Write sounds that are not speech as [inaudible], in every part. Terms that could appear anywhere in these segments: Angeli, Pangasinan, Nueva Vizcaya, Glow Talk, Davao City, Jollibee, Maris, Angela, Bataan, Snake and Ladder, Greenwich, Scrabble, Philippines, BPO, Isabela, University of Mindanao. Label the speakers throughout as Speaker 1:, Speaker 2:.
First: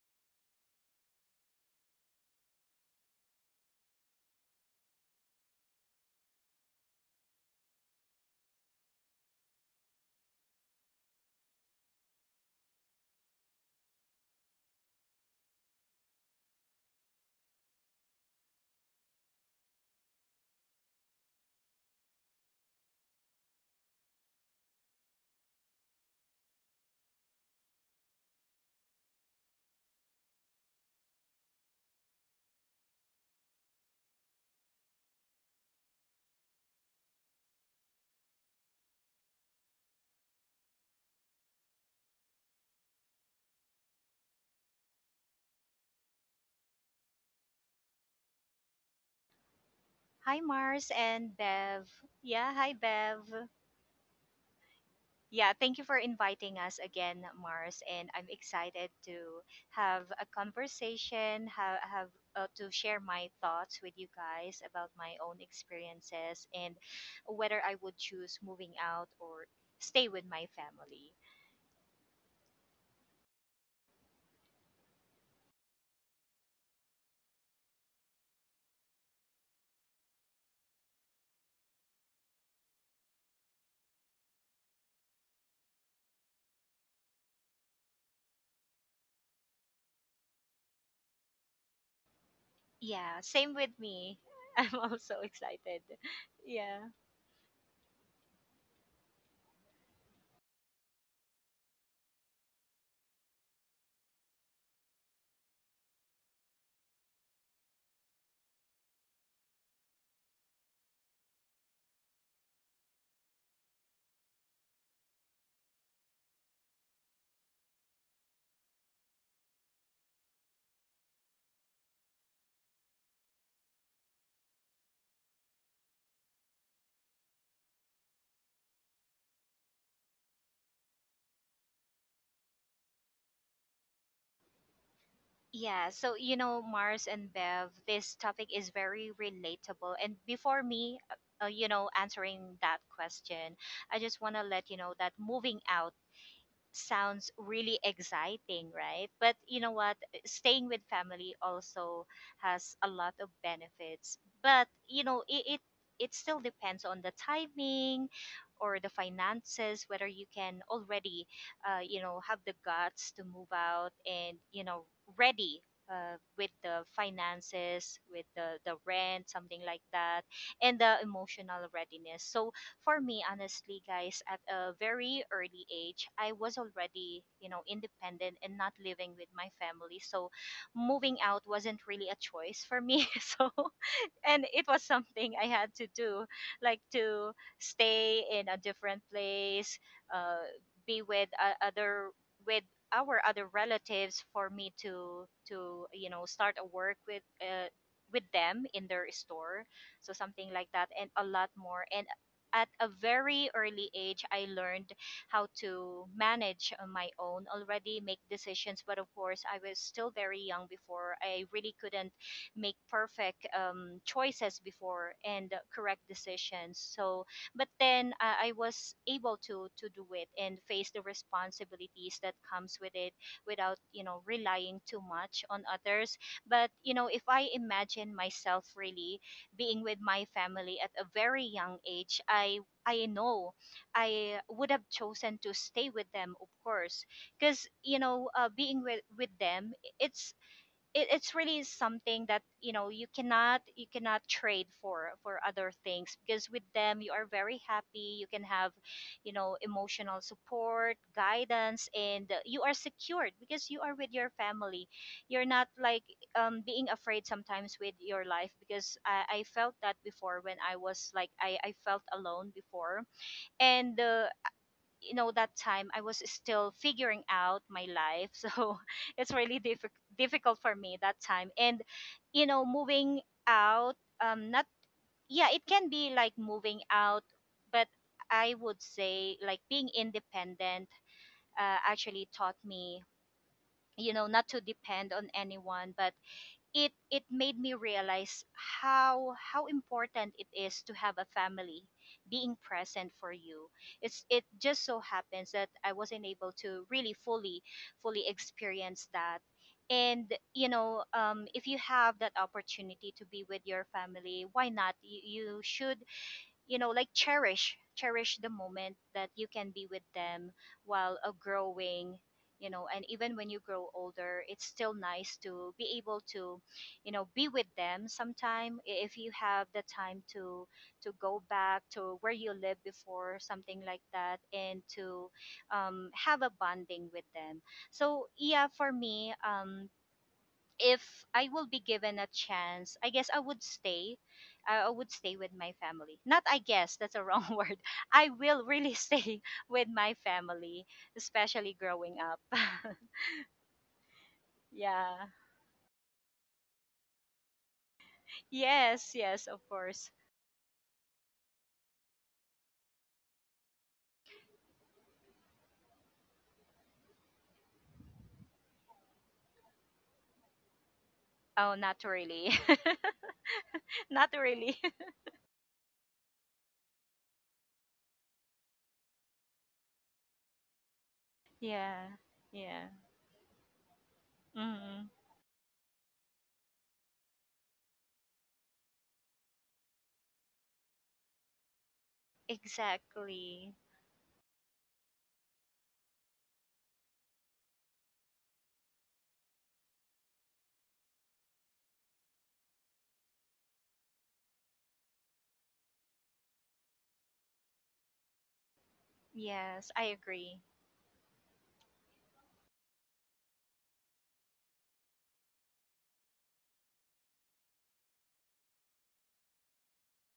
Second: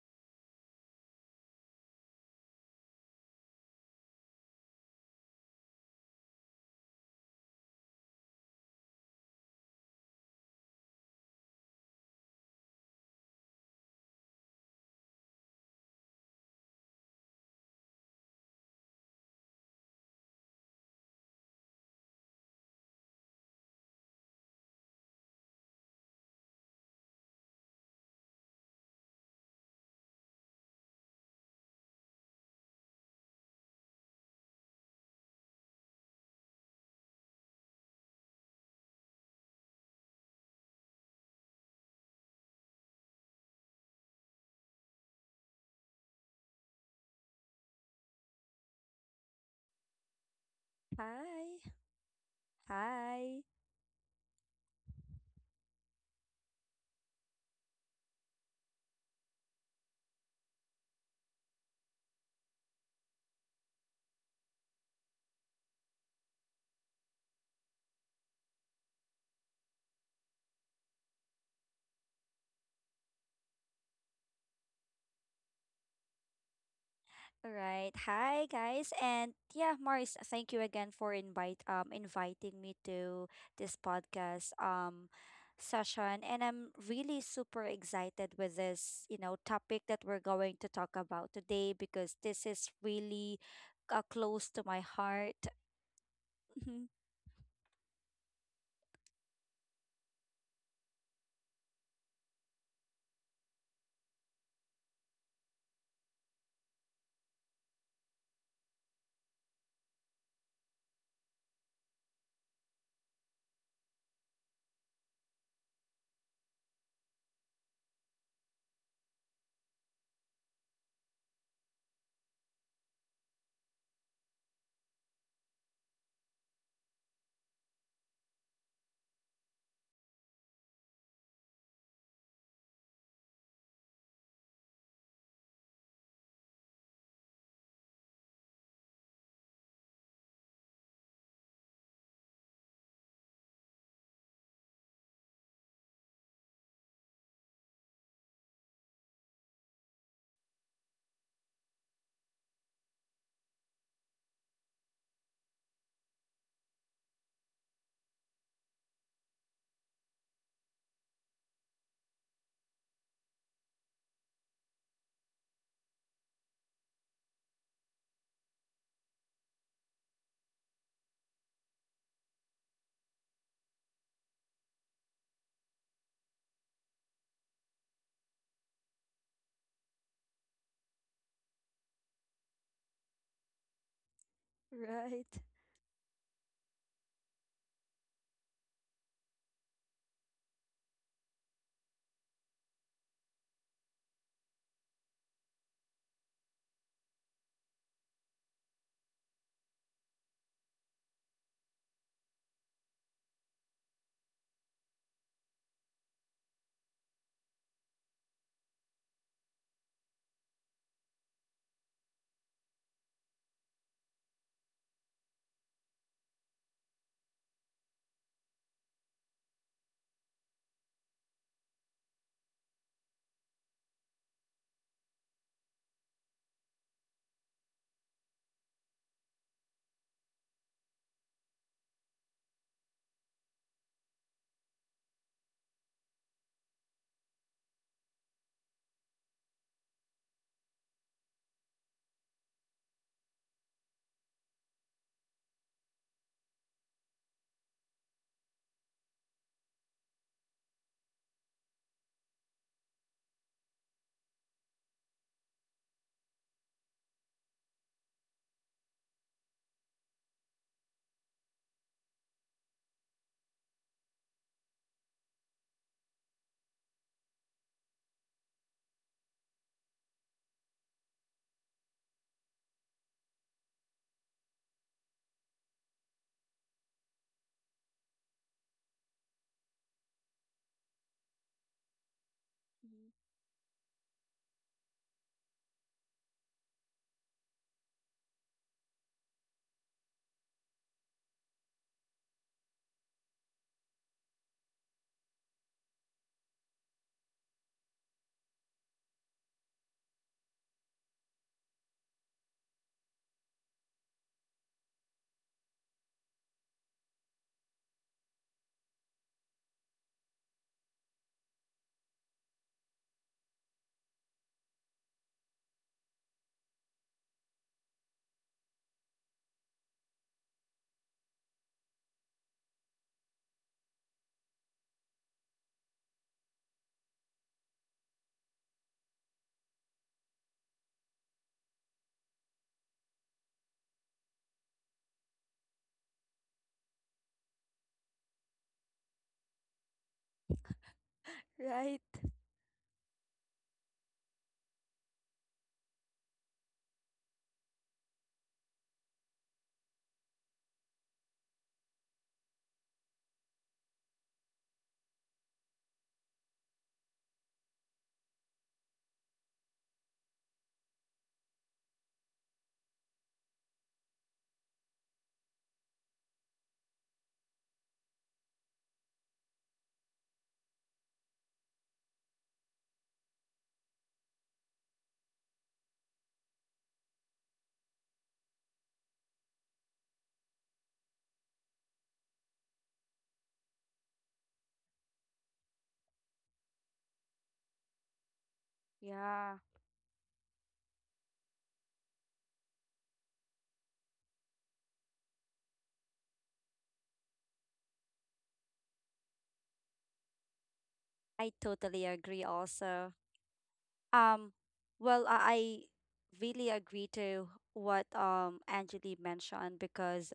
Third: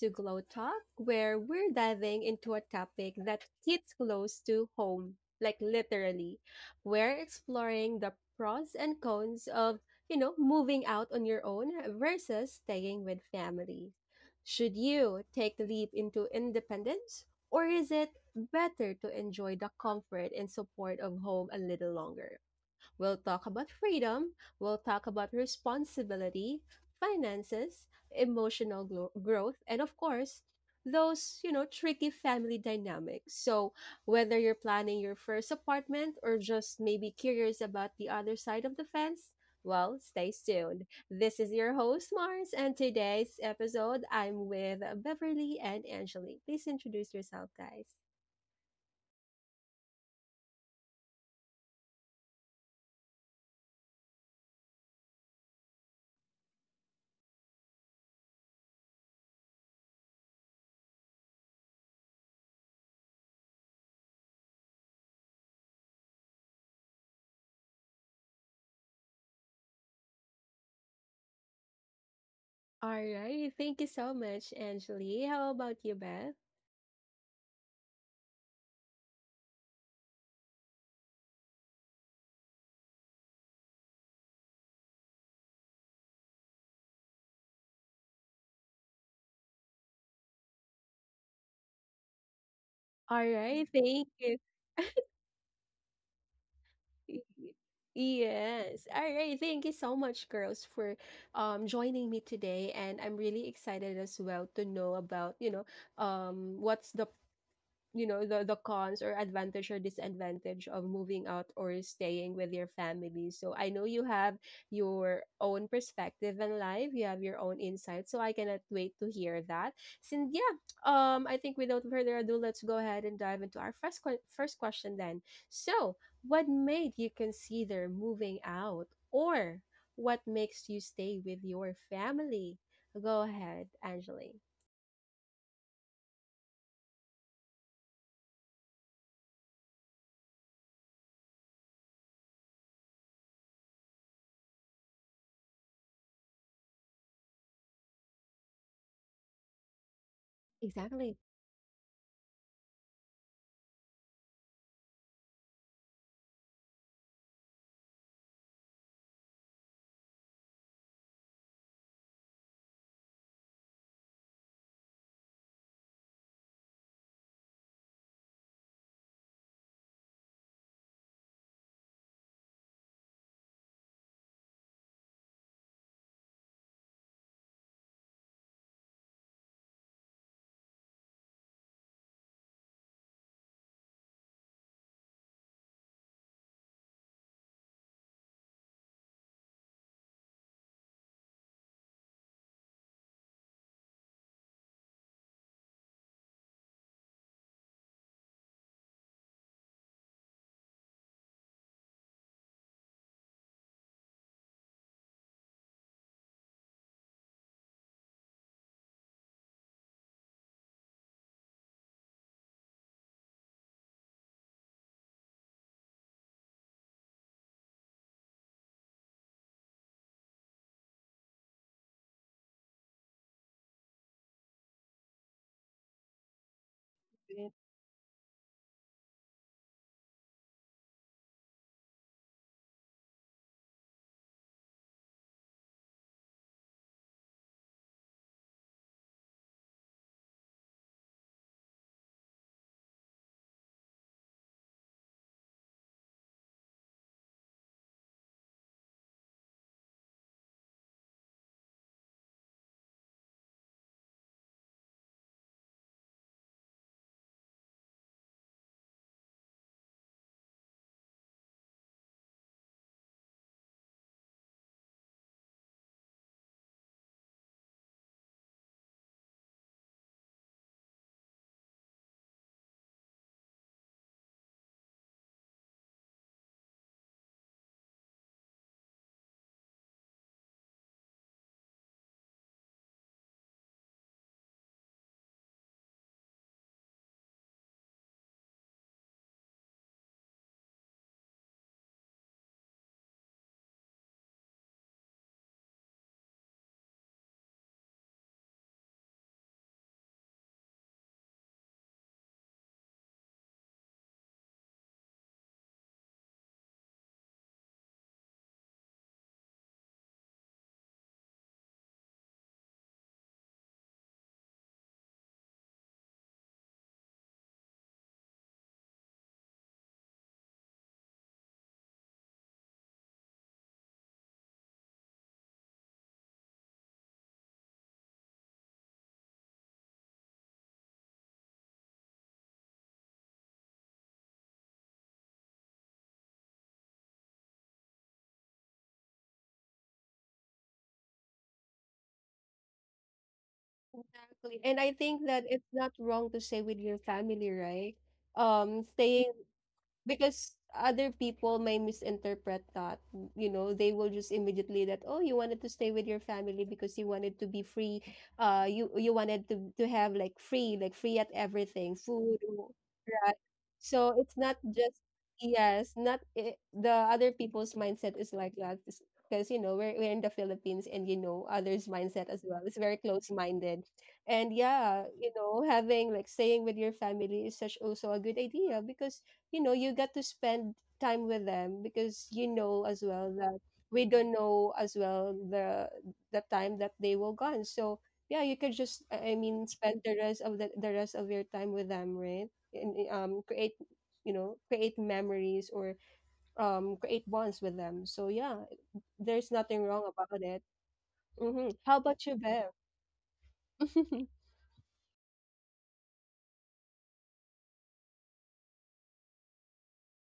Speaker 1: to Glow Talk, where we're diving into a topic that hits close to home, like literally. We're exploring the pros and cons of, moving out on your own versus staying with family. Should you take the leap into independence, or is it better to enjoy the comfort and support of home a little longer? We'll talk about freedom, we'll talk about responsibility, finances, growth, and of course, those tricky family dynamics. So, whether you're planning your first apartment or just maybe curious about the other side of the fence, well, stay tuned. This is your host, Mars, and today's episode I'm with Beverly and Angelique. Please introduce yourself, guys.
Speaker 2: Hi, Mars and
Speaker 3: Hi.
Speaker 2: Bev. Yeah, hi,
Speaker 3: Hi.
Speaker 2: Bev. Yeah, thank you for inviting us again, Mars. And I'm excited to have a conversation, have to share my thoughts with you guys about my own experiences and whether I would choose moving out or stay with my family.
Speaker 1: All right. Thank you so much, Angelique. How about you, Bev?
Speaker 3: All right. Hi guys. And yeah, Maris, thank you again for invite inviting me to this podcast session, and I'm really super excited with this, you know, topic that we're going to talk about today because this is
Speaker 2: Yeah,
Speaker 1: All
Speaker 3: really
Speaker 2: same
Speaker 1: right,
Speaker 2: with
Speaker 1: thank
Speaker 2: me.
Speaker 1: you.
Speaker 3: close
Speaker 2: [laughs]
Speaker 3: to
Speaker 2: I'm
Speaker 3: my
Speaker 2: also
Speaker 3: heart.
Speaker 2: excited. Yeah.
Speaker 3: Mhm.
Speaker 1: Y- Yes. All right, thank you so much, girls, for joining me today. And I'm really excited as well to know about, you know, what's the, you know, the cons or advantage or disadvantage of moving out or staying with your family. So I know you have your own perspective in life, you have your own insight, so I cannot wait to hear that. Since, yeah, I think without further ado, let's go ahead and dive into our first question, then. So what made you consider moving out, or what makes you stay with your family? Go ahead, Angeli.
Speaker 2: Yeah, so you know, Mars and Bev, this topic is very relatable. And before me, you know, answering that question, I just want to let you know that moving out sounds really exciting, right? But you know what? Staying with
Speaker 1: Exactly.
Speaker 2: family also has a lot of benefits. But you know, it still depends on the timing or the finances whether you can already you know have the guts to move out and you know ready with the finances with the rent something like that and the emotional readiness. So for me, honestly, guys, at a very early age, I was already, you know, independent and not living with my family. So moving out wasn't really a choice for me. [laughs] So and it was something
Speaker 3: Right.
Speaker 2: I had to do, like to stay in a different place, uh, be with other with our other relatives for me to you know start a work with them in their store, so something like that, and a lot more. And at a very early age, I learned how to manage on my own already, make decisions. But of course, I was still very young before. I really couldn't make perfect choices before and correct decisions. So, but then I was able to do it and face the responsibilities that comes with it without you know relying too much on others. But you know, if I imagine myself really being with my family at a very young age, I know I would have chosen to stay with them, of course, because you know, being with them, it's it's really something that you know you cannot trade for other things, because with them you are very happy. You can have you know emotional support, guidance, and you are secured because you are with your family. You're not like being afraid sometimes with your life, because I felt that before. When I was like I felt alone before and you know that time I was still figuring out my life, so [laughs] it's really difficult for me that time. And you know moving out not yeah it can be like moving out, but I would say like being independent actually taught me
Speaker 3: Mhm.
Speaker 2: you know not to depend on anyone, but it made me realize how important it is to have a family being present for you. It's it just so happens that I wasn't able to really fully experience that. And you know if you have that opportunity to be with your family, why not? You should you know like cherish the moment that you can be with them while growing, you know. And even when you grow older, it's still nice to be able to you know be with them sometime, if you have the time to go back to where you lived before, something like that, and to have a bonding with them. So yeah, for me, if I will be given a chance, I guess I would stay. I would stay with my family. Not I guess, that's a wrong [laughs] word. I will really stay [laughs] with my family, especially
Speaker 3: Right.
Speaker 2: growing up. [laughs]
Speaker 1: Exactly. And I
Speaker 2: Yeah.
Speaker 1: think that it's not wrong to stay with your family, right?
Speaker 2: Yes,
Speaker 1: Staying,
Speaker 2: yes, of course.
Speaker 1: because other people may misinterpret that, you know, they will just immediately that, oh, you wanted to stay with your family because you wanted to be free, uh, you wanted to have like free, like free at
Speaker 2: Oh,
Speaker 1: everything,
Speaker 2: not really.
Speaker 1: right?
Speaker 2: [laughs]
Speaker 1: So
Speaker 2: Not
Speaker 1: it's not
Speaker 2: really.
Speaker 1: just,
Speaker 2: [laughs]
Speaker 1: yes, not it, the other people's mindset is like that, because you know we're in the Philippines, and you know others
Speaker 2: Yeah.
Speaker 1: mindset as well, it's
Speaker 2: Yeah.
Speaker 1: very close-minded. And yeah,
Speaker 2: Mm,
Speaker 1: you know, having like staying with your family is such also a good idea, because you know you get to spend time with them, because you know as well that
Speaker 2: exactly.
Speaker 1: we don't know as well the time that they will gone. So yeah, you could just I
Speaker 3: Yeah.
Speaker 1: mean spend the rest of the rest of your time with them, right? And create, you know, create memories, or create bonds with them. So yeah, there's nothing
Speaker 2: Yes, I
Speaker 1: wrong about
Speaker 2: agree.
Speaker 1: it.
Speaker 3: I
Speaker 1: Mm-hmm. How
Speaker 3: totally
Speaker 1: about you,
Speaker 3: agree
Speaker 1: Bev?
Speaker 3: also.
Speaker 1: [laughs]
Speaker 3: Um, well, I really agree to what Angeli mentioned, because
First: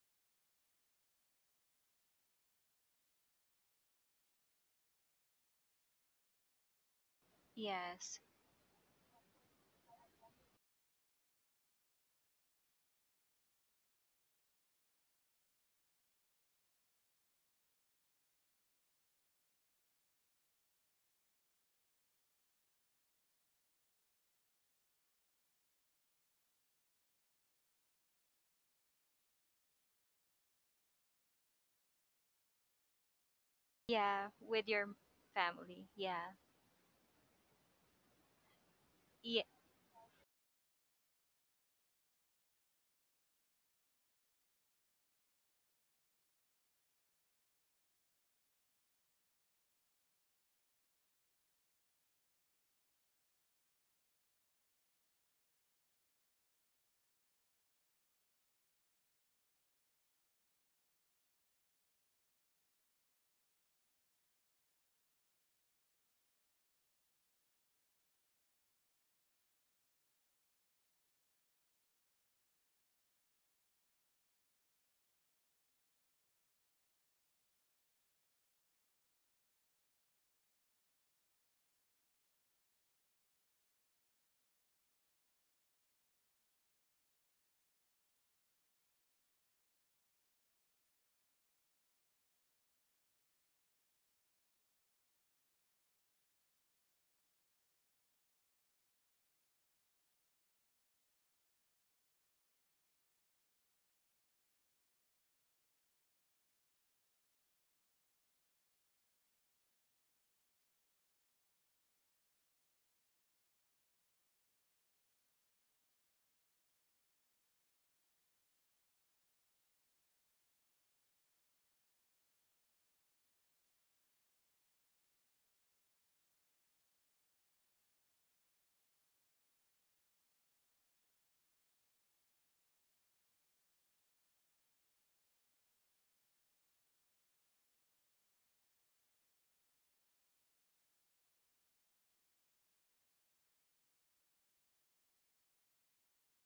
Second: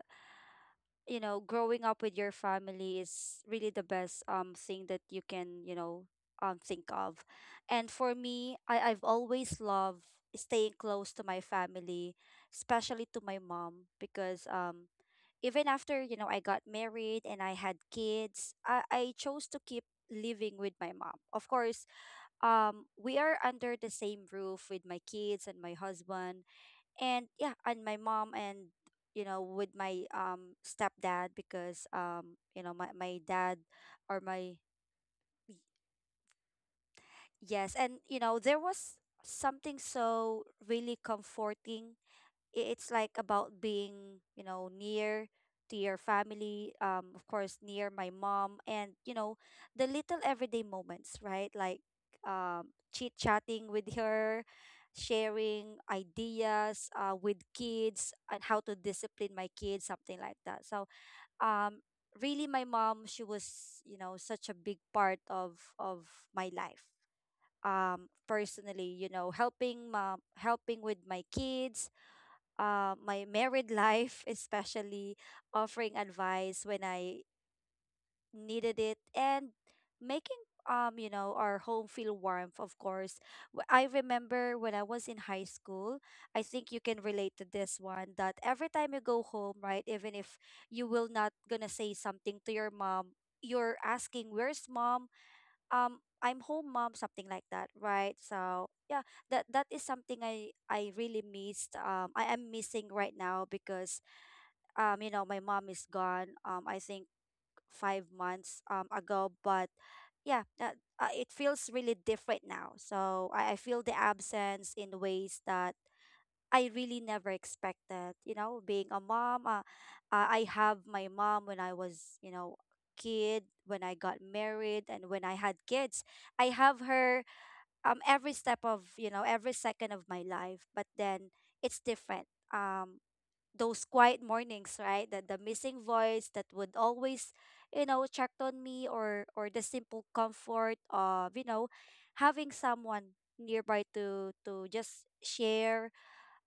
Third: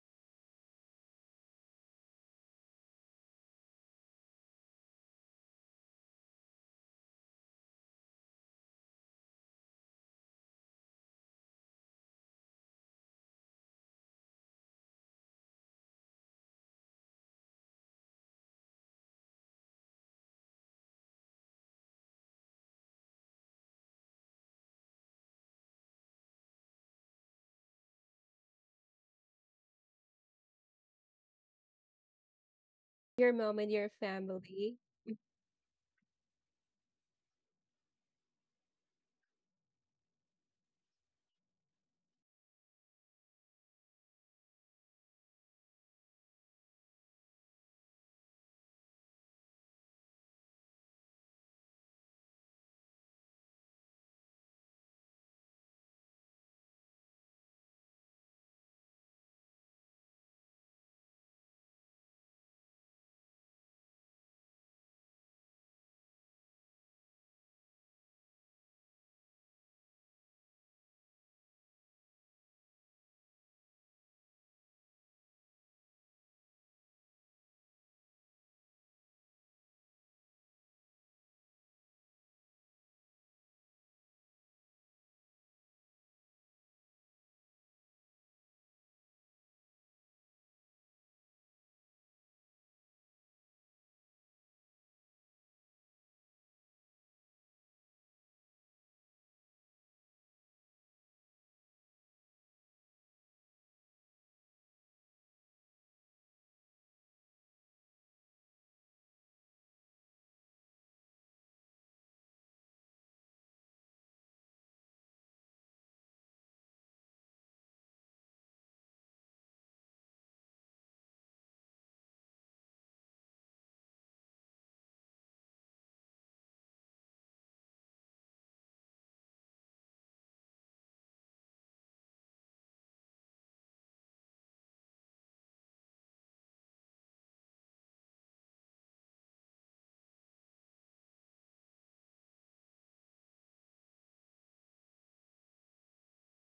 Speaker 3: you know, growing up with your family is really the best thing that you can, you know, think of. And for
Speaker 2: Yes.
Speaker 3: me, I've always loved staying close to my family, especially to my mom, because even after, you know, I got married and I had kids, I chose to keep living with my mom. Of course, we are under the same roof with my kids and my husband, and yeah, and my mom, and you know, with my stepdad, because you know,
Speaker 1: Your
Speaker 3: my,
Speaker 1: mom and
Speaker 3: my
Speaker 1: your
Speaker 3: dad
Speaker 2: Yeah, with
Speaker 1: family.
Speaker 2: your
Speaker 3: or
Speaker 1: Mm.
Speaker 3: my,
Speaker 2: family. Yeah.
Speaker 3: yes. And
Speaker 2: Yeah.
Speaker 3: you know, there was something so really comforting. It's like about being, you know, near to your family, of course near my mom. And you know, the little everyday moments, right? Like chit chatting with her, sharing ideas with kids and how to discipline my kids, something like that. So um really, my mom, she was, you know, such a big part of my life. Personally, you know, helping mom, helping with my kids, my married life, especially offering advice when I needed it, and making you know, our home feel warm, of course. I remember when I was in high school, I think you can relate to this one, that every time you go home, right, even if you will not gonna say something to your mom, you're asking, "Where's mom? I'm home, mom," something like that, right? So yeah, that is something I really missed. I am missing right now, because you know, my mom is gone. I think 5 months ago. But yeah, that, it feels really different now, so I feel the absence in ways that I really never expected. You know, being a mom, I have my mom when I was, you know, kid, when I got married, and when I had kids. I have her every step of, you know, every second of my life. But then it's different. Those quiet mornings, right? That the missing voice that would always, you know, check on me, or the simple comfort of, you know, having someone nearby to just share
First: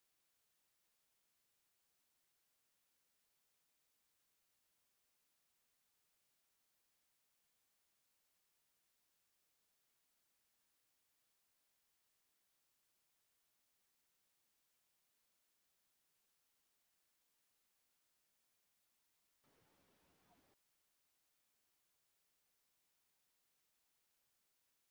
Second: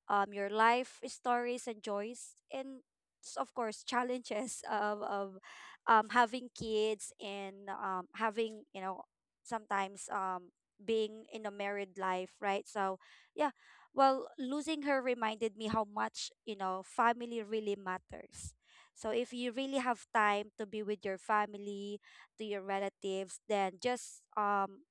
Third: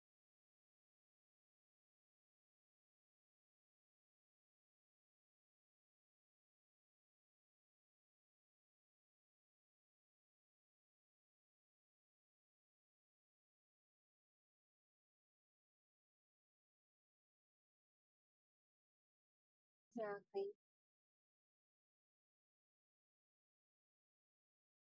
Speaker 3: your life stories and joys, and of course challenges [laughs] of having kids, and having, you know, sometimes being in a married life, right? So yeah, well, losing her reminded me how much, you know, family really matters. So if you really have
Speaker 1: Exactly.
Speaker 3: time to be with your family, to your relatives, then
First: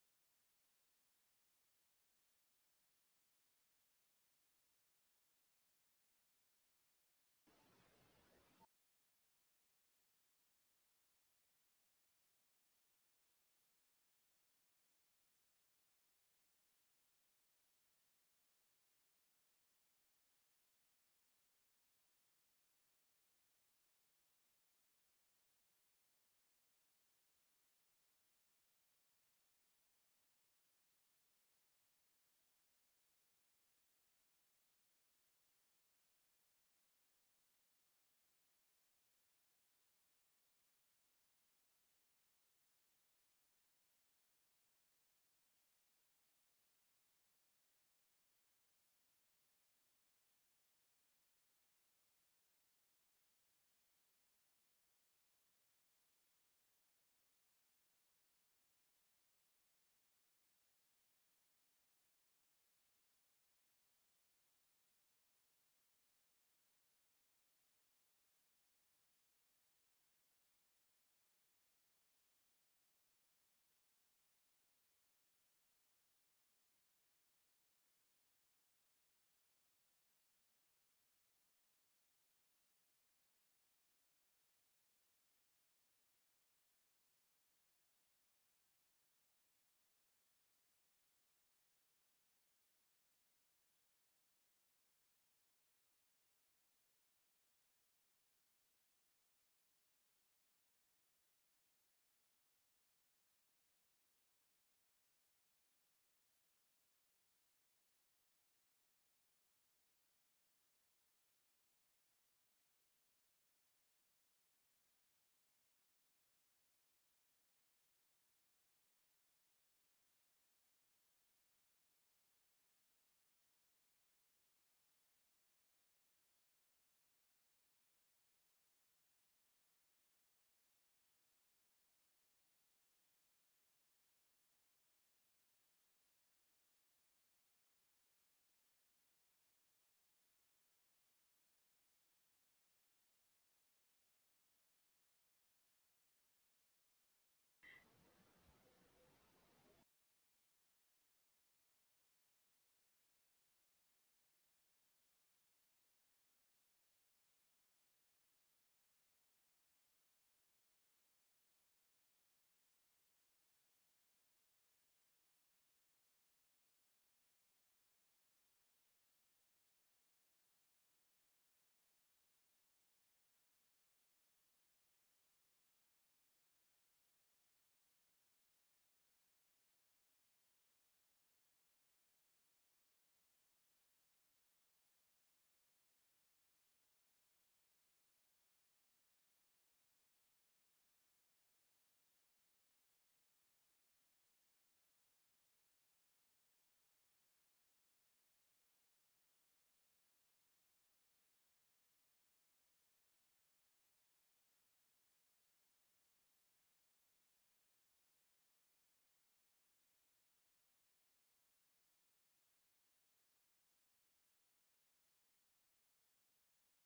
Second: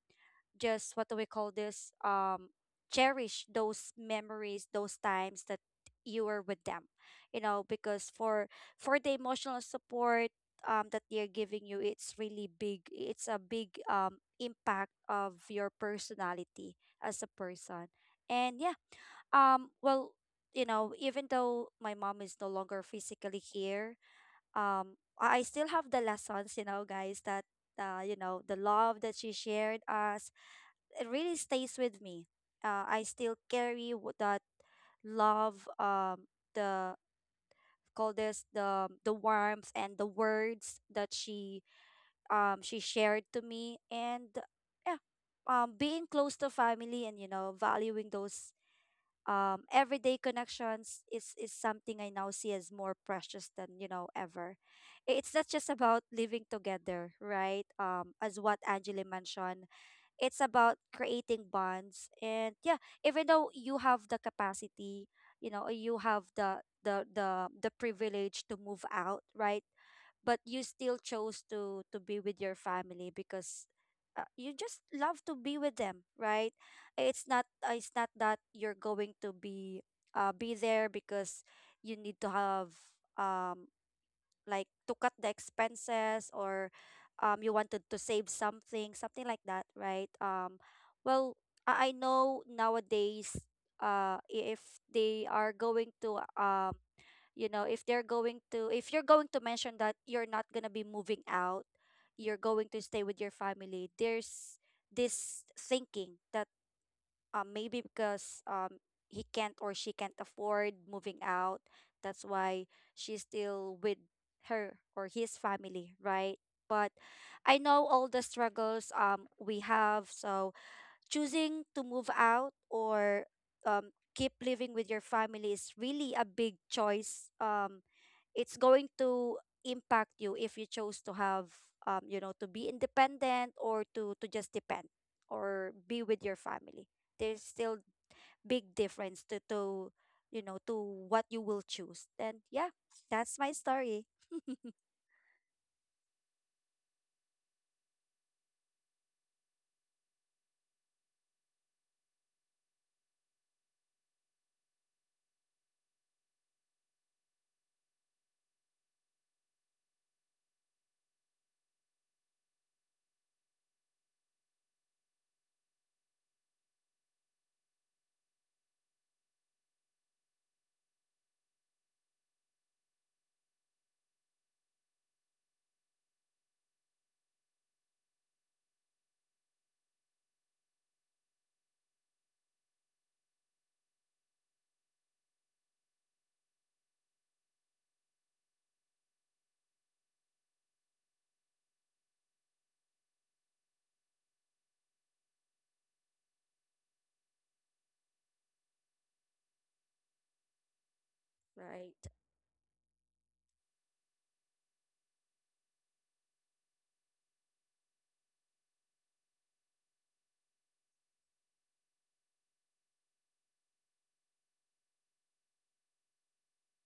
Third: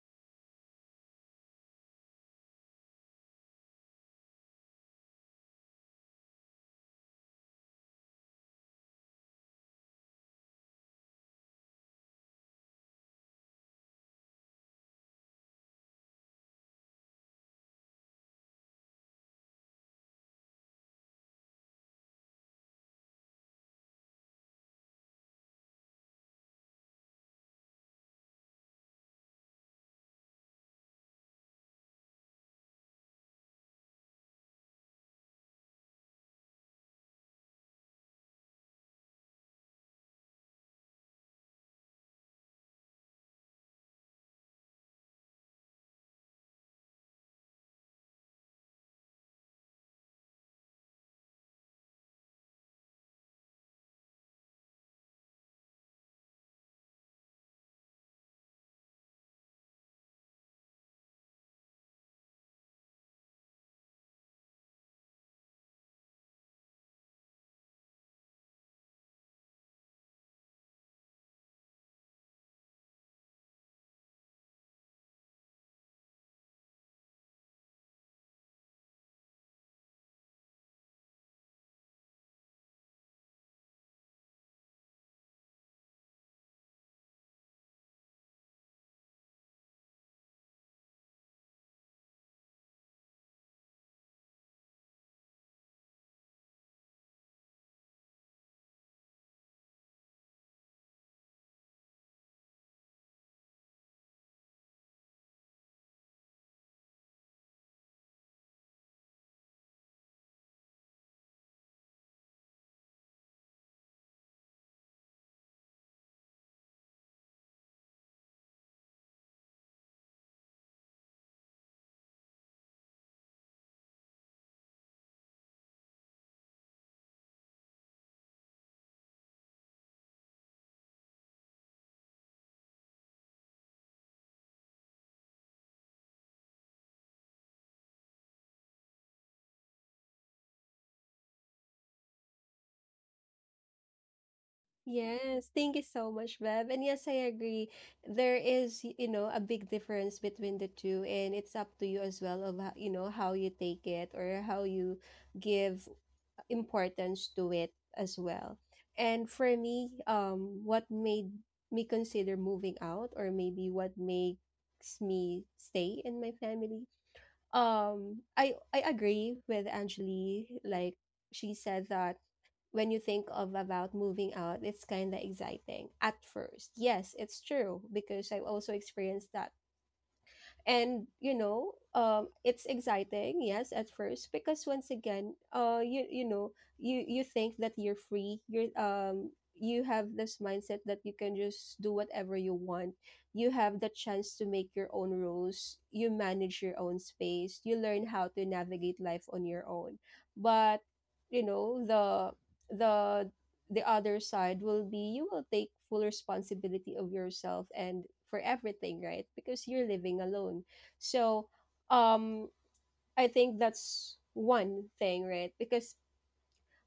Speaker 3: just what do we call this, cherish those memories, those times that you were with them. You know, because for the emotional support, that they're giving you, it's really big. It's a big impact of your personality as a person. And yeah, well, you know, even though my mom is no longer physically here, I still have the lessons, you know, guys, that you know, the love that she shared us, it really stays with me. I still carry that love, the call this, the warmth and the words that she, she shared to me. And yeah, being close to family, and you know, valuing those everyday connections is something I now see as more precious than, you know, ever. It's not just about living together, right? As what Angela mentioned, it's about creating bonds. And yeah, even though you have the capacity, you know, or you have the privilege to move out, right? But you still chose to be with your family, because you just love to be with them, right? It's not, it's not that you're going to be, be there, because you need to have um like, to cut the expenses, or you wanted to save something, something like that, right? Well, I know nowadays, if they are going to, you know, if they're going to, if you're going to mention that you're not going to be moving out, you're going to stay with your family, there's this thinking that maybe because he can't or she can't afford moving out. That's why she's still with her or his family, right? But I know all the struggles we have. So choosing to move out or keep living with your family is really a big choice. It's going to impact you. If you chose to have, you know, to be independent, or to just depend or be with your family, there's still big difference to to what you will choose then. Yeah, that's my story.
Speaker 1: Yes, thank you so much, Bev. And yes, I agree. There is, you know, a big difference between the two, and it's up to you as well of how, you know, how you take it or how you give importance to it as well. And for me, what made me consider moving out, or maybe what makes me stay in my family, I agree with Angeli. Like she said that when you think of about moving out, it's kind of exciting at first. Yes, it's true, because I've also experienced that. And you know, it's exciting, yes, at first, because once again, you, you know, you think that you're free, you're, you have this mindset that you can just do whatever you want, you have the chance to make your own rules, you manage your own space, you learn how to navigate life on your own. But you know,
Speaker 3: Right.
Speaker 1: the the other side will be, you will take full responsibility of yourself and for everything, right? Because you're living alone. So, um I think that's one thing, right? Because,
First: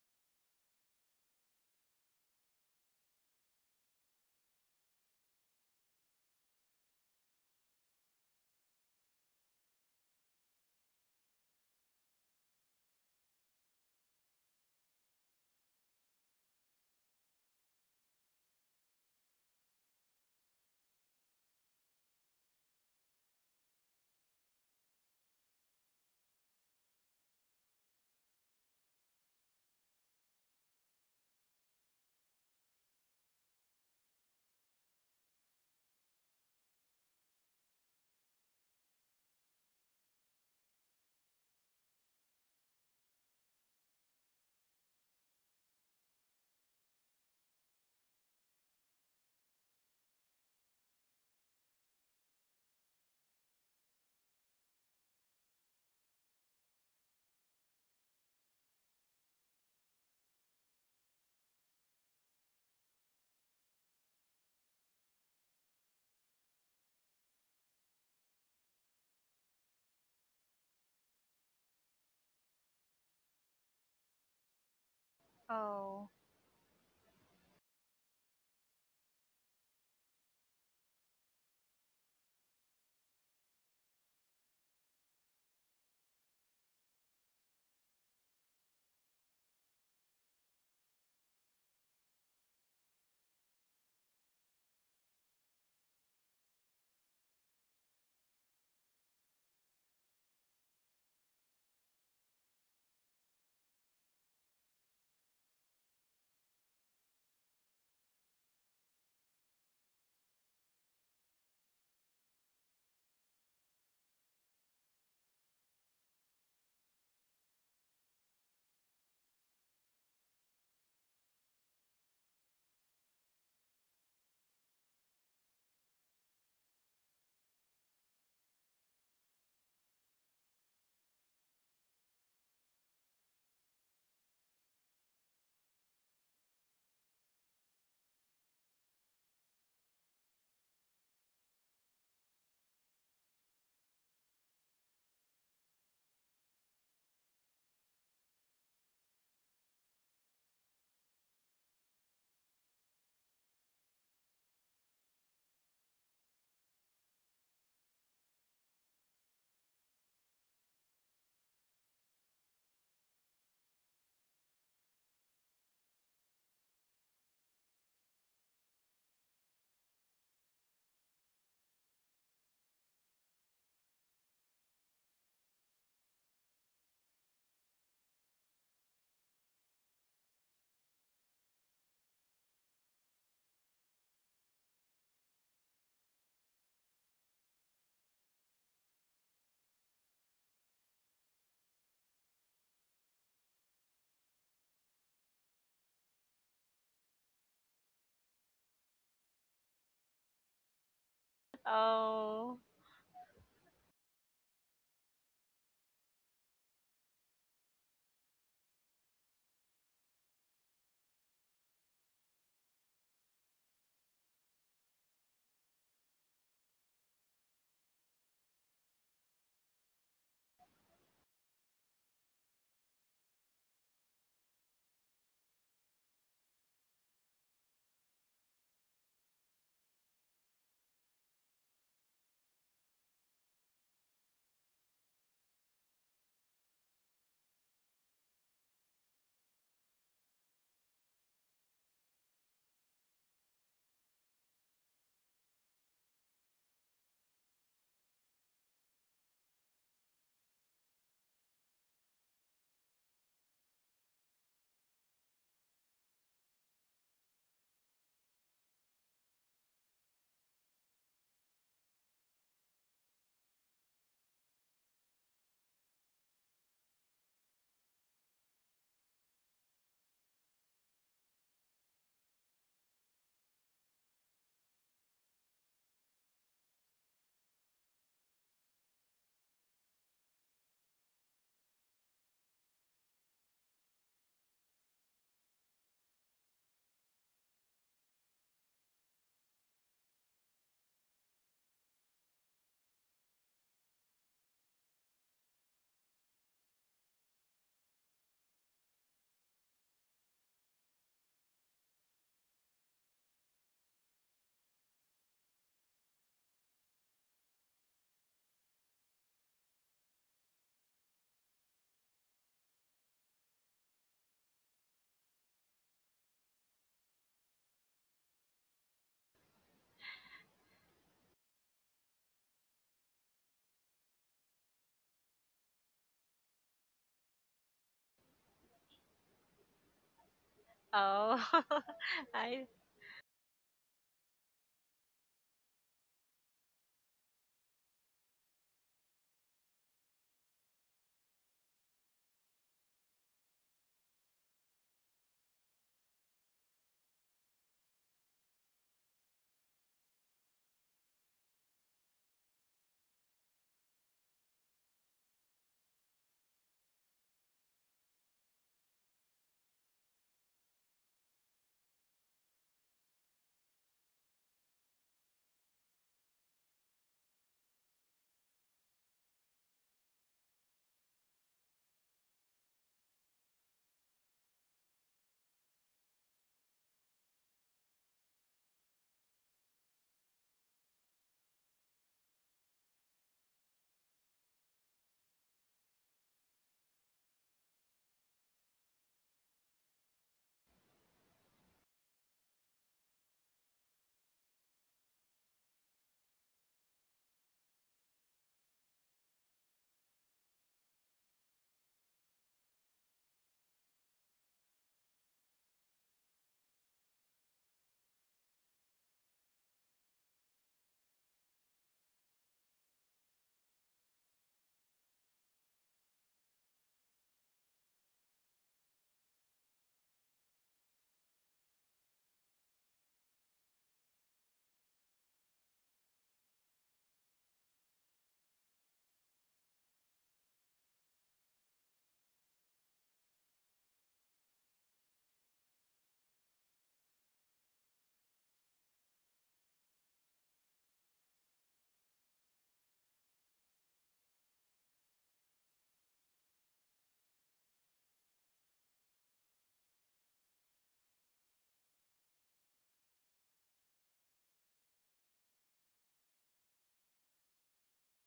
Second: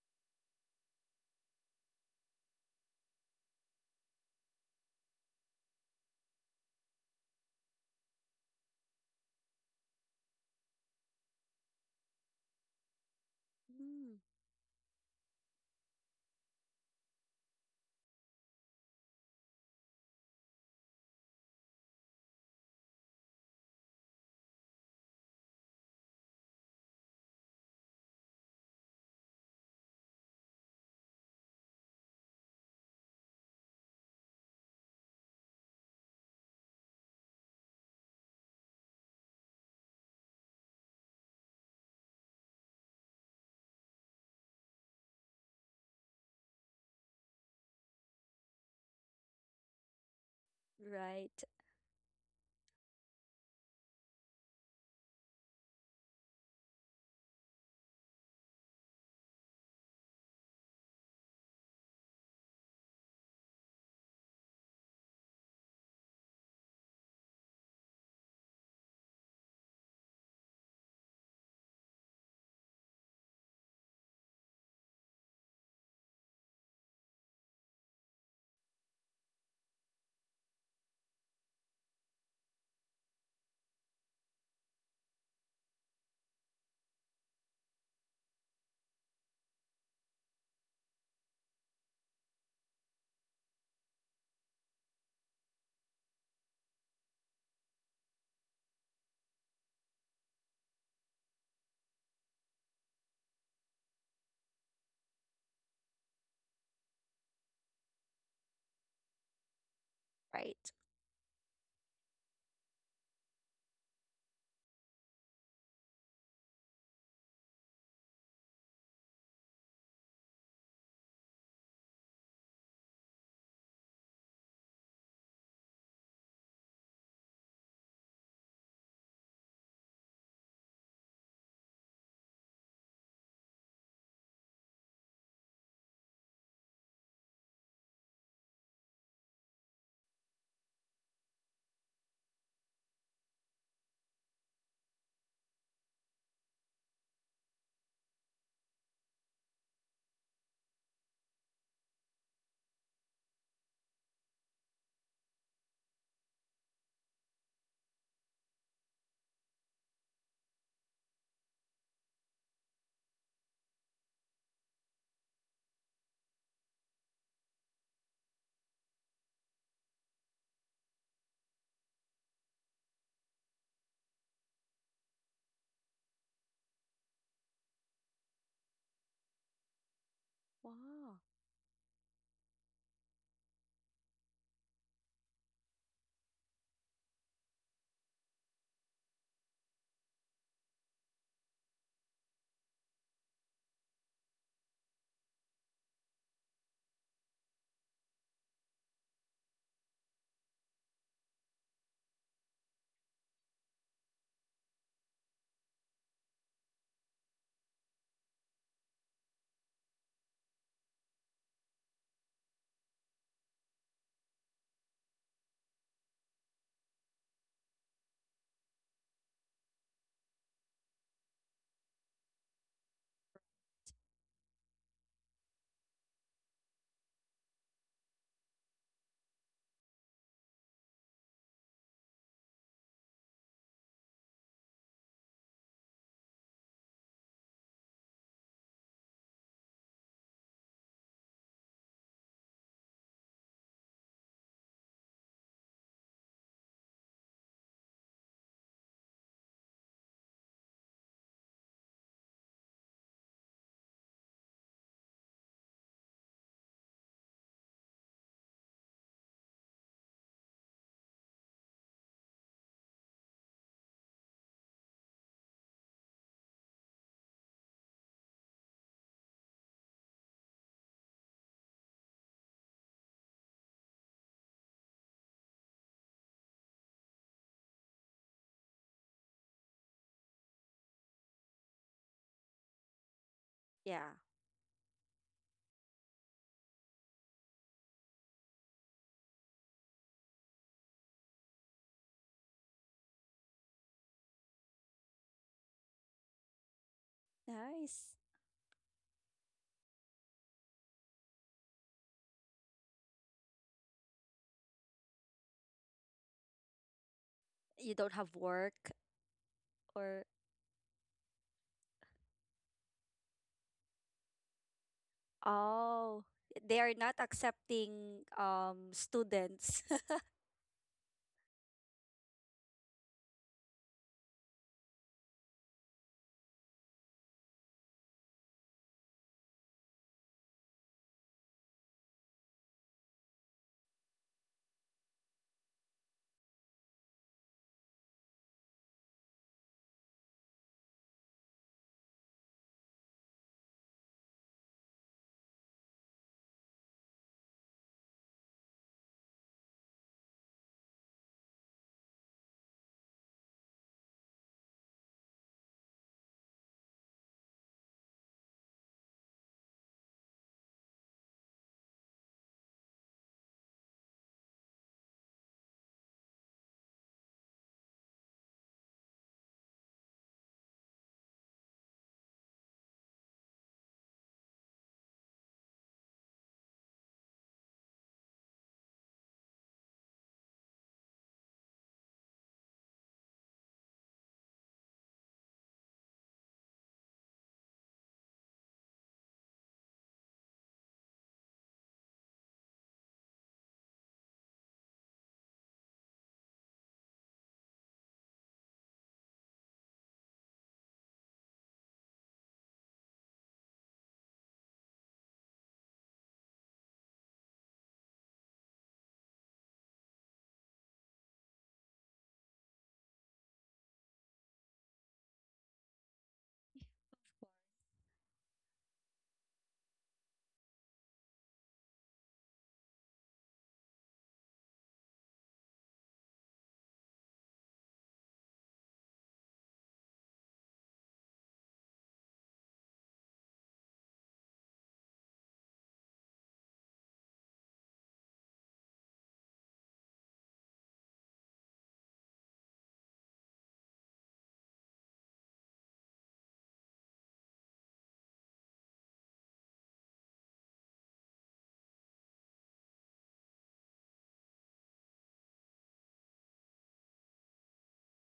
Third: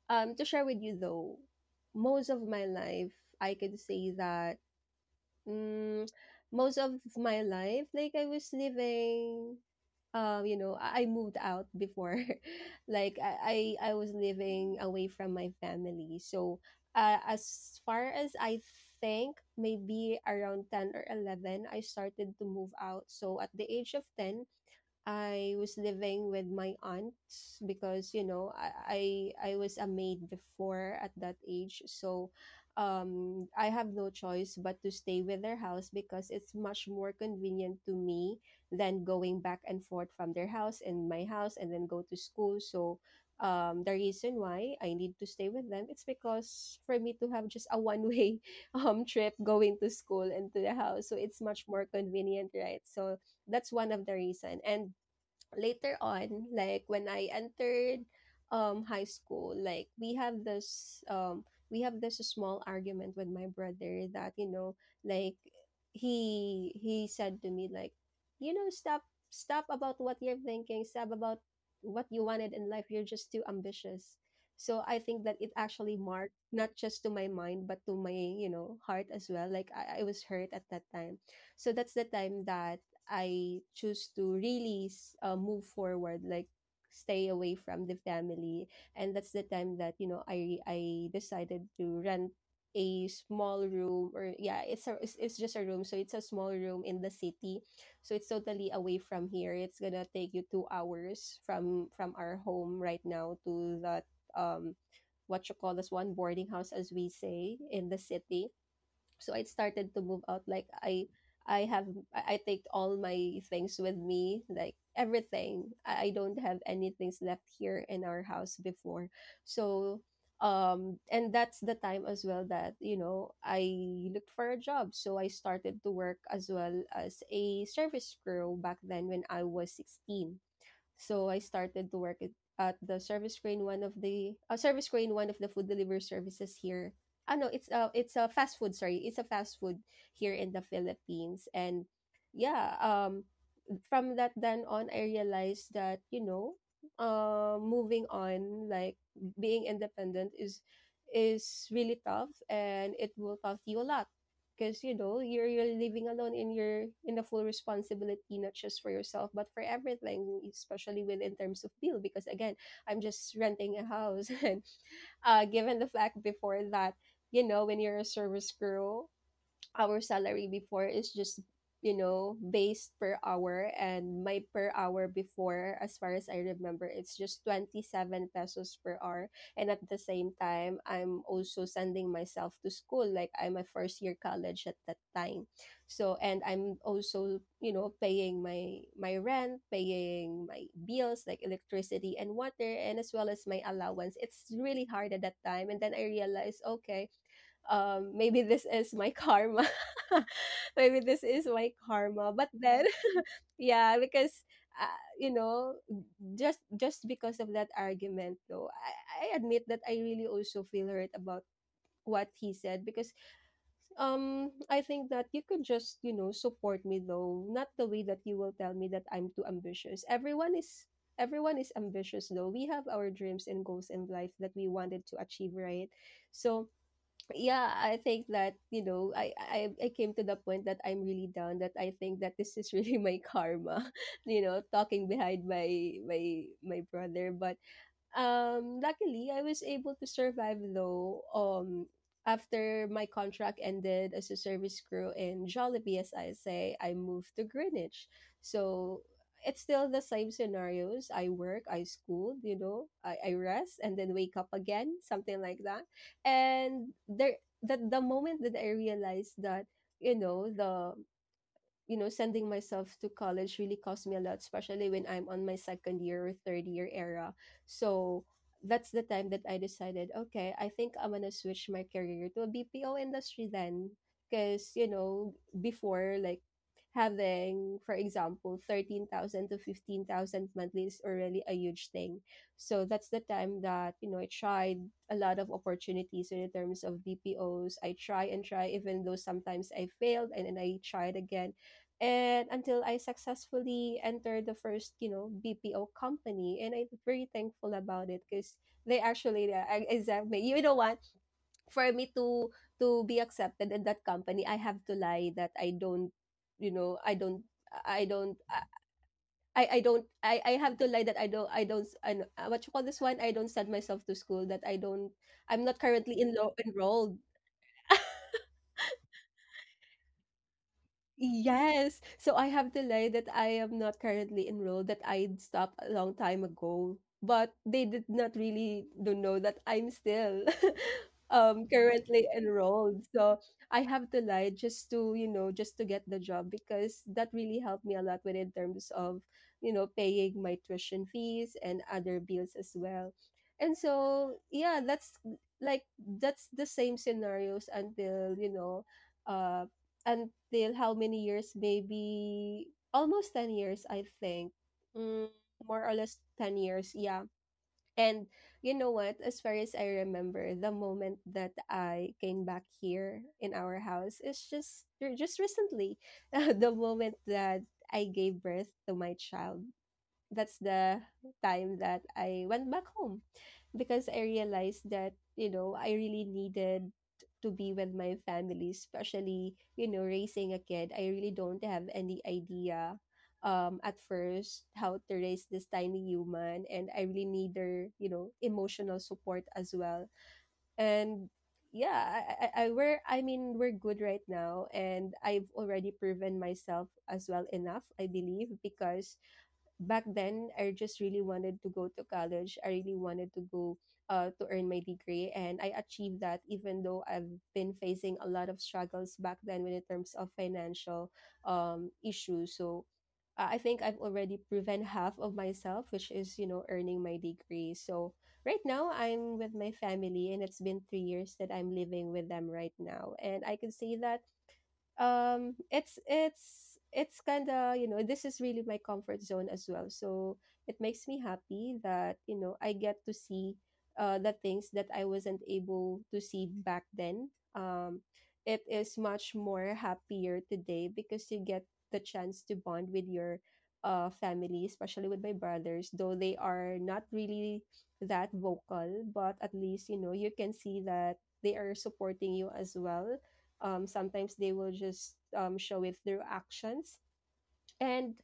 Speaker 1: to share with you though, most of my life I could say that, mm, most of my life, like I was living, you know, I moved out before, [laughs] like I was
Speaker 3: Mm,
Speaker 1: living away from my family. So, as far as I think, maybe around 10 or 11, I started to move out. So at the age of ten, I was living with my aunts, because you know I was a maid before at that age. So I have no choice but to stay with their house, because it's much more convenient to me than going back and forth from their house and my house and then go to school. So the reason why I need to stay with them, it's because for me to have just a one way [laughs] trip going to school and to the house, so it's
Speaker 3: right.
Speaker 1: much more convenient, right? So that's one of the reason. And later on, like when I entered high school, like we have this small argument with my brother that, you know, like he said to me like, you know, stop about what you're thinking, stop about what you wanted in life. You're just too ambitious. So I think that it actually
Speaker 2: Oh.
Speaker 1: marked not just to my mind, but to my, you know, heart as well. Like I was hurt at that time. So that's the time that I choose to really move forward, like stay away from the family. And that's the time that, you know, I decided to rent a small room. Or yeah, it's just a room, so it's a small room in the city. So it's totally away from here. It's gonna take you 2 hours from our home right now to that, um what you call this one, boarding house, as we say in the city. So I started to move out,
Speaker 3: Right.
Speaker 1: like I have I take all my things with me, like everything, I don't have anything left here in our house before. So um, and that's the time as well that you know I looked for a job. So I started to work as well as a service crew back then when I was 16. So I started to work at the service crane, one of the service crane, one of the food delivery services here. Ah no, it's a fast food. Sorry, it's a fast food here in the Philippines. And yeah, from that then on, I realized that, you know, moving on, like being independent is really tough and it will cost you a lot. Because you know you're living alone in your in the full responsibility, not just for yourself but for everything, especially with in terms of bill, because again, I'm just renting a house. [laughs] And uh, given the fact before that, you know, when you're a service crew, our salary before is just, you know, based per hour. And my per hour before, as far as I remember, it's just 27 pesos per hour. And at the same time,
Speaker 3: Wow.
Speaker 1: I'm also sending myself to school, like I'm a first year college at that time. So and I'm also, you know, paying my my rent, paying my bills like electricity and water, and as well as my allowance. It's really hard at that time. And then I realized, okay, maybe this is my karma. [laughs] Maybe this is my karma. But
Speaker 2: Oh.
Speaker 1: then, [laughs] yeah, because, you know, just because of that argument though, I admit that I really also feel hurt about what he said, because um, I think that you could just, you know, support me though, not the way that you will tell me that I'm too ambitious. Everyone is ambitious though, we have our dreams and goals in life that we wanted to achieve, right? So yeah, I think that, you know, I came to the point that I'm really down, that I think that this is really my karma, [laughs] you know, talking behind my brother. But luckily, I was able to survive though. After my contract ended as a service crew in Jollibee, as I say, I moved to Greenwich. So it's still the same scenarios. I work, I school, you know, I rest and then wake up again, something like that. And there, the moment that I realized that, you know, the you know, sending myself to college really cost me a lot, especially when I'm on my second year or third year era. So that's the time that I decided, okay, I think I'm gonna switch my career to a BPO industry then. Because, you know, before like having, for example, 13,000 to 15,000 monthly is already a huge thing. So that's the time that,
Speaker 3: Yeah.
Speaker 1: you know, I tried a lot of opportunities in terms of BPOs. I try and try, even though sometimes I failed and then I tried again and until I successfully entered the first, BPO company, and I'm very thankful about
Speaker 3: Nice.
Speaker 1: it because they actually, exactly, you know what, for me to be accepted in that company, I have to lie that I don't, you know, I don't.
Speaker 3: You
Speaker 1: I
Speaker 3: don't have
Speaker 1: don't I,
Speaker 3: work, or,
Speaker 1: I have to lie that I don't I don't I, know- what you call this one I don't send myself to school. That I don't I'm not
Speaker 3: oh,
Speaker 1: currently in
Speaker 3: they are not
Speaker 1: enrolled [laughs]
Speaker 3: accepting students?
Speaker 1: Yes. So I have to lie that I am not currently enrolled, that I'd stopped a long time ago. But they did not really don't know that I'm still [laughs]
Speaker 2: Oh,
Speaker 1: currently
Speaker 2: [laughs] I
Speaker 1: enrolled. So I have to lie just to, just to get the job because that really helped me a lot with in terms of, paying my tuition fees and other bills as well. And so yeah, that's like that's the same scenarios until, uh until how many years? Maybe almost 10 years, I think. Mm, More or less 10 years, yeah. And you know what? As far as I remember, the moment that I came back here in our house is just recently, [laughs] the moment that I gave birth to my child. That's the time that I went back home because I realized that, I really needed to be with my family, especially, raising a kid. I really don't have any idea at first how to raise this tiny human and I really need their, emotional support as well. And yeah, I mean we're good right now and I've already proven myself as well enough, I believe, because back then I just really wanted to go to college. I really wanted to go to earn my degree, and I achieved that even though I've been facing a lot of struggles back then when in terms of financial, issues. So I think I've already proven half of myself, which is earning my degree. So right now I'm with my family, and it's been 3 years that I'm living with them right now, and I can say that it's kind of, this is really my comfort zone as well, so it makes me happy that I get to see the things that I wasn't able to see back then. um it is much more happier today because you get the chance to bond with your family, especially with my brothers, though they are not really that vocal, but at least you can see that they are supporting you as well. Sometimes they will just, show it through actions. And,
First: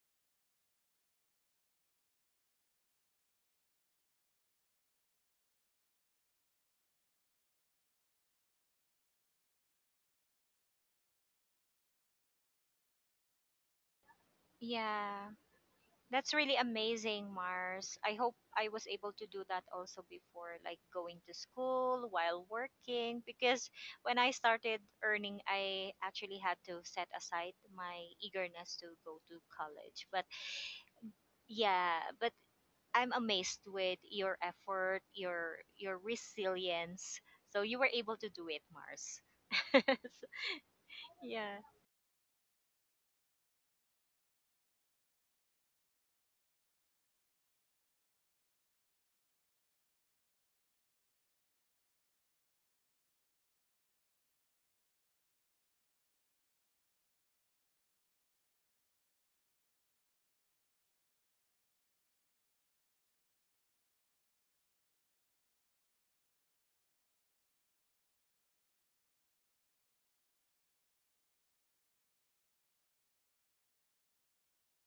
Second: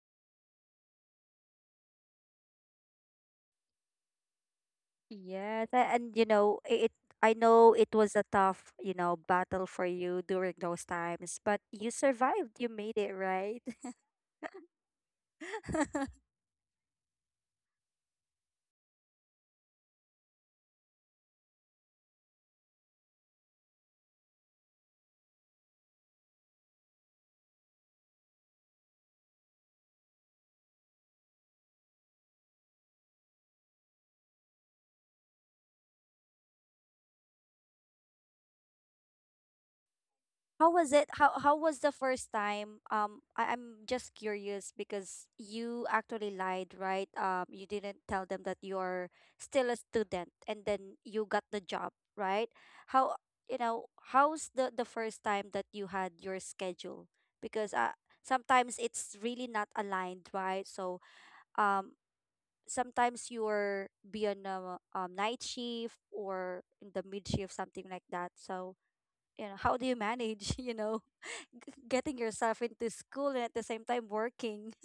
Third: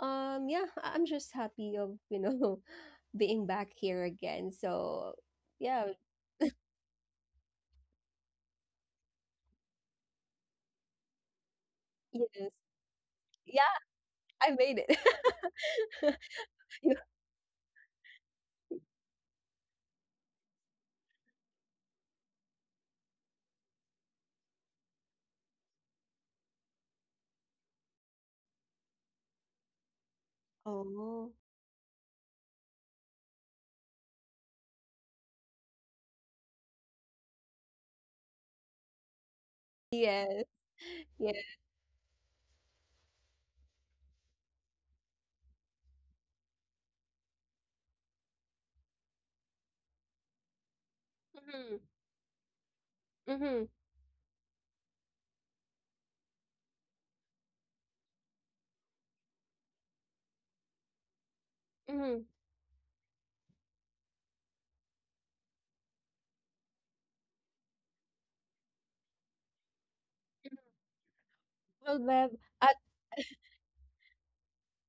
Speaker 1: yeah, I'm just happy of, [laughs] being back here again, so
Speaker 3: Yes,
Speaker 1: yeah.
Speaker 3: and you know, I- it I know it was a tough, you know, battle for you during those times, but you
Speaker 1: Yes.
Speaker 3: survived. You made it,
Speaker 1: Yeah.
Speaker 3: right?
Speaker 1: I made it.
Speaker 2: yeah,
Speaker 1: [laughs]
Speaker 3: [laughs]
Speaker 2: that's really
Speaker 1: You-
Speaker 2: amazing, Mars. I hope I was able to do that also before, like going to school while working. Because when I started earning, I actually had to set aside my eagerness to go to college. But
Speaker 1: oh,
Speaker 2: yeah, but I'm amazed with your effort, your resilience. So you were able to do it, Mars. [laughs]
Speaker 1: yeah,
Speaker 3: How was it? How
Speaker 1: yeah,
Speaker 2: Yeah.
Speaker 3: how was the first time? I'm just curious, because you actually lied, right? You didn't tell them that you're still a student, and then you got the
Speaker 1: mm-hmm,
Speaker 3: job, right? How, you
Speaker 1: mm-hmm,
Speaker 3: know? How's the first time that you had your schedule? Because sometimes it's really not aligned, right? So um,
Speaker 1: mm-hmm.
Speaker 3: sometimes you're be on a, night shift, or in the mid shift, something like that. So you know, how do you manage? [laughs] You know,
Speaker 1: Well,
Speaker 3: getting
Speaker 1: Bev,
Speaker 3: yourself
Speaker 1: at
Speaker 3: into school and at the same time working. [laughs]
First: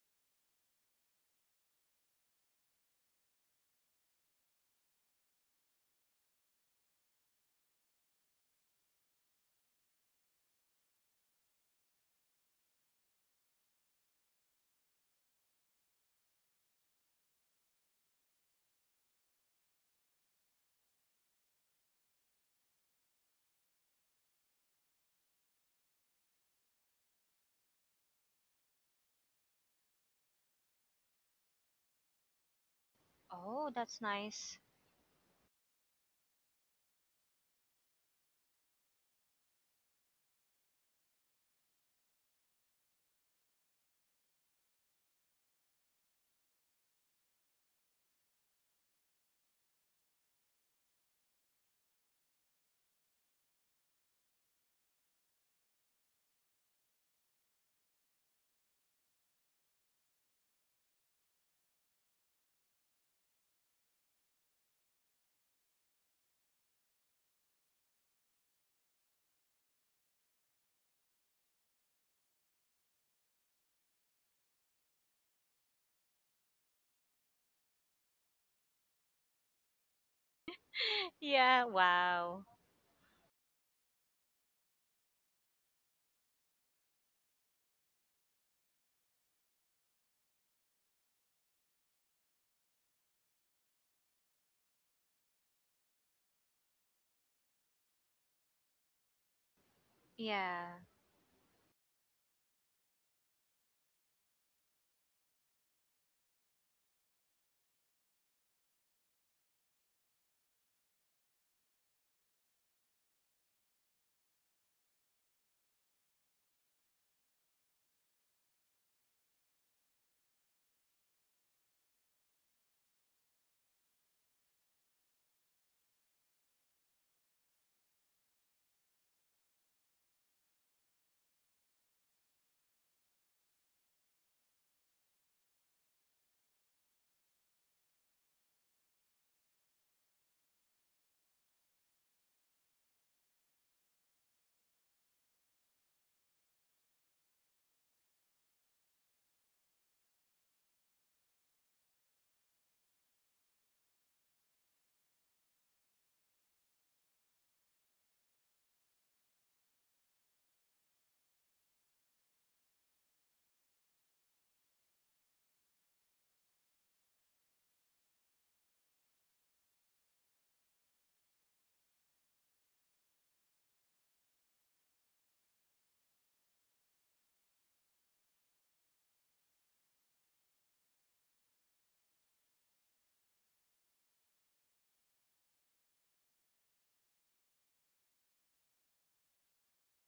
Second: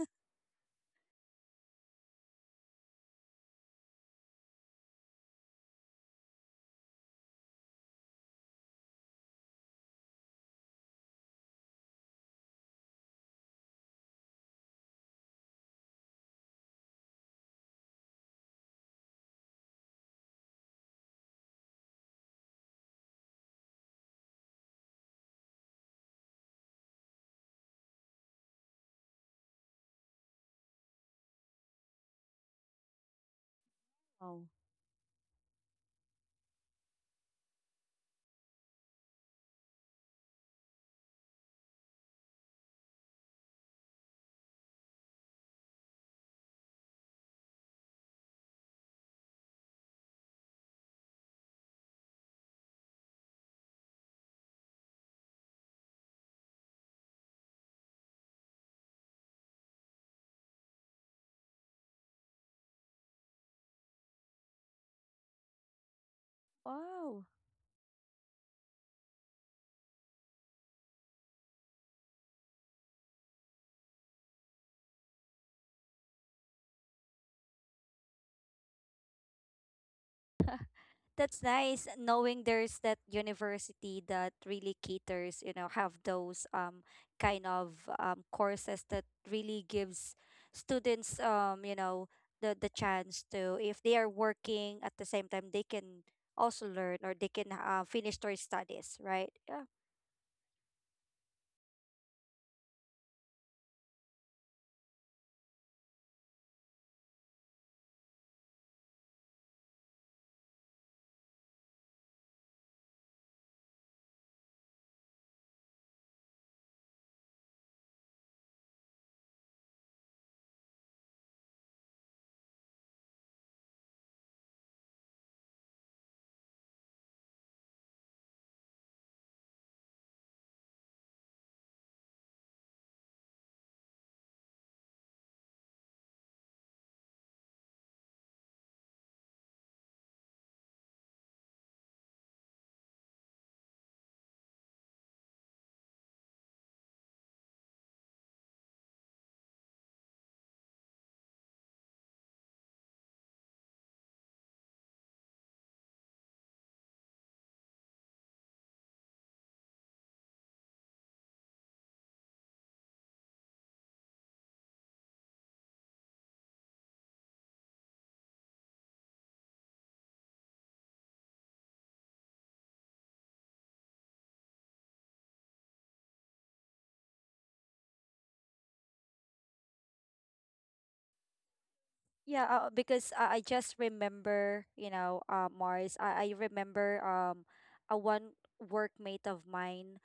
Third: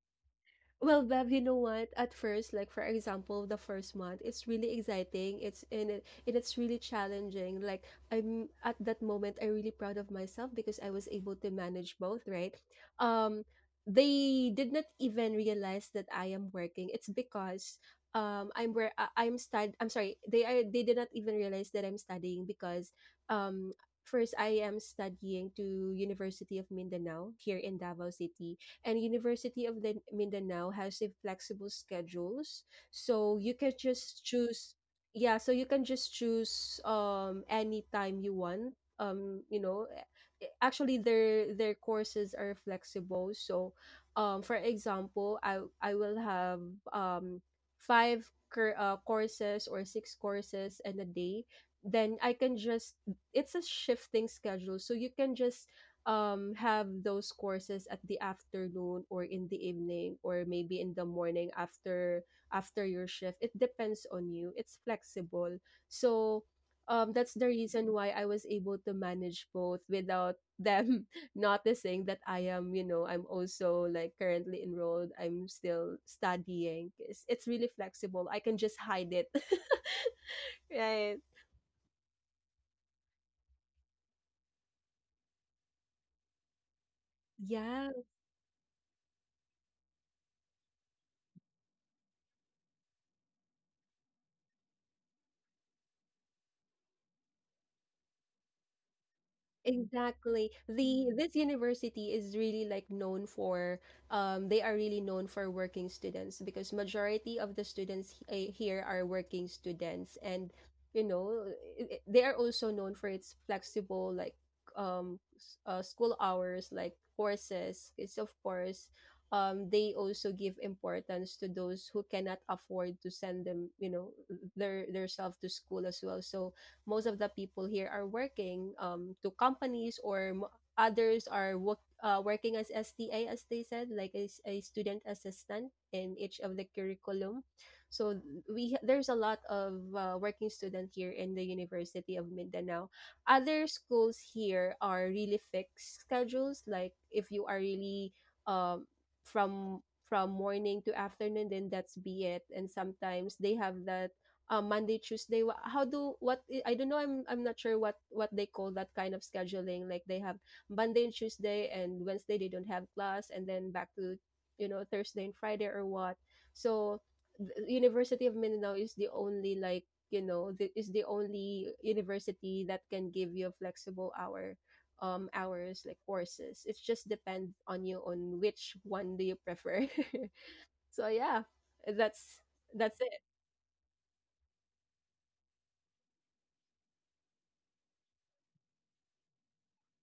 Speaker 1: well, Bev, you know what? At first, like for example, the first month, it's really exciting. It's in it, and it's really challenging. Like, I'm at that moment, I'm really proud of myself because I was able to manage both, right? Um, they did not even realize that I am working. It's because I'm where I- I'm stud I'm sorry, they did not even realize that I'm studying because um first, I am studying to University of Mindanao here in Davao City, and University of the Mindanao has a flexible schedules. So you
Speaker 2: Oh,
Speaker 1: can
Speaker 2: that's
Speaker 1: just
Speaker 3: Wow.
Speaker 2: nice.
Speaker 1: choose. Yeah, so you can just choose, any time you want. Um, you know, eh, Actually, their courses are flexible. So, for example, I will have, um five courses or six courses in a day, then I can just it's a shifting schedule, so you can just, have those courses at the afternoon or in the evening or maybe in the morning after your shift. It depends on you. It's flexible, so,
Speaker 3: Wow.
Speaker 1: that's the reason why I was able to manage both without them [laughs] noticing that I am, I'm also like currently enrolled, I'm still studying. It's really flexible. I can just hide it. [laughs] Right.
Speaker 3: That's
Speaker 2: Yeah,
Speaker 3: nice,
Speaker 2: wow.
Speaker 3: knowing there's that university that really caters, you know, have those kind of
Speaker 1: Yeah.
Speaker 3: courses that really gives students, you know, the chance to, if they are working at the same time, they can also learn, or they can, finish their studies, right?
Speaker 1: Exactly.
Speaker 2: Yeah.
Speaker 1: The this university is really like known for, they are really known for working students because majority of the students, here, are working students and you know they are also known for its flexible, like, school hours like courses. It's, of course, they also give importance to those who cannot afford to send them, their self to school as well. So most of the people here are working, to companies, or others are working as STA, as they said, like as a student assistant in each of the curriculum. So we there's a lot of, working student here in the University of Mindanao. Other schools here are really fixed schedules. Like if you are really, um, from morning to afternoon, then that's be it. And sometimes they have that, Monday, Tuesday. Wha- How do what I don't know. I'm not sure what they call that kind of scheduling. Like they have Monday and Tuesday and Wednesday they don't have class, and then back to, Thursday and Friday or what. So the University of Mindanao is the only like you know the, is the only university that can give you a flexible hour, hours like courses. It just depends on you on which one do you prefer. [laughs] So yeah, that's
Speaker 3: Yeah, because
Speaker 1: it.
Speaker 3: I just remember, you know, Mars. I remember a one workmate of mine.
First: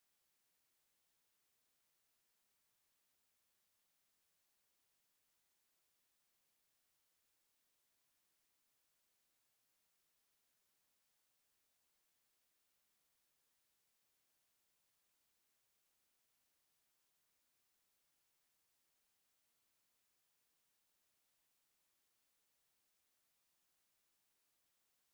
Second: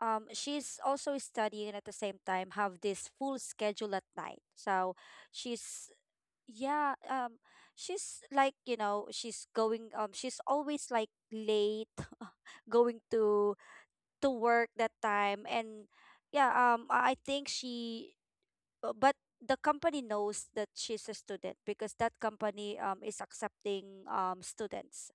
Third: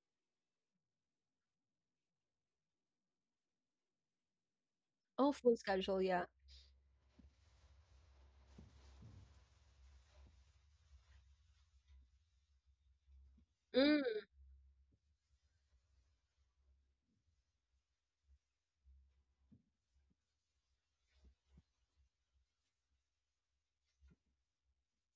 Speaker 3: She's also studying at the same time, have this full schedule at night. So
Speaker 1: Oh, full
Speaker 3: she's
Speaker 1: schedule, yeah.
Speaker 3: yeah, she's like, you know, she's going, she's always like late, [laughs] going to
Speaker 1: Mm.
Speaker 3: work that time. And yeah, I think she but the company knows that she's a student, because that company, is accepting students,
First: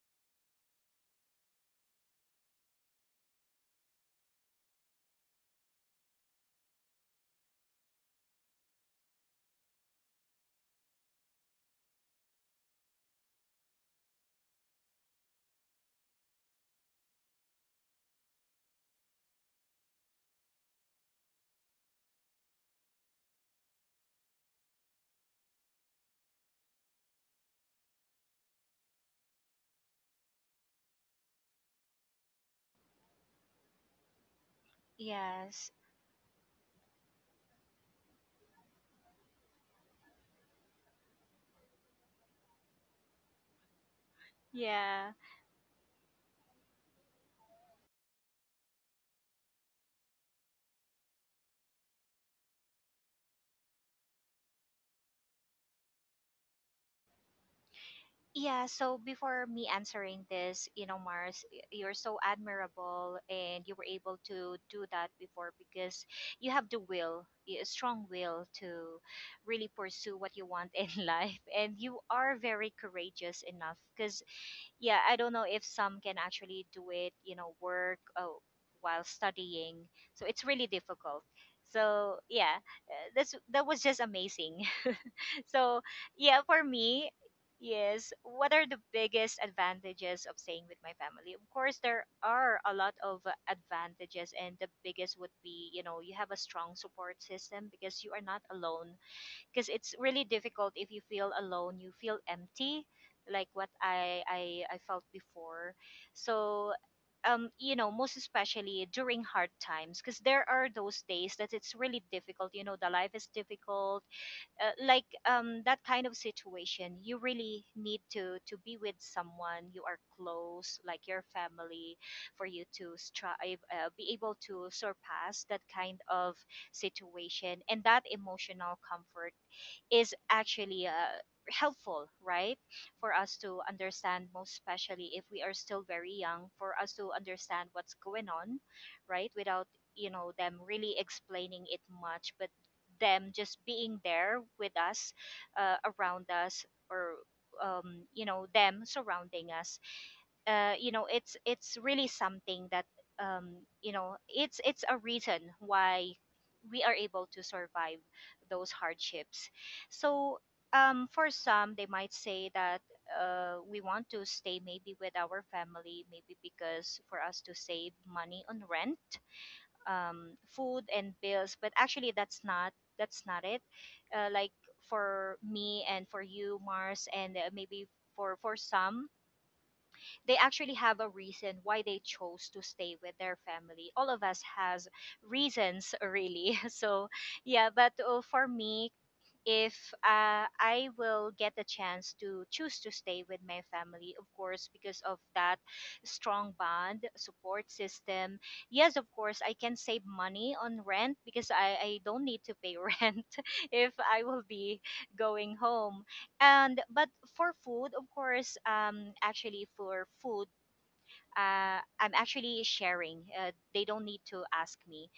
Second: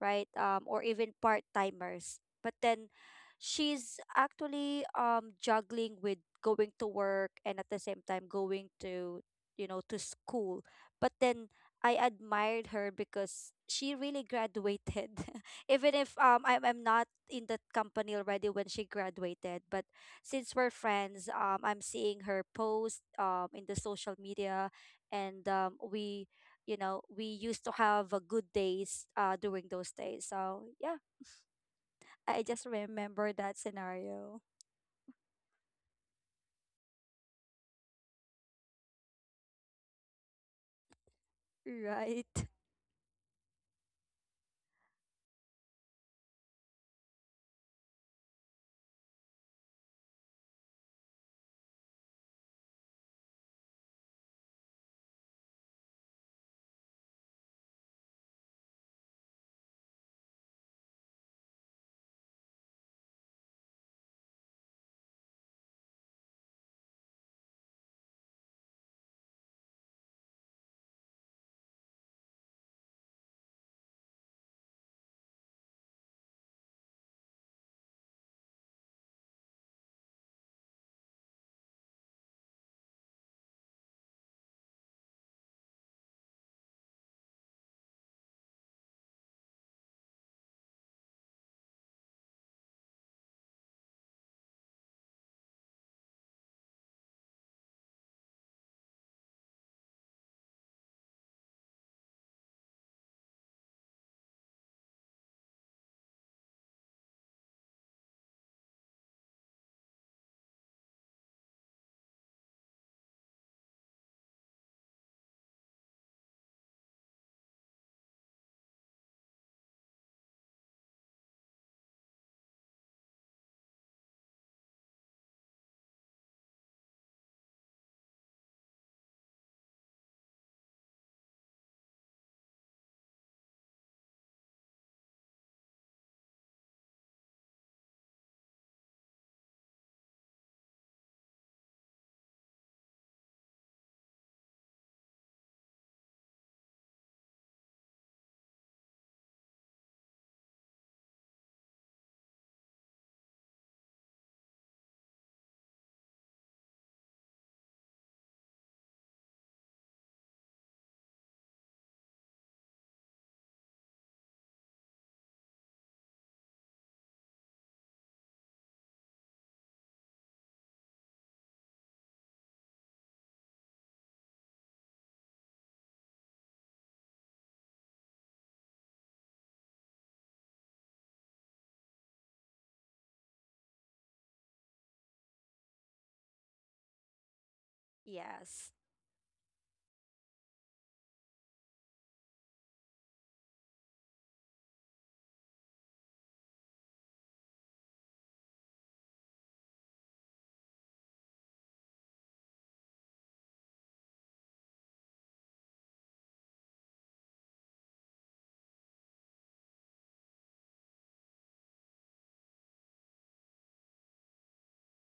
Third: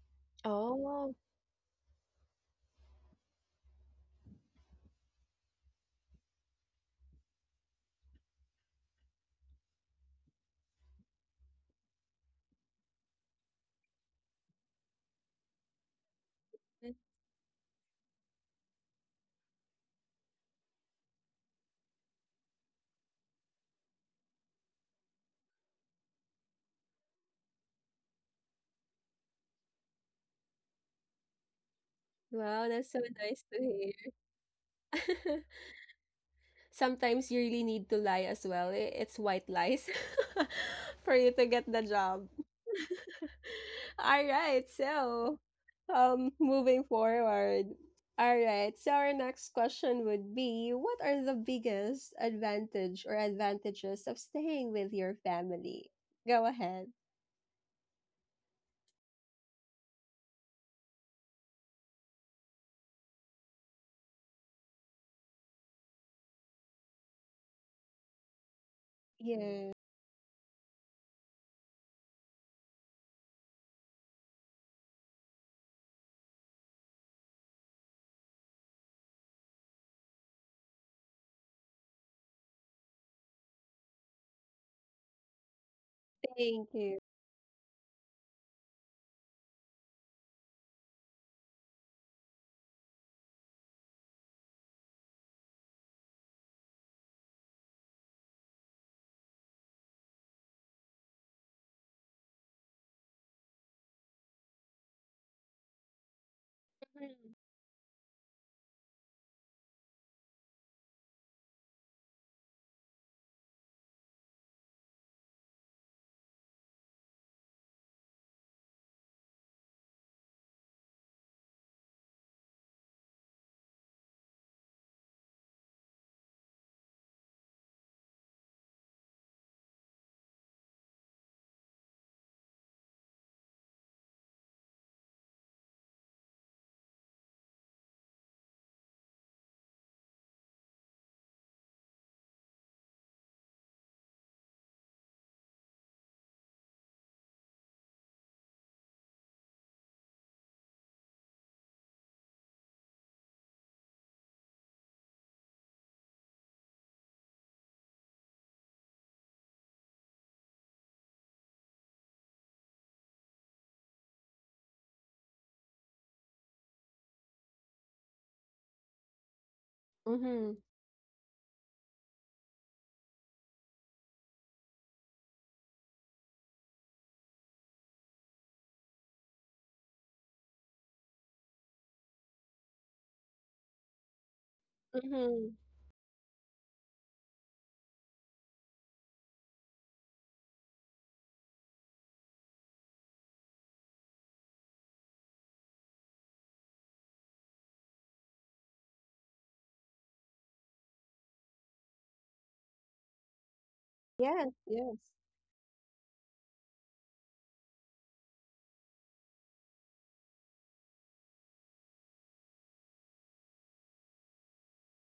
Speaker 3: right? Or even
Speaker 1: Oh,
Speaker 3: part timers. But then she's actually, juggling with going to work, and at the same time going to, you know, to school. But then I admired her because she really graduated. [laughs] Even if I'm
Speaker 1: that-
Speaker 3: not in that company already when she graduated, but since we're friends, I'm seeing her post, in the social media. And we you know we used to have a good days during those days. So yeah, I just
Speaker 1: wow, that's so
Speaker 3: remember
Speaker 1: nice
Speaker 3: that
Speaker 1: to
Speaker 3: scenario.
Speaker 1: hear. [laughs]
Speaker 2: Yes.
Speaker 1: Sometimes you really need to lie as well. It's white lies [laughs] for you to get the job.
Speaker 3: Right. [laughs]
Speaker 1: [laughs] All right,
Speaker 2: Yeah.
Speaker 1: so, moving forward. All right, so our next question would be what are the biggest advantage or advantages of staying with your family? Go ahead.
Speaker 2: Yeah. So before me answering this, you know, Mars, you're so admirable and you were able to do that before because you have the will, a strong will to really
Speaker 1: Yeah.
Speaker 2: pursue what you want in [laughs] life. And you are very courageous enough because, yeah, I don't know if some can actually do it, you know, work while studying. So it's really difficult. So yeah, that's that was just amazing. So, yeah, for
Speaker 1: Thank you.
Speaker 2: me, yes, what are the biggest advantages of staying with my family? Of course, there are a lot of advantages, and the biggest would be, you know, you have a strong support system because you are not alone. Because it's really difficult if you feel alone, you feel empty, like what I felt before. So you know, most especially during hard times, because there are those days that it's really difficult. You know, the life is difficult, like that kind of situation you really need to be with someone you are close, like your family, for you to strive, be able to surpass that kind of situation. And that emotional comfort is actually helpful, right? For us to understand, most especially if we are still very young, for us to understand what's going on, right? Without, you know, them really explaining it much, but them just being there with us, around us, or, you know, them surrounding us, you know it's really something that, you know it's a reason why we are able to survive those hardships. So for some, they might say that we want to stay maybe with our family, maybe because for us to save money on rent,
Speaker 1: Mm-hmm.
Speaker 2: food, and bills. But actually, that's not it. Like for me and for you, Mars, and maybe for some, they actually have a reason why they chose to stay with their family. All of us has
Speaker 1: Mm-hmm.
Speaker 2: reasons, [laughs] really. So yeah, but for
Speaker 3: Yes,
Speaker 2: me, if I will get a chance to choose to stay with my family, of course, because of that strong bond, support system. Yes, of course, I can save money on rent because I don't need to pay [laughs] rent if I will
Speaker 1: Yes,
Speaker 2: be
Speaker 1: yes.
Speaker 2: going home. And but for food, of course, I'm actually sharing. They don't need to ask me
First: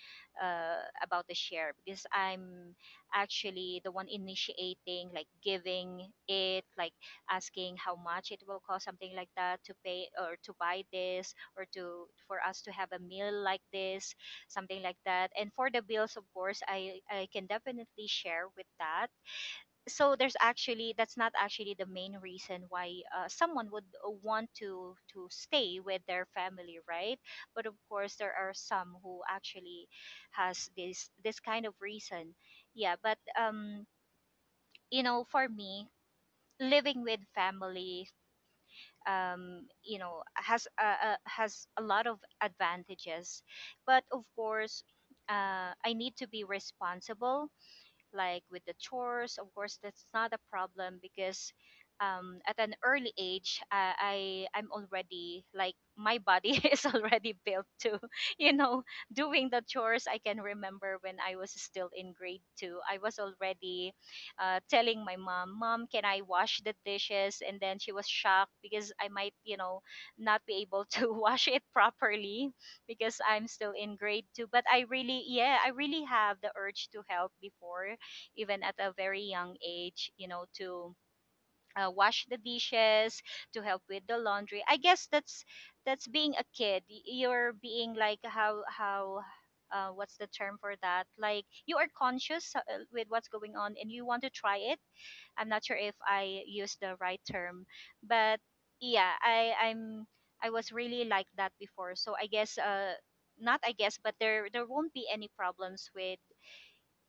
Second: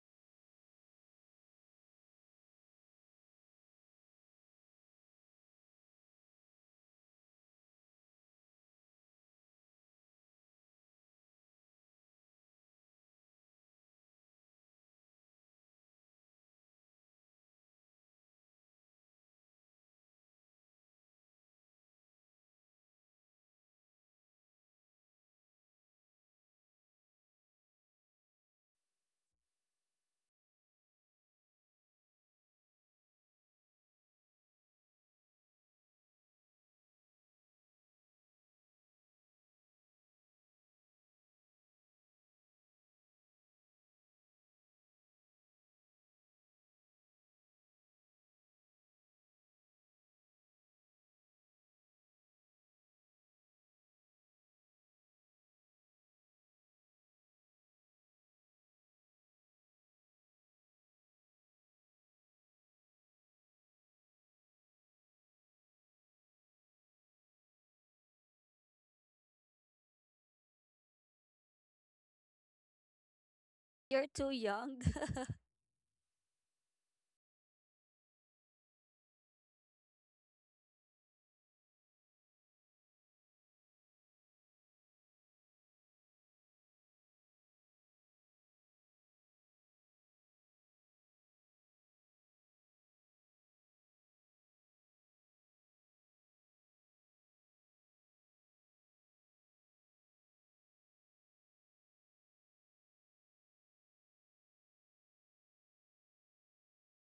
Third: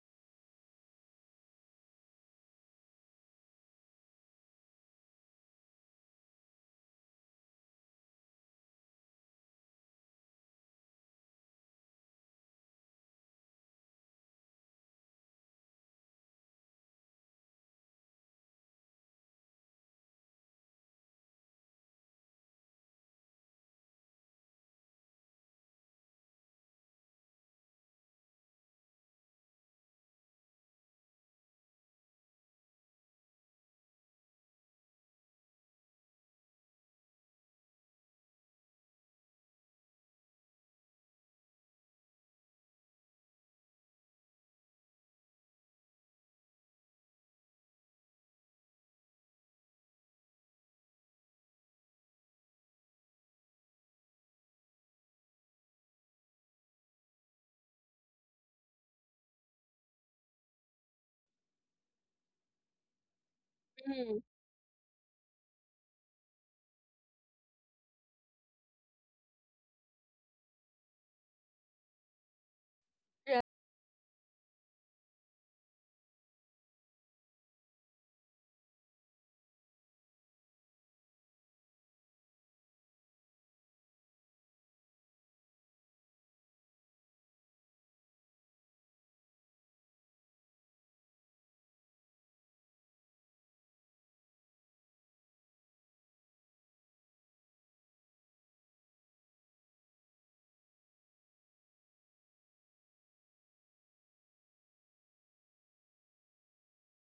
Speaker 2: about the share because I'm actually the one initiating, like giving it, like asking how much it will cost, something like that, to pay or to buy this or to for us to have a meal like this, something like that. And for the bills, of course, I can definitely share with that. So there's actually that's not actually the main reason why someone would want to stay with their family, right? But of course there are some who actually has this kind of reason. Yeah, but you know for me living with family, you know has a lot of advantages. But of course I need to be responsible like with the chores. Of course, that's not a problem because at an early age, I'm already like my body [laughs] is already built to, [laughs] you know, doing the chores. I can remember when I was still in grade two, I was already
Speaker 1: Mhm.
Speaker 2: telling my mom, "Mom, can I wash the dishes?" And then she was shocked because I might, you know, not be able [laughs] to wash it properly because
Speaker 1: Right.
Speaker 2: I'm still in
Speaker 3: you're
Speaker 2: grade
Speaker 3: too
Speaker 2: two. But
Speaker 3: young.
Speaker 2: I really,
Speaker 3: [laughs]
Speaker 2: yeah, I really have the urge to help before, even at a very young age, you know, to wash the dishes, to help with the laundry. I guess that's being a kid. You're being like how what's the term for that? Like you are conscious, with what's going on and you want to try it. I'm not sure if I use the right term, but yeah, I was really like that before. So not I guess, but there won't be any problems with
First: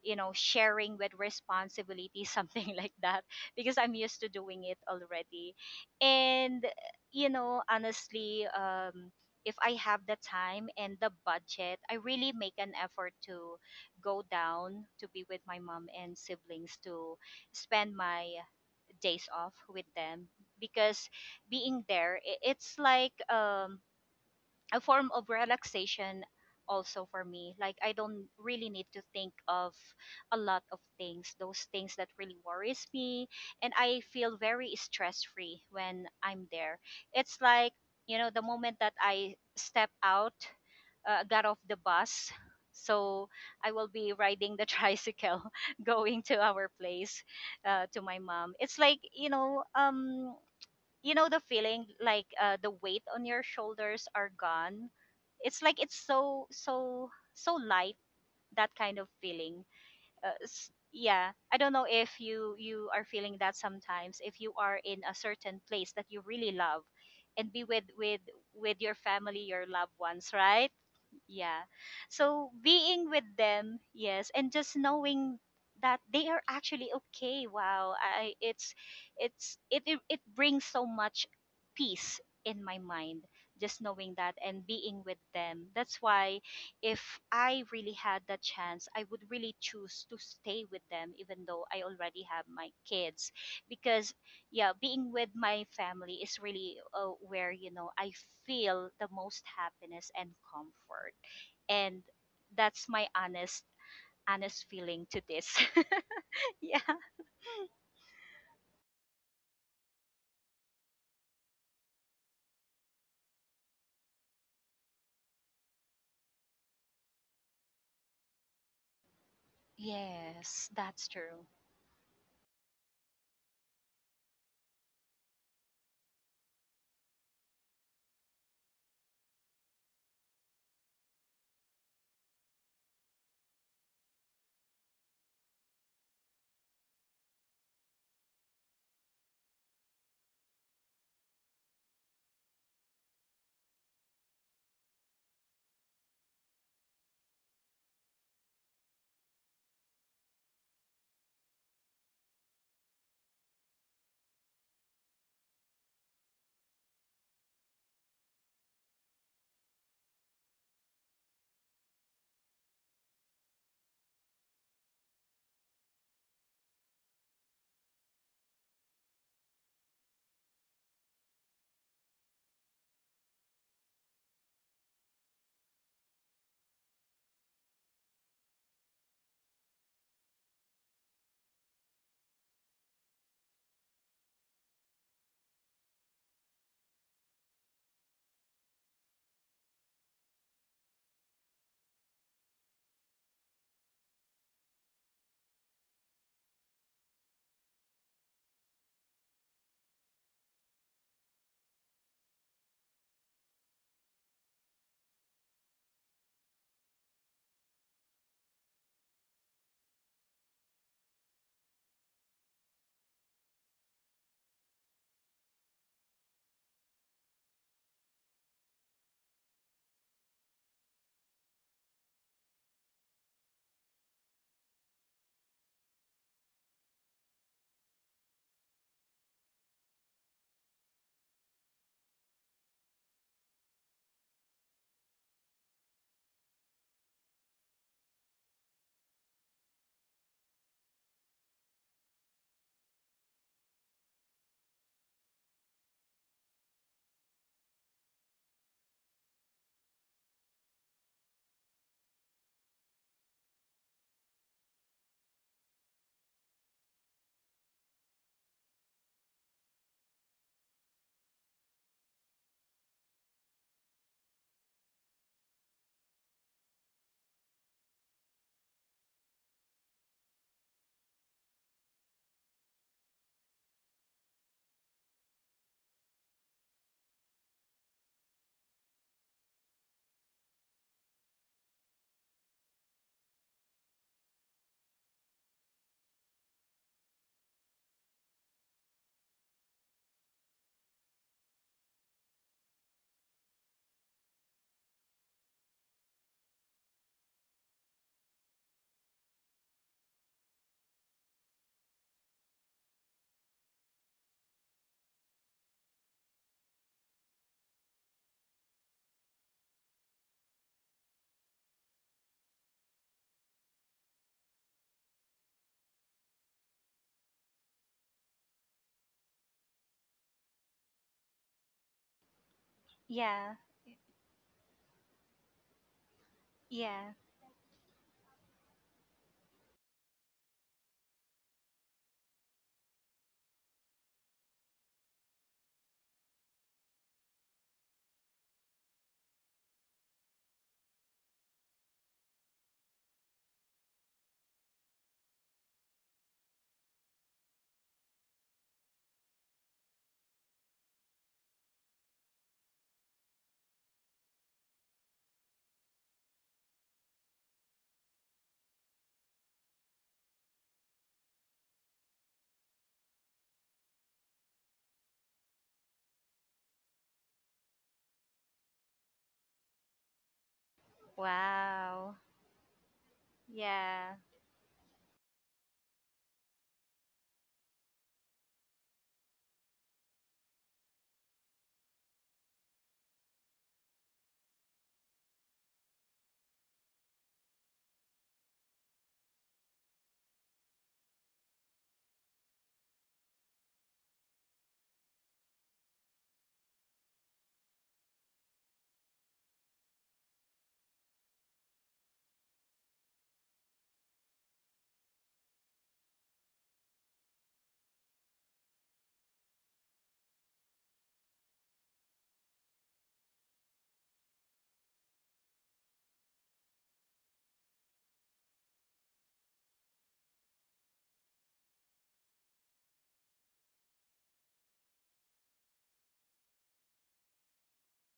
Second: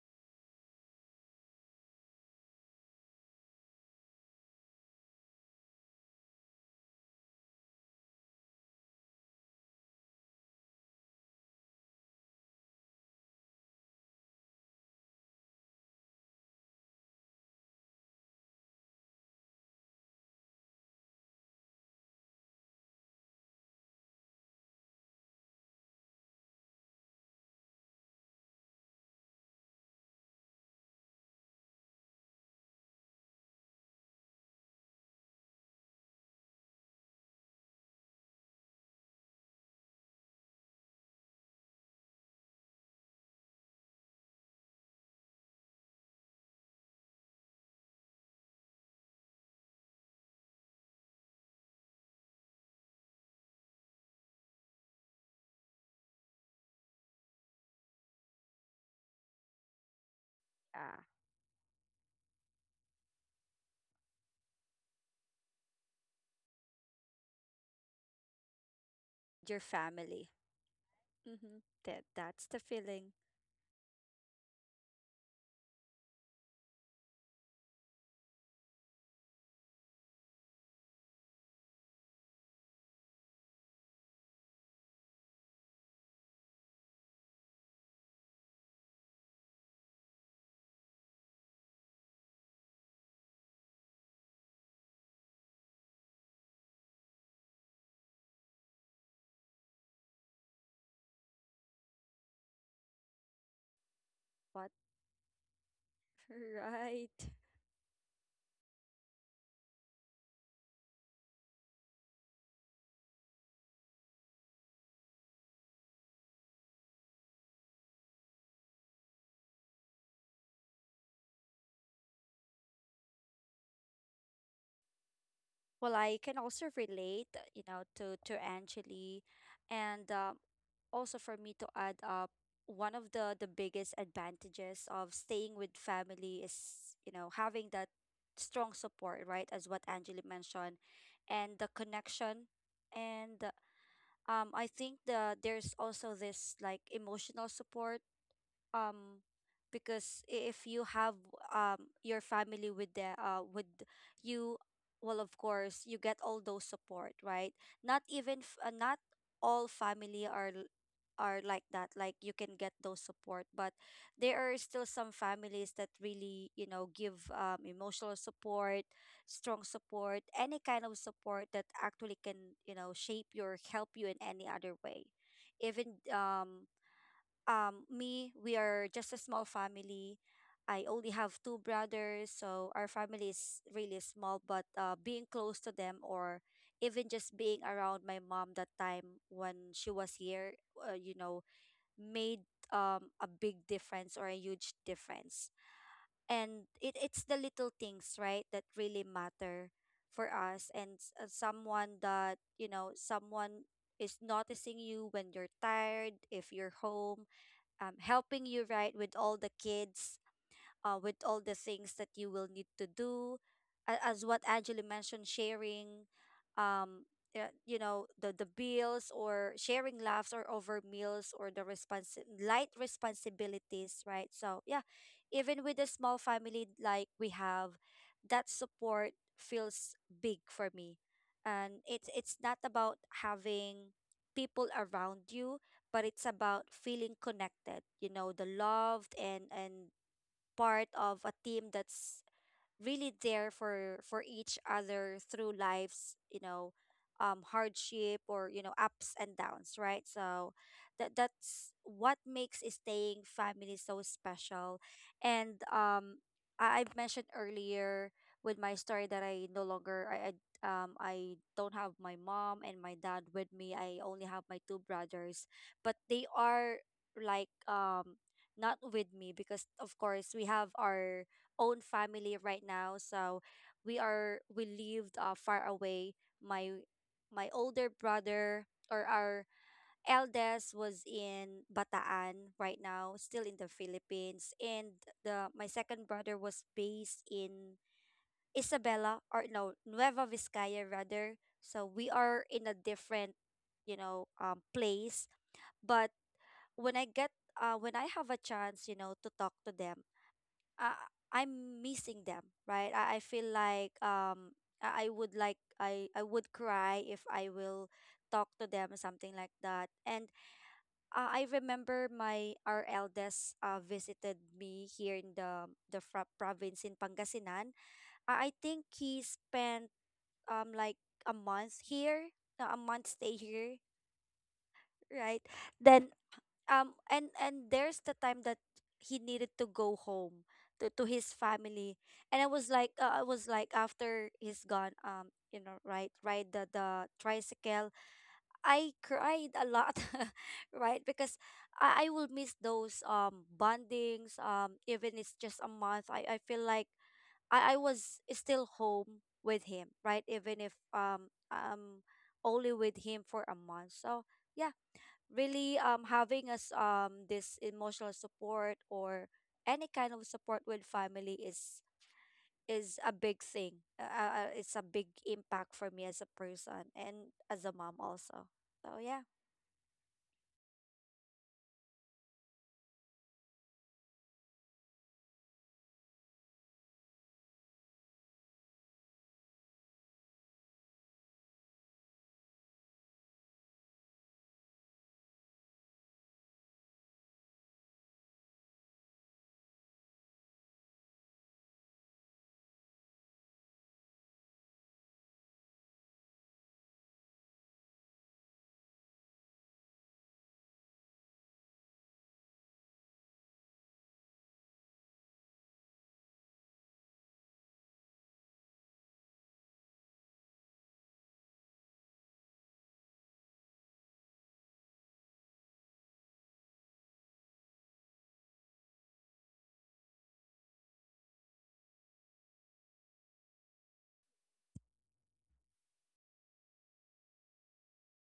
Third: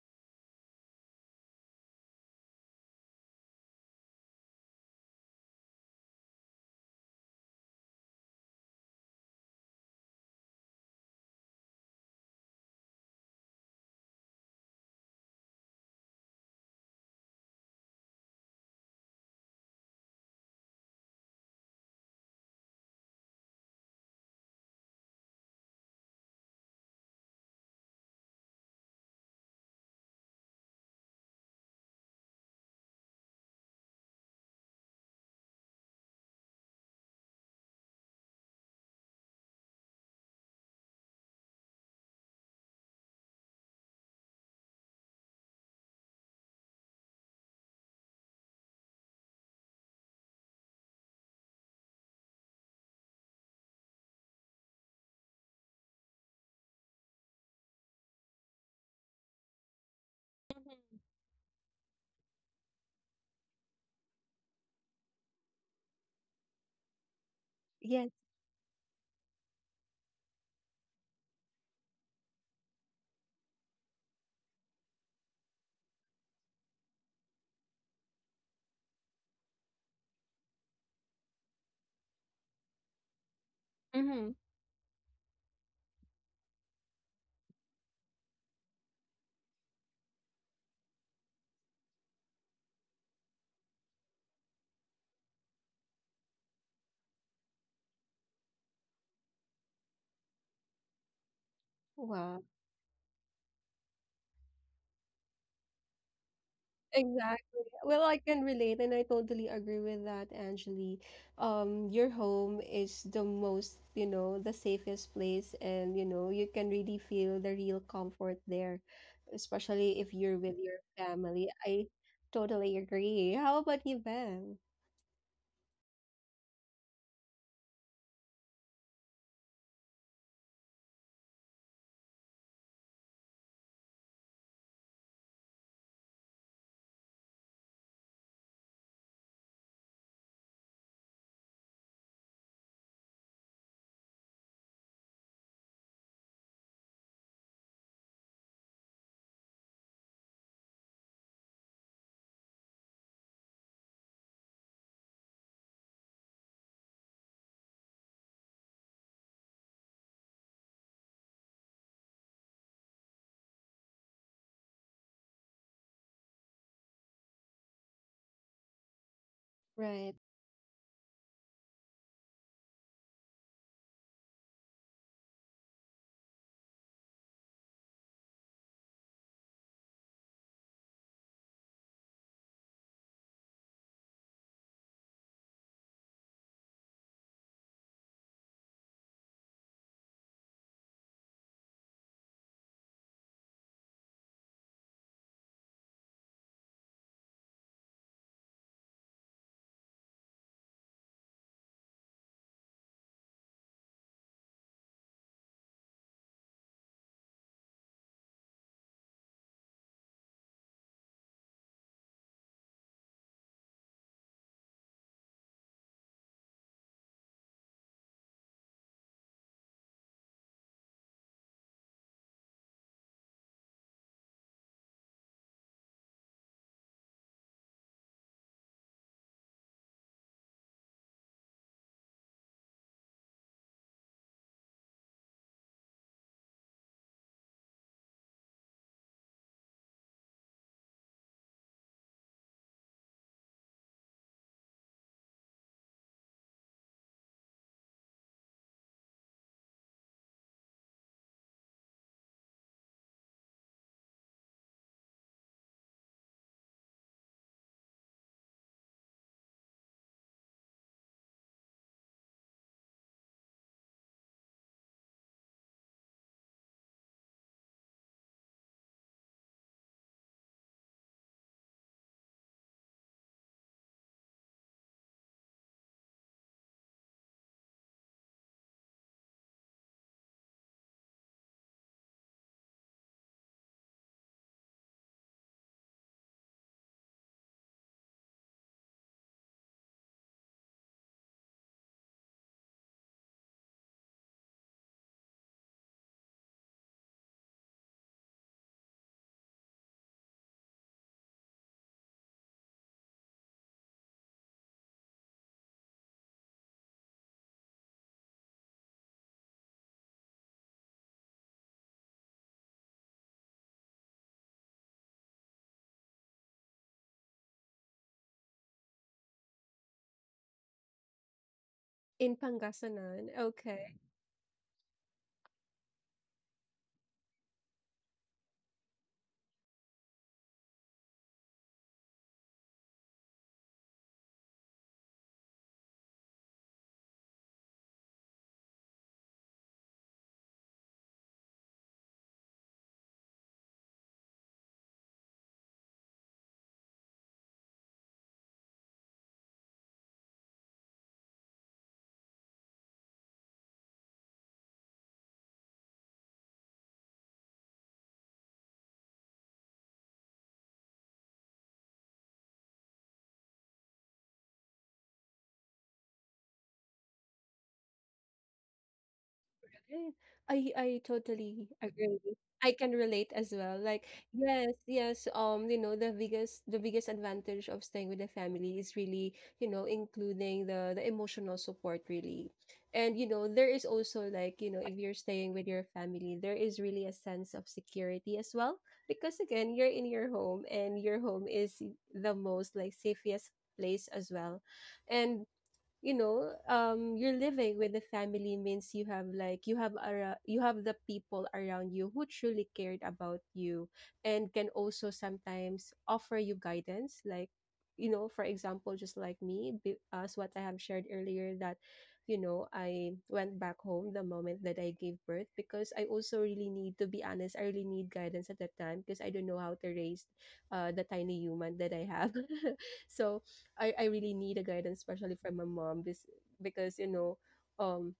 Speaker 2: sharing with responsibility [laughs] something like that because I'm used to doing it already. And honestly, if I have the time and the budget, I really make an effort to go down to be with my mom and siblings, to spend my days off with them because being there, it's like, a form of relaxation also for me. Like I don't really need to think of a lot of things, those things that really worries me, and I feel very stress free when I'm there. It's like, the moment that I step out, got off the bus, so I will be riding the [laughs] tricycle going to our place. To my mom, it's like the feeling like, the weight on your shoulders are gone. It's like it's so so so light, that kind of feeling.
Speaker 3: Yeah,
Speaker 1: Mhm.
Speaker 2: Yeah, I don't know if you are feeling that sometimes, if you are in a certain place that you really love and be with
Speaker 1: Yes.
Speaker 2: with your family,
Speaker 3: your
Speaker 2: your loved
Speaker 3: family.
Speaker 2: ones, right?
Speaker 3: Mm-hmm.
Speaker 2: Yeah.
Speaker 3: that that's
Speaker 2: So
Speaker 3: the
Speaker 2: being
Speaker 3: feeling.
Speaker 2: with them, yes, and just knowing that they are actually okay. Wow, I it's it it, it brings so much peace in my mind, just knowing that
Speaker 1: Mhm.
Speaker 2: and being with them. That's why if I really had the chance, I would really choose to stay with them even though I already have my kids because yeah, being with my family is really, where I feel the most happiness and comfort. And
Speaker 1: Wow.
Speaker 2: that's my honest honest
Speaker 3: What?
Speaker 2: feeling to this. [laughs]
Speaker 3: [laughs]
Speaker 2: Yeah.
Speaker 3: Right.
Speaker 1: Exactly. Well, I can relate, and I totally agree with that, Angeli. Your home is the safest place, and, you can really feel the real comfort there, especially if you're with
Speaker 2: Yes,
Speaker 1: your
Speaker 2: that's
Speaker 1: family.
Speaker 2: true.
Speaker 1: I totally agree. How about you, Bev?
Speaker 3: Well, I can also relate, you know, to Angeli. And also for me to add up, one of the biggest advantages of staying with family is, you know, having that strong support, right? As what Angeli mentioned, and the connection. And I think there's also this like emotional support, um because if you have, your family with the with you, well, of course you get all those support, right? Not even not all family are are like that. Like, you can get those support, but there are still some families that really, you know, give emotional support, strong
Speaker 1: Right.
Speaker 3: support, any kind of support that actually can, you know, shape you or help you in any other way. Even me, we are just a small family. I only have two brothers, so our family is really small. But being close to them, or even just being around my mom, that time when she was here, you know, made a big difference, or a huge difference. And it's the little things, right, that really matter for us. And someone, that, you know, someone is noticing you when you're tired, if you're home, helping you, right, with all the kids, with all the things that you will need to do. As what Angela mentioned, sharing, um, you know, the bills or sharing laughs or over meals or the light responsibilities, right? So, yeah, even with a small family like we have, that support feels big for me. And it's not about having people around you, but it's about feeling connected, the loved, and part of a team that's really there for each other through life's hardship or, you know, ups and downs, right? So that's what makes a staying family so special. And I mentioned earlier with my story that I no longer I don't have my mom and my dad with me. I only have my two brothers, but they are like, not with me, because of course we have our own family right now. So we lived far away. My my older brother, or our eldest, was in Bataan right now, still in the Philippines, and the my second brother was based in Isabela or no Nueva Vizcaya rather. So we are in a different, place. But when I get when I have a chance, you know, to talk to them, I, I'm missing them, right? I feel like, I would like I would cry if I will talk to them, something like that. And I remember my our eldest visited me here in the province in Pangasinan. I think he spent, um, a
Speaker 1: In
Speaker 3: month here,
Speaker 1: Pangasinan.
Speaker 3: a
Speaker 2: Yeah.
Speaker 3: month
Speaker 1: Okay.
Speaker 3: stay here, right?
Speaker 2: Yeah.
Speaker 3: Then and there's the time that he needed to go home to his family, and I was like, after he's gone, you know, right, ride the tricycle. I cried a lot [laughs] right? Because I will miss those bondings, even it's just a month. I feel like I was still home with him, right? Even if only with him for a month. So yeah, really, having us, this emotional support or any kind of support with family is a big thing. It's a big impact for me as a person and as a mom also. So yeah,
Speaker 1: Right. I totally agree.
Speaker 2: Wow.
Speaker 1: I can relate as well. Like,
Speaker 2: Yeah,
Speaker 1: yes, yes, the biggest advantage of staying with the family is really, including the emotional support really. And, there is also, like, if you're staying with your family, there is really a sense of security as well because again, you're in your home and your home is the most like safest place as well. And you're living with a family means you have the people around you who truly cared about you and can also sometimes offer you guidance, for example, just like me, as what I have shared earlier, that I went back home the moment that I gave birth because I also really need to be honest. I really need guidance at that time because I don't know how to raise, the tiny human that I have. [laughs] So I really need a guidance, especially from my mom, this because, um,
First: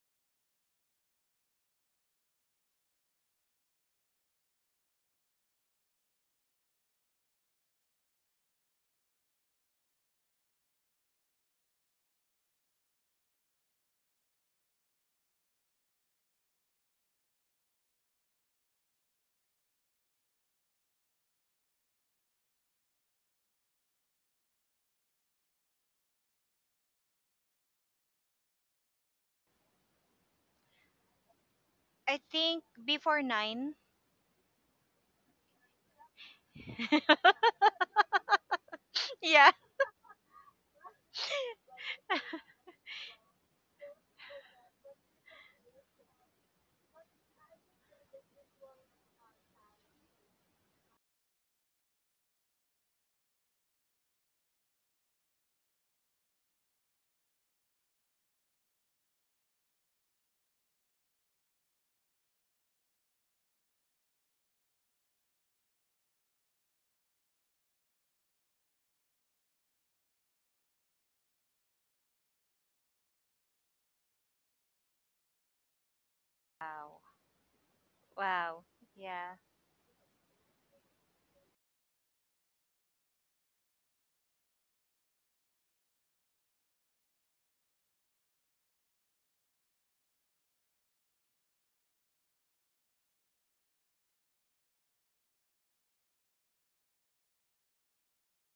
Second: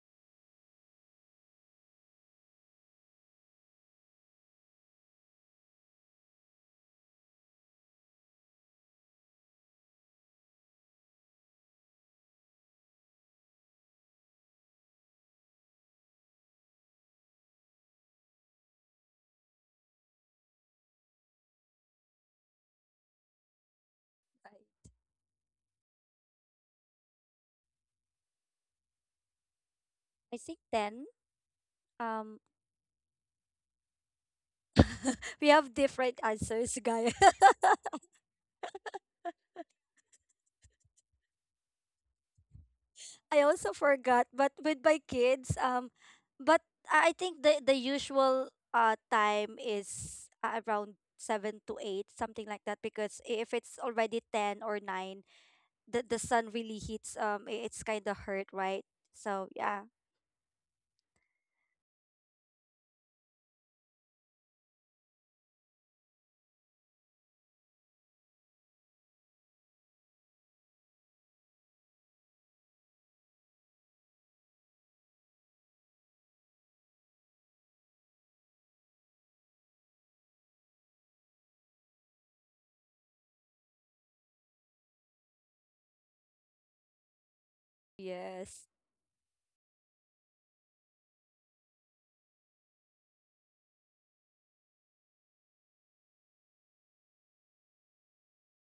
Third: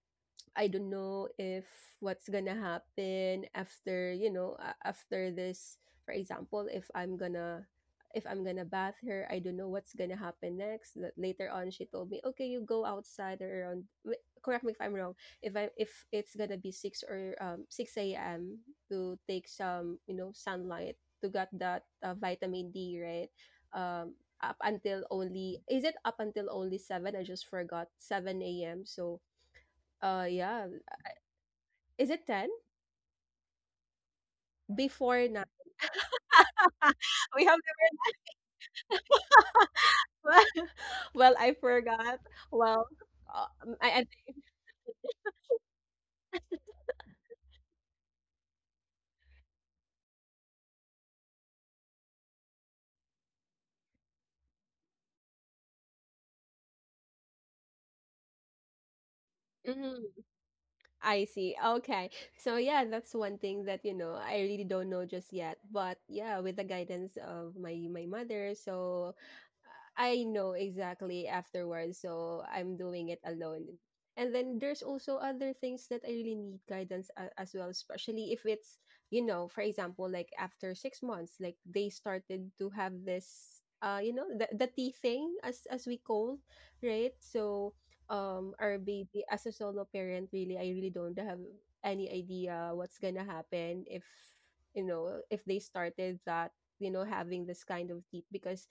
Speaker 1: I don't know if what's gonna happen after you know a- after this. For example, if I'm gonna bath her, I don't know what's gonna happen next. That later on, she told me, okay, you go outside or around. Correct me if I'm wrong. If it's gonna be 6 or, 6 a.m. to take some, sunlight to get that, vitamin D, right.
Speaker 3: I,
Speaker 1: Up until only is it up until only 7? I just forgot 7 a.m. So
Speaker 3: I think
Speaker 1: yeah,
Speaker 3: then,
Speaker 1: is
Speaker 2: I
Speaker 1: it
Speaker 3: um
Speaker 1: 10?
Speaker 2: think before nine.
Speaker 1: Before
Speaker 3: [laughs]
Speaker 1: 9?
Speaker 3: we have different answers, [laughs]
Speaker 1: [laughs]
Speaker 3: guys.
Speaker 2: [laughs]
Speaker 1: We have the
Speaker 2: Yeah.
Speaker 1: [laughs] Well, I forgot. Well,
Speaker 3: I
Speaker 1: uh,
Speaker 3: also
Speaker 1: um, I, I
Speaker 3: forgot,
Speaker 1: think-
Speaker 3: but with my kids, but I think the usual time is around seven to eight, something like that. Because if it's already ten or nine, the sun really hits. It's kind of hurt, right? So yeah,
Speaker 1: Mhm. I see. Okay. So yeah, that's one thing that, I really don't know just yet. But yeah, with the guidance of my mother, so I know exactly afterwards. So I'm doing it alone. And then there's also other things that I really need
Speaker 2: Wow.
Speaker 1: guidance as well, especially if
Speaker 2: Wow.
Speaker 1: it's,
Speaker 2: Yeah.
Speaker 1: for example, like after 6 months, like they started to have this, the tea thing as we call, right? So
Speaker 3: yes,
Speaker 1: our baby as a solo parent, really, I really don't have any idea what's gonna happen if, you know, if they started that, you know, having this kind of teeth. Because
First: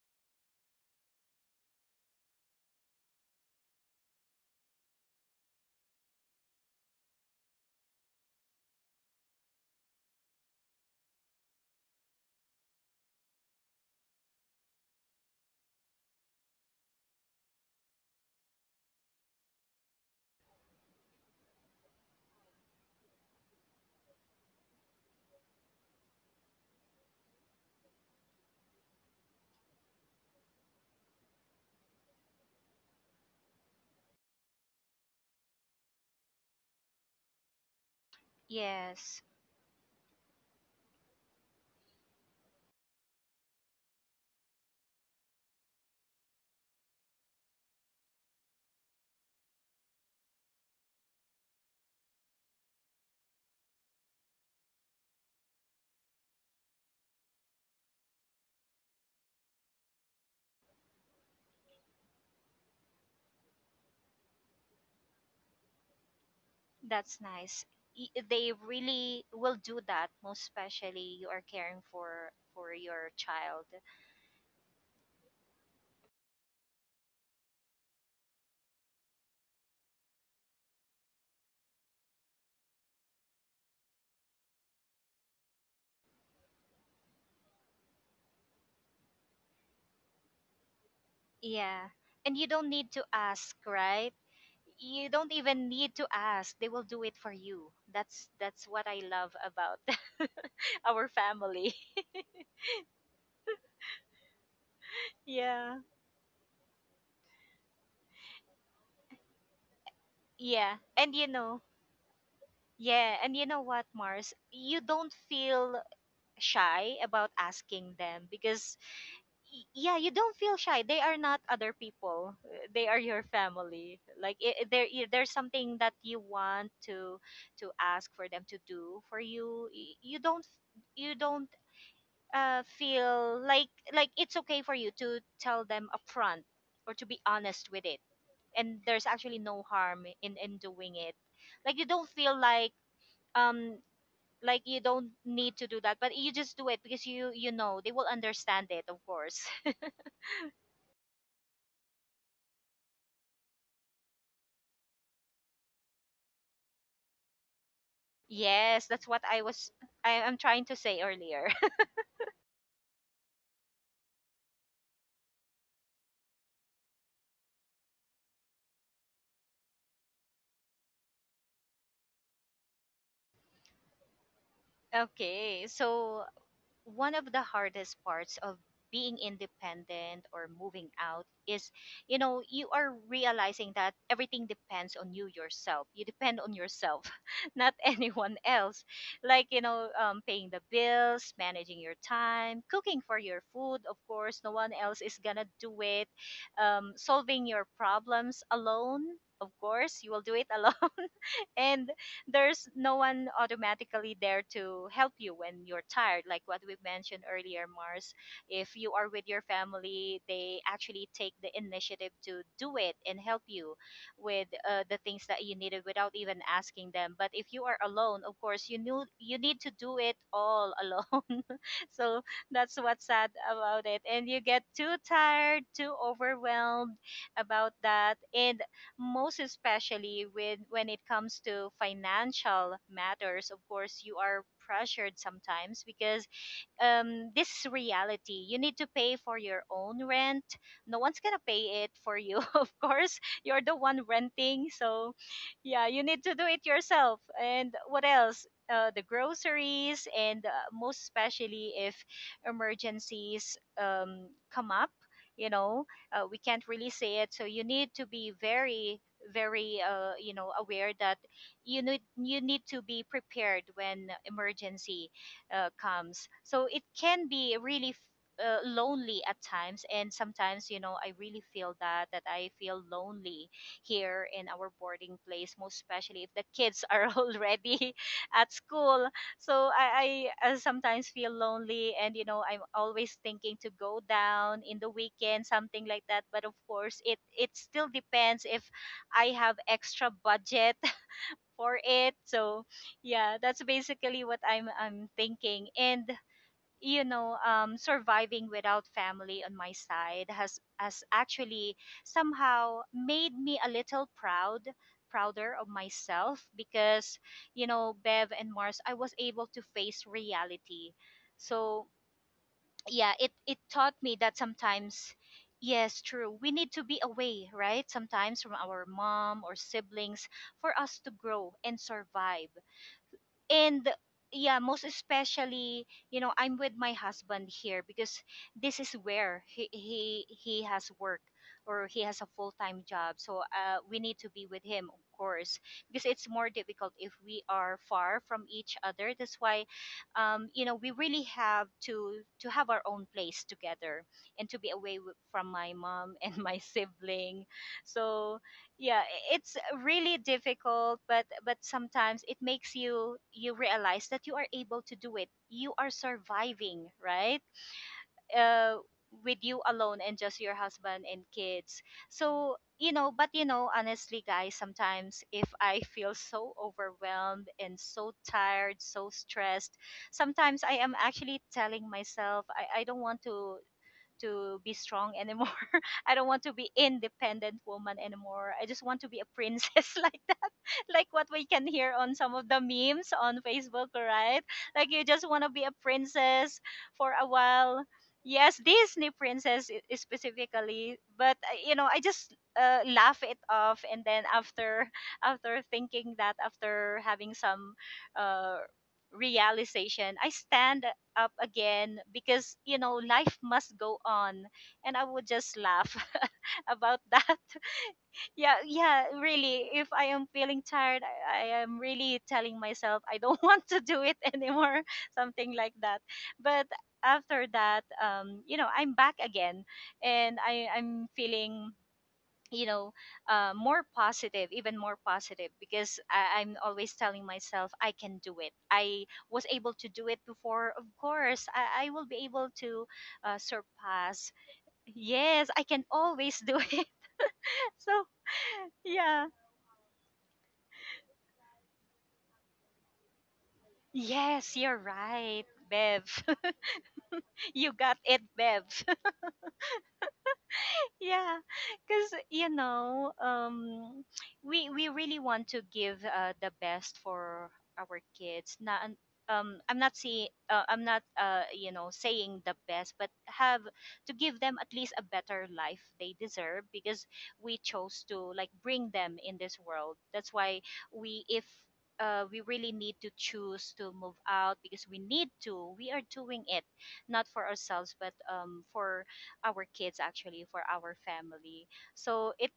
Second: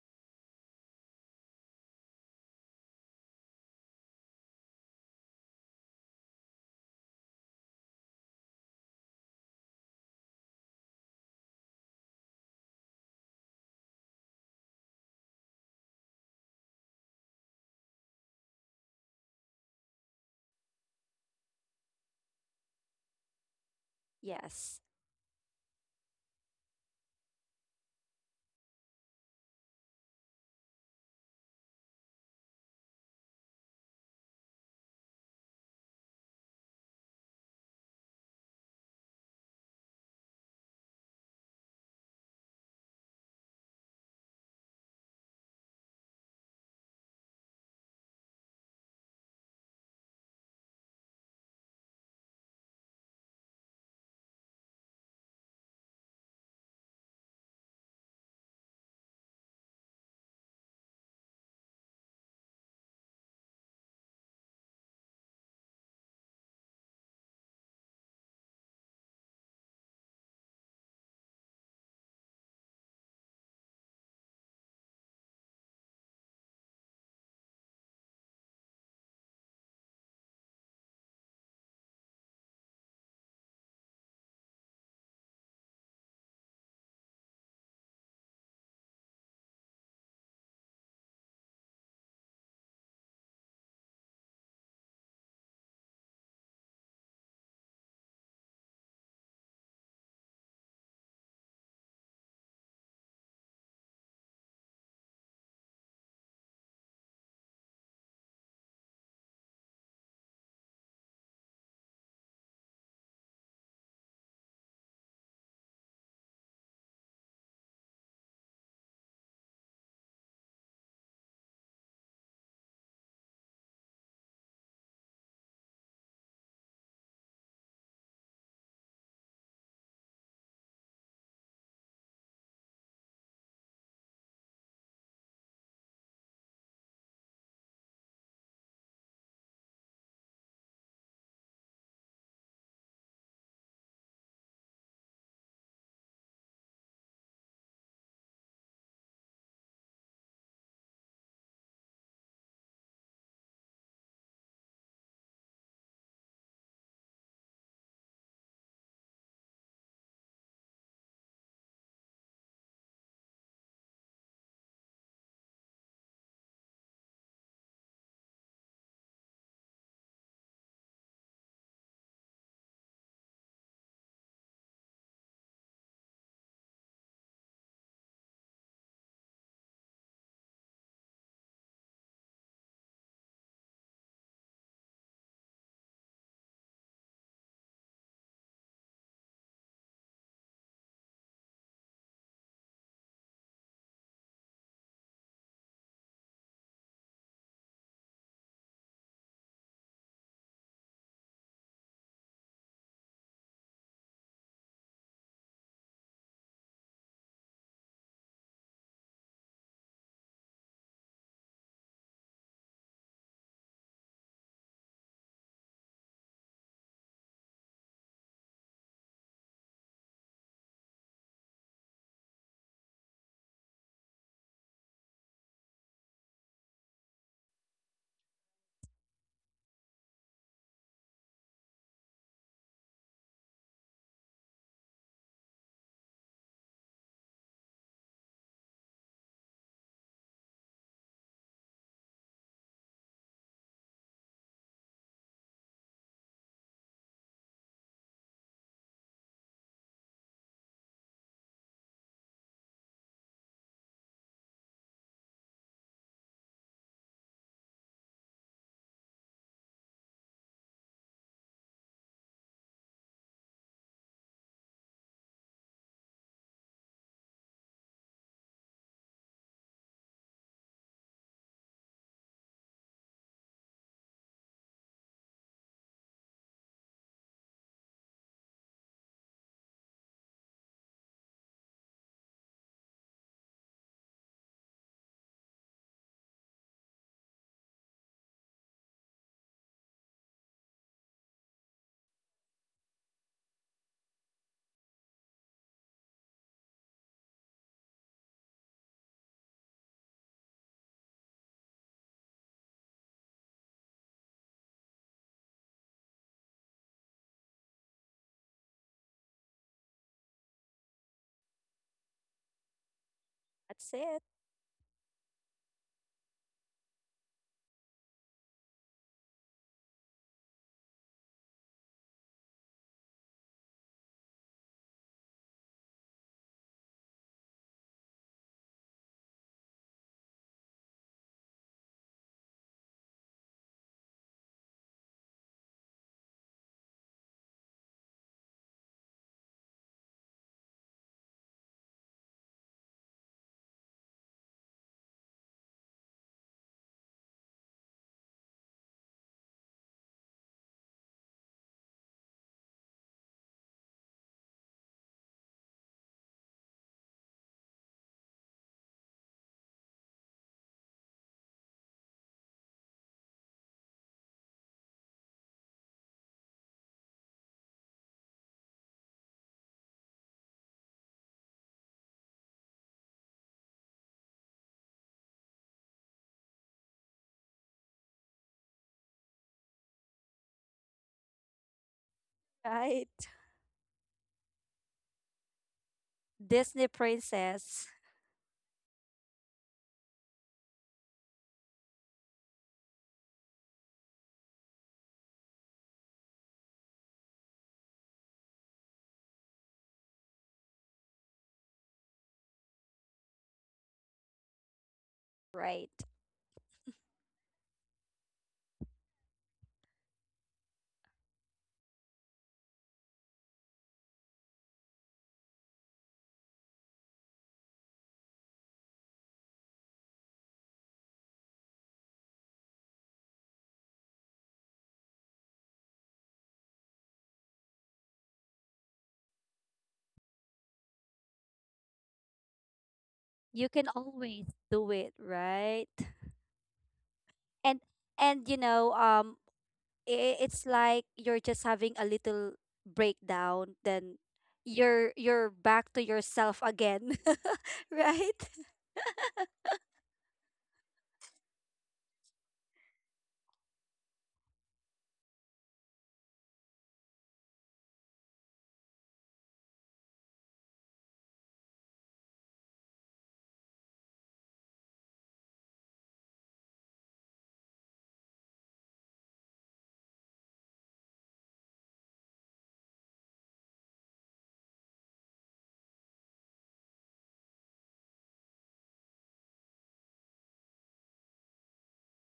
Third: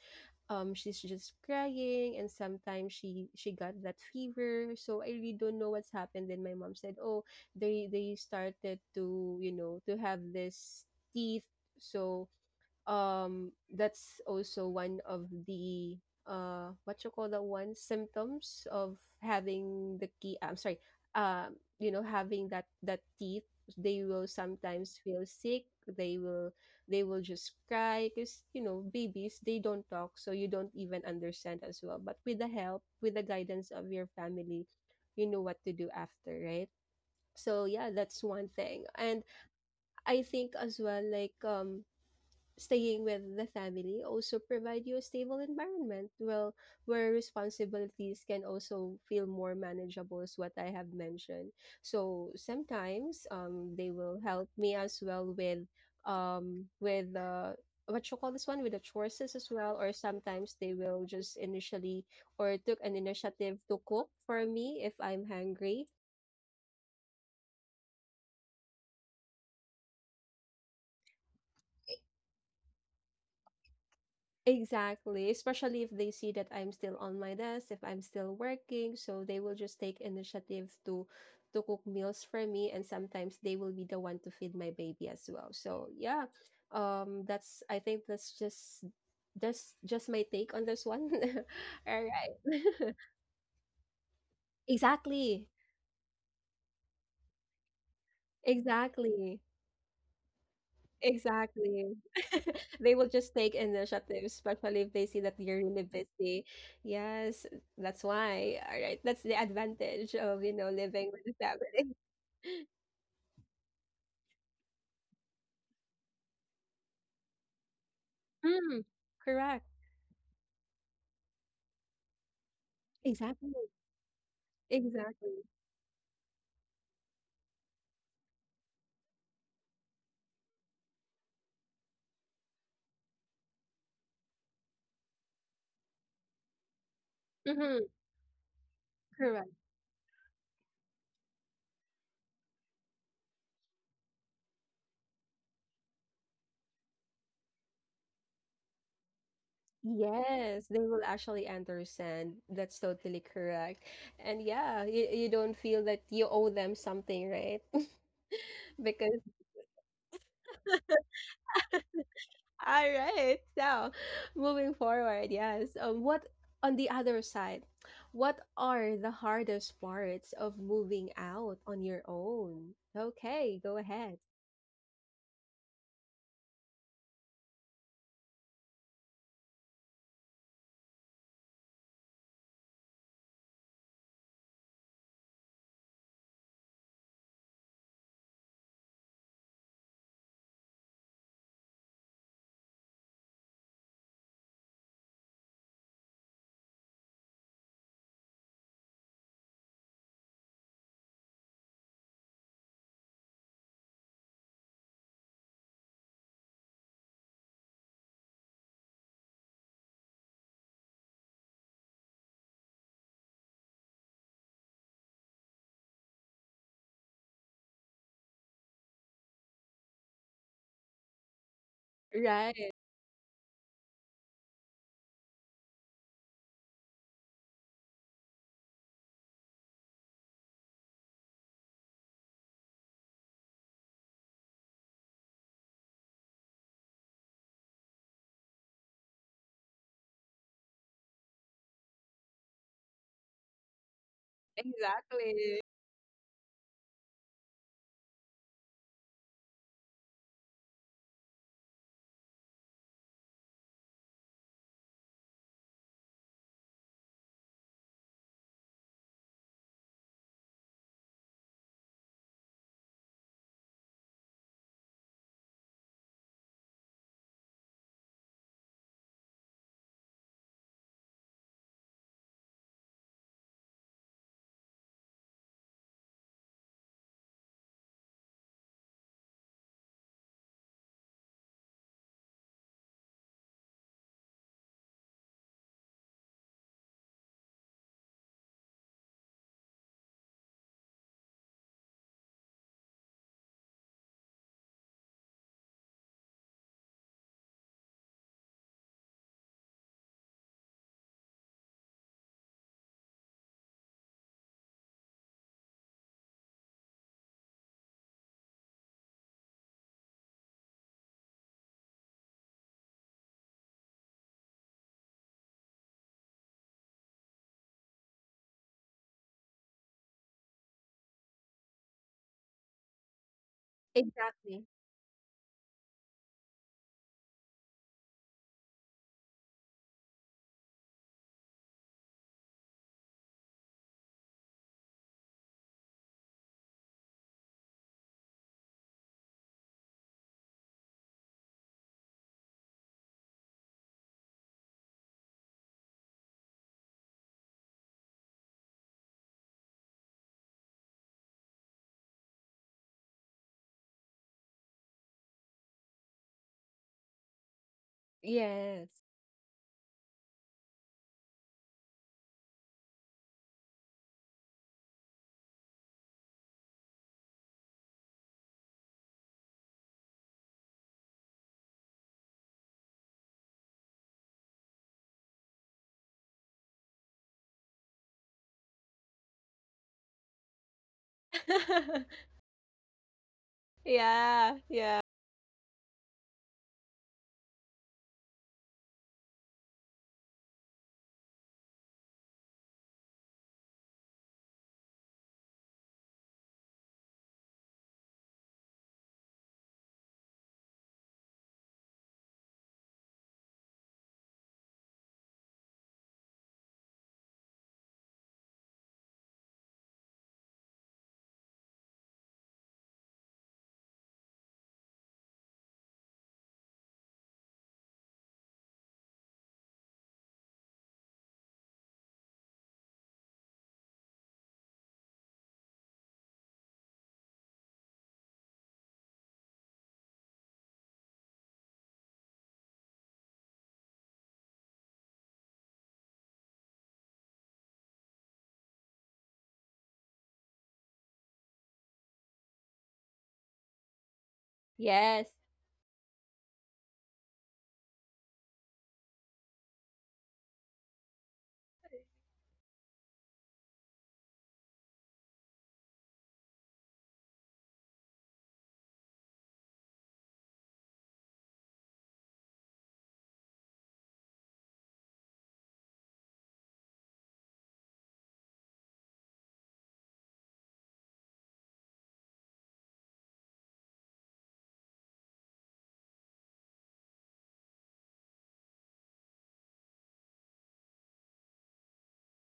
Speaker 1: she's just crying and sometimes she got that fever, so I really don't know what's happened. Then my mom said, oh, they started to, you know, to have this teeth. So that's also one of the what you call that one, symptoms of having the key, I'm sorry, you know, having that teeth, they will
Speaker 3: yes,
Speaker 1: sometimes feel sick. They will, they will just cry because, you know, babies, they don't talk, so you don't even understand as well. But with the help, with the guidance of your family, you know what to do after, right? So yeah, that's one thing. And
Speaker 2: Yes,
Speaker 1: I think as well, like, staying with the family also provide you a stable environment, well, where responsibilities can also feel more manageable, is what I have mentioned. So sometimes, they will help me as well with, um, with, what you call this one, with the chores as well. Or sometimes they will just initially, or took an initiative to cook for me if I'm hungry.
Speaker 2: that's nice. They really will do that, most especially you are caring for your child.
Speaker 1: Exactly, especially if they see that I'm still on my desk, if I'm still working, so they will just take initiative to cook meals for me. And sometimes they will be the one to feed my baby as well. So, yeah. That's, I think that's just my take on this one. [laughs]
Speaker 2: Yeah,
Speaker 1: All right.
Speaker 2: and you don't need
Speaker 1: [laughs]
Speaker 2: to ask, right? You don't
Speaker 1: Exactly.
Speaker 2: even need to ask, they will do it for you. That's what I love
Speaker 1: Exactly.
Speaker 2: about [laughs] our family.
Speaker 1: Exactly. [laughs] They will just take initiative, especially if they see
Speaker 2: [laughs]
Speaker 1: that you're
Speaker 2: Yeah.
Speaker 1: really busy. Yes, that's why. All right. That's the advantage of, you
Speaker 2: Yeah,
Speaker 1: know,
Speaker 2: and
Speaker 1: living with a family. [laughs]
Speaker 2: yeah, and you know what, Mars, you don't feel shy about asking them because
Speaker 1: Mm, correct.
Speaker 2: yeah, you don't feel shy, they are not other people. They are your
Speaker 1: Exactly.
Speaker 2: family. Like there's
Speaker 1: Exactly.
Speaker 2: something that you want to ask for them to do for you. Y- you don't Feel like it's okay for you to tell them upfront or to be honest with
Speaker 1: Mm-hmm.
Speaker 2: it. And there's actually
Speaker 1: Correct.
Speaker 2: no harm in doing it. Like you don't feel like, um like you don't need to do that, but you just do it because you know they will understand it, of course.
Speaker 1: Yes, they will actually understand. That's totally correct. And yeah, you don't feel that you owe them something, right?
Speaker 2: [laughs] Yes,
Speaker 1: [laughs]
Speaker 2: that's what
Speaker 1: because
Speaker 2: I was I'm trying to say earlier.
Speaker 1: All right. So, moving forward, yes. What on the other side? What are the hardest parts of moving out on your own? Okay, go ahead.
Speaker 2: [laughs] Okay, so one of the hardest parts of being independent or moving out is you are realizing that everything depends on you yourself, you depend on yourself, [laughs] not anyone else. Like paying the bills, managing your time, cooking for your food, of course no one else is gonna do it. Solving your problems alone, of course you will do it, [laughs] alone. And there's no one automatically there to help you when you're tired, like what we mentioned earlier, Mars. If you are with your family, they actually take the initiative to do it and help you with, the things that you needed without even asking them. But if you are alone, of course you knew you need to do it all alone. [laughs] So that's
Speaker 1: Right.
Speaker 2: what's sad about it, and you get too tired, too overwhelmed about that. And most especially with when it comes to financial matters, of course you are pressured sometimes because, this is reality. You need to pay for your own rent. No one's gonna pay it for you, [laughs] of course. You're the one renting, so
Speaker 1: Exactly.
Speaker 2: yeah, you need to do it yourself. And what else? The groceries, and most especially if emergencies come up, you know, we can't really say it. So you need to be very, very, you know, aware that you need to be prepared when emergency comes. So it can be really, lonely at times, and sometimes I really feel that I feel lonely here in our boarding place, most especially if the kids are [laughs] already at school. So I sometimes feel lonely, and I'm always thinking to go down in the weekend, something like that. But of course, it still depends if I have extra budget for it. So yeah, that's basically what I'm thinking. And you know, surviving without family on my side has actually somehow made me a little proud prouder of myself because you know, Bev and Mars, I was able to face reality. So yeah, it taught
Speaker 3: that's
Speaker 2: me that
Speaker 3: it,
Speaker 2: sometimes yes, true, we need to be away, right, sometimes from our mom or siblings for us to grow and survive. And yeah,
Speaker 1: Exactly.
Speaker 2: most especially you know I'm with my husband here because this is where he has work or he has a full-time job, so we need to be with him, of course, because it's more difficult if we are far from each other. That's why, you know, we really have to have our own place together and to be away from my mom and my [laughs] sibling. So yeah, it's really difficult, but sometimes it makes you you realize that you are able to do it, you are surviving, right, uh
Speaker 1: Yes.
Speaker 2: with you alone and just your husband and kids. So you know, but you know honestly guys, sometimes if I feel so overwhelmed and so tired, so stressed, sometimes I am actually telling myself I don't want to be strong anymore. [laughs] I don't want to be independent woman anymore. I just want to be a princess [laughs] like [laughs] like what we can hear on some
Speaker 1: [laughs]
Speaker 2: of the memes
Speaker 3: right?
Speaker 2: on Facebook, right?
Speaker 1: Yeah.
Speaker 2: Like you
Speaker 1: Yeah.
Speaker 2: just want to be a princess
Speaker 3: [laughs] Disney
Speaker 2: for a while.
Speaker 3: princess,
Speaker 2: Yes, Disney princess specifically, but you know, I just laugh it off, and then after [laughs] after thinking that, after having some uh, realization, I stand up again because you know life must go on, and I would just laugh
Speaker 3: right?
Speaker 2: [laughs] about that. Yeah, yeah, really. If I am feeling tired, I am really telling myself I don't [laughs] want to do it anymore, [laughs] something like that. But after that, you know, I'm back again, and I'm feeling, you know, more positive, even more positive, because I'm always telling myself I can do it. I was able to do it before. Of course, I will be able to
Speaker 3: You can
Speaker 2: surpass.
Speaker 3: always do it,
Speaker 2: Yes, I can
Speaker 3: right?
Speaker 2: always do [laughs] it. So
Speaker 3: And and you know,
Speaker 2: yeah.
Speaker 3: it's like you're just having a little breakdown, then
Speaker 2: Yes, you're
Speaker 1: Yes.
Speaker 2: right,
Speaker 3: you're
Speaker 2: Bev.
Speaker 3: back to yourself again. [laughs]
Speaker 2: [laughs] You got it,
Speaker 3: Right.
Speaker 2: Bev. Yeah, because you know we really want to give, the best for our kids, not, I'm not saying I'm not you know saying the best, but have to give them at least a better life they deserve because we chose to like bring them in this world. That's why we if, we really need to choose to move out because we need to we are doing it not for ourselves but, for our kids, actually for our family. So it,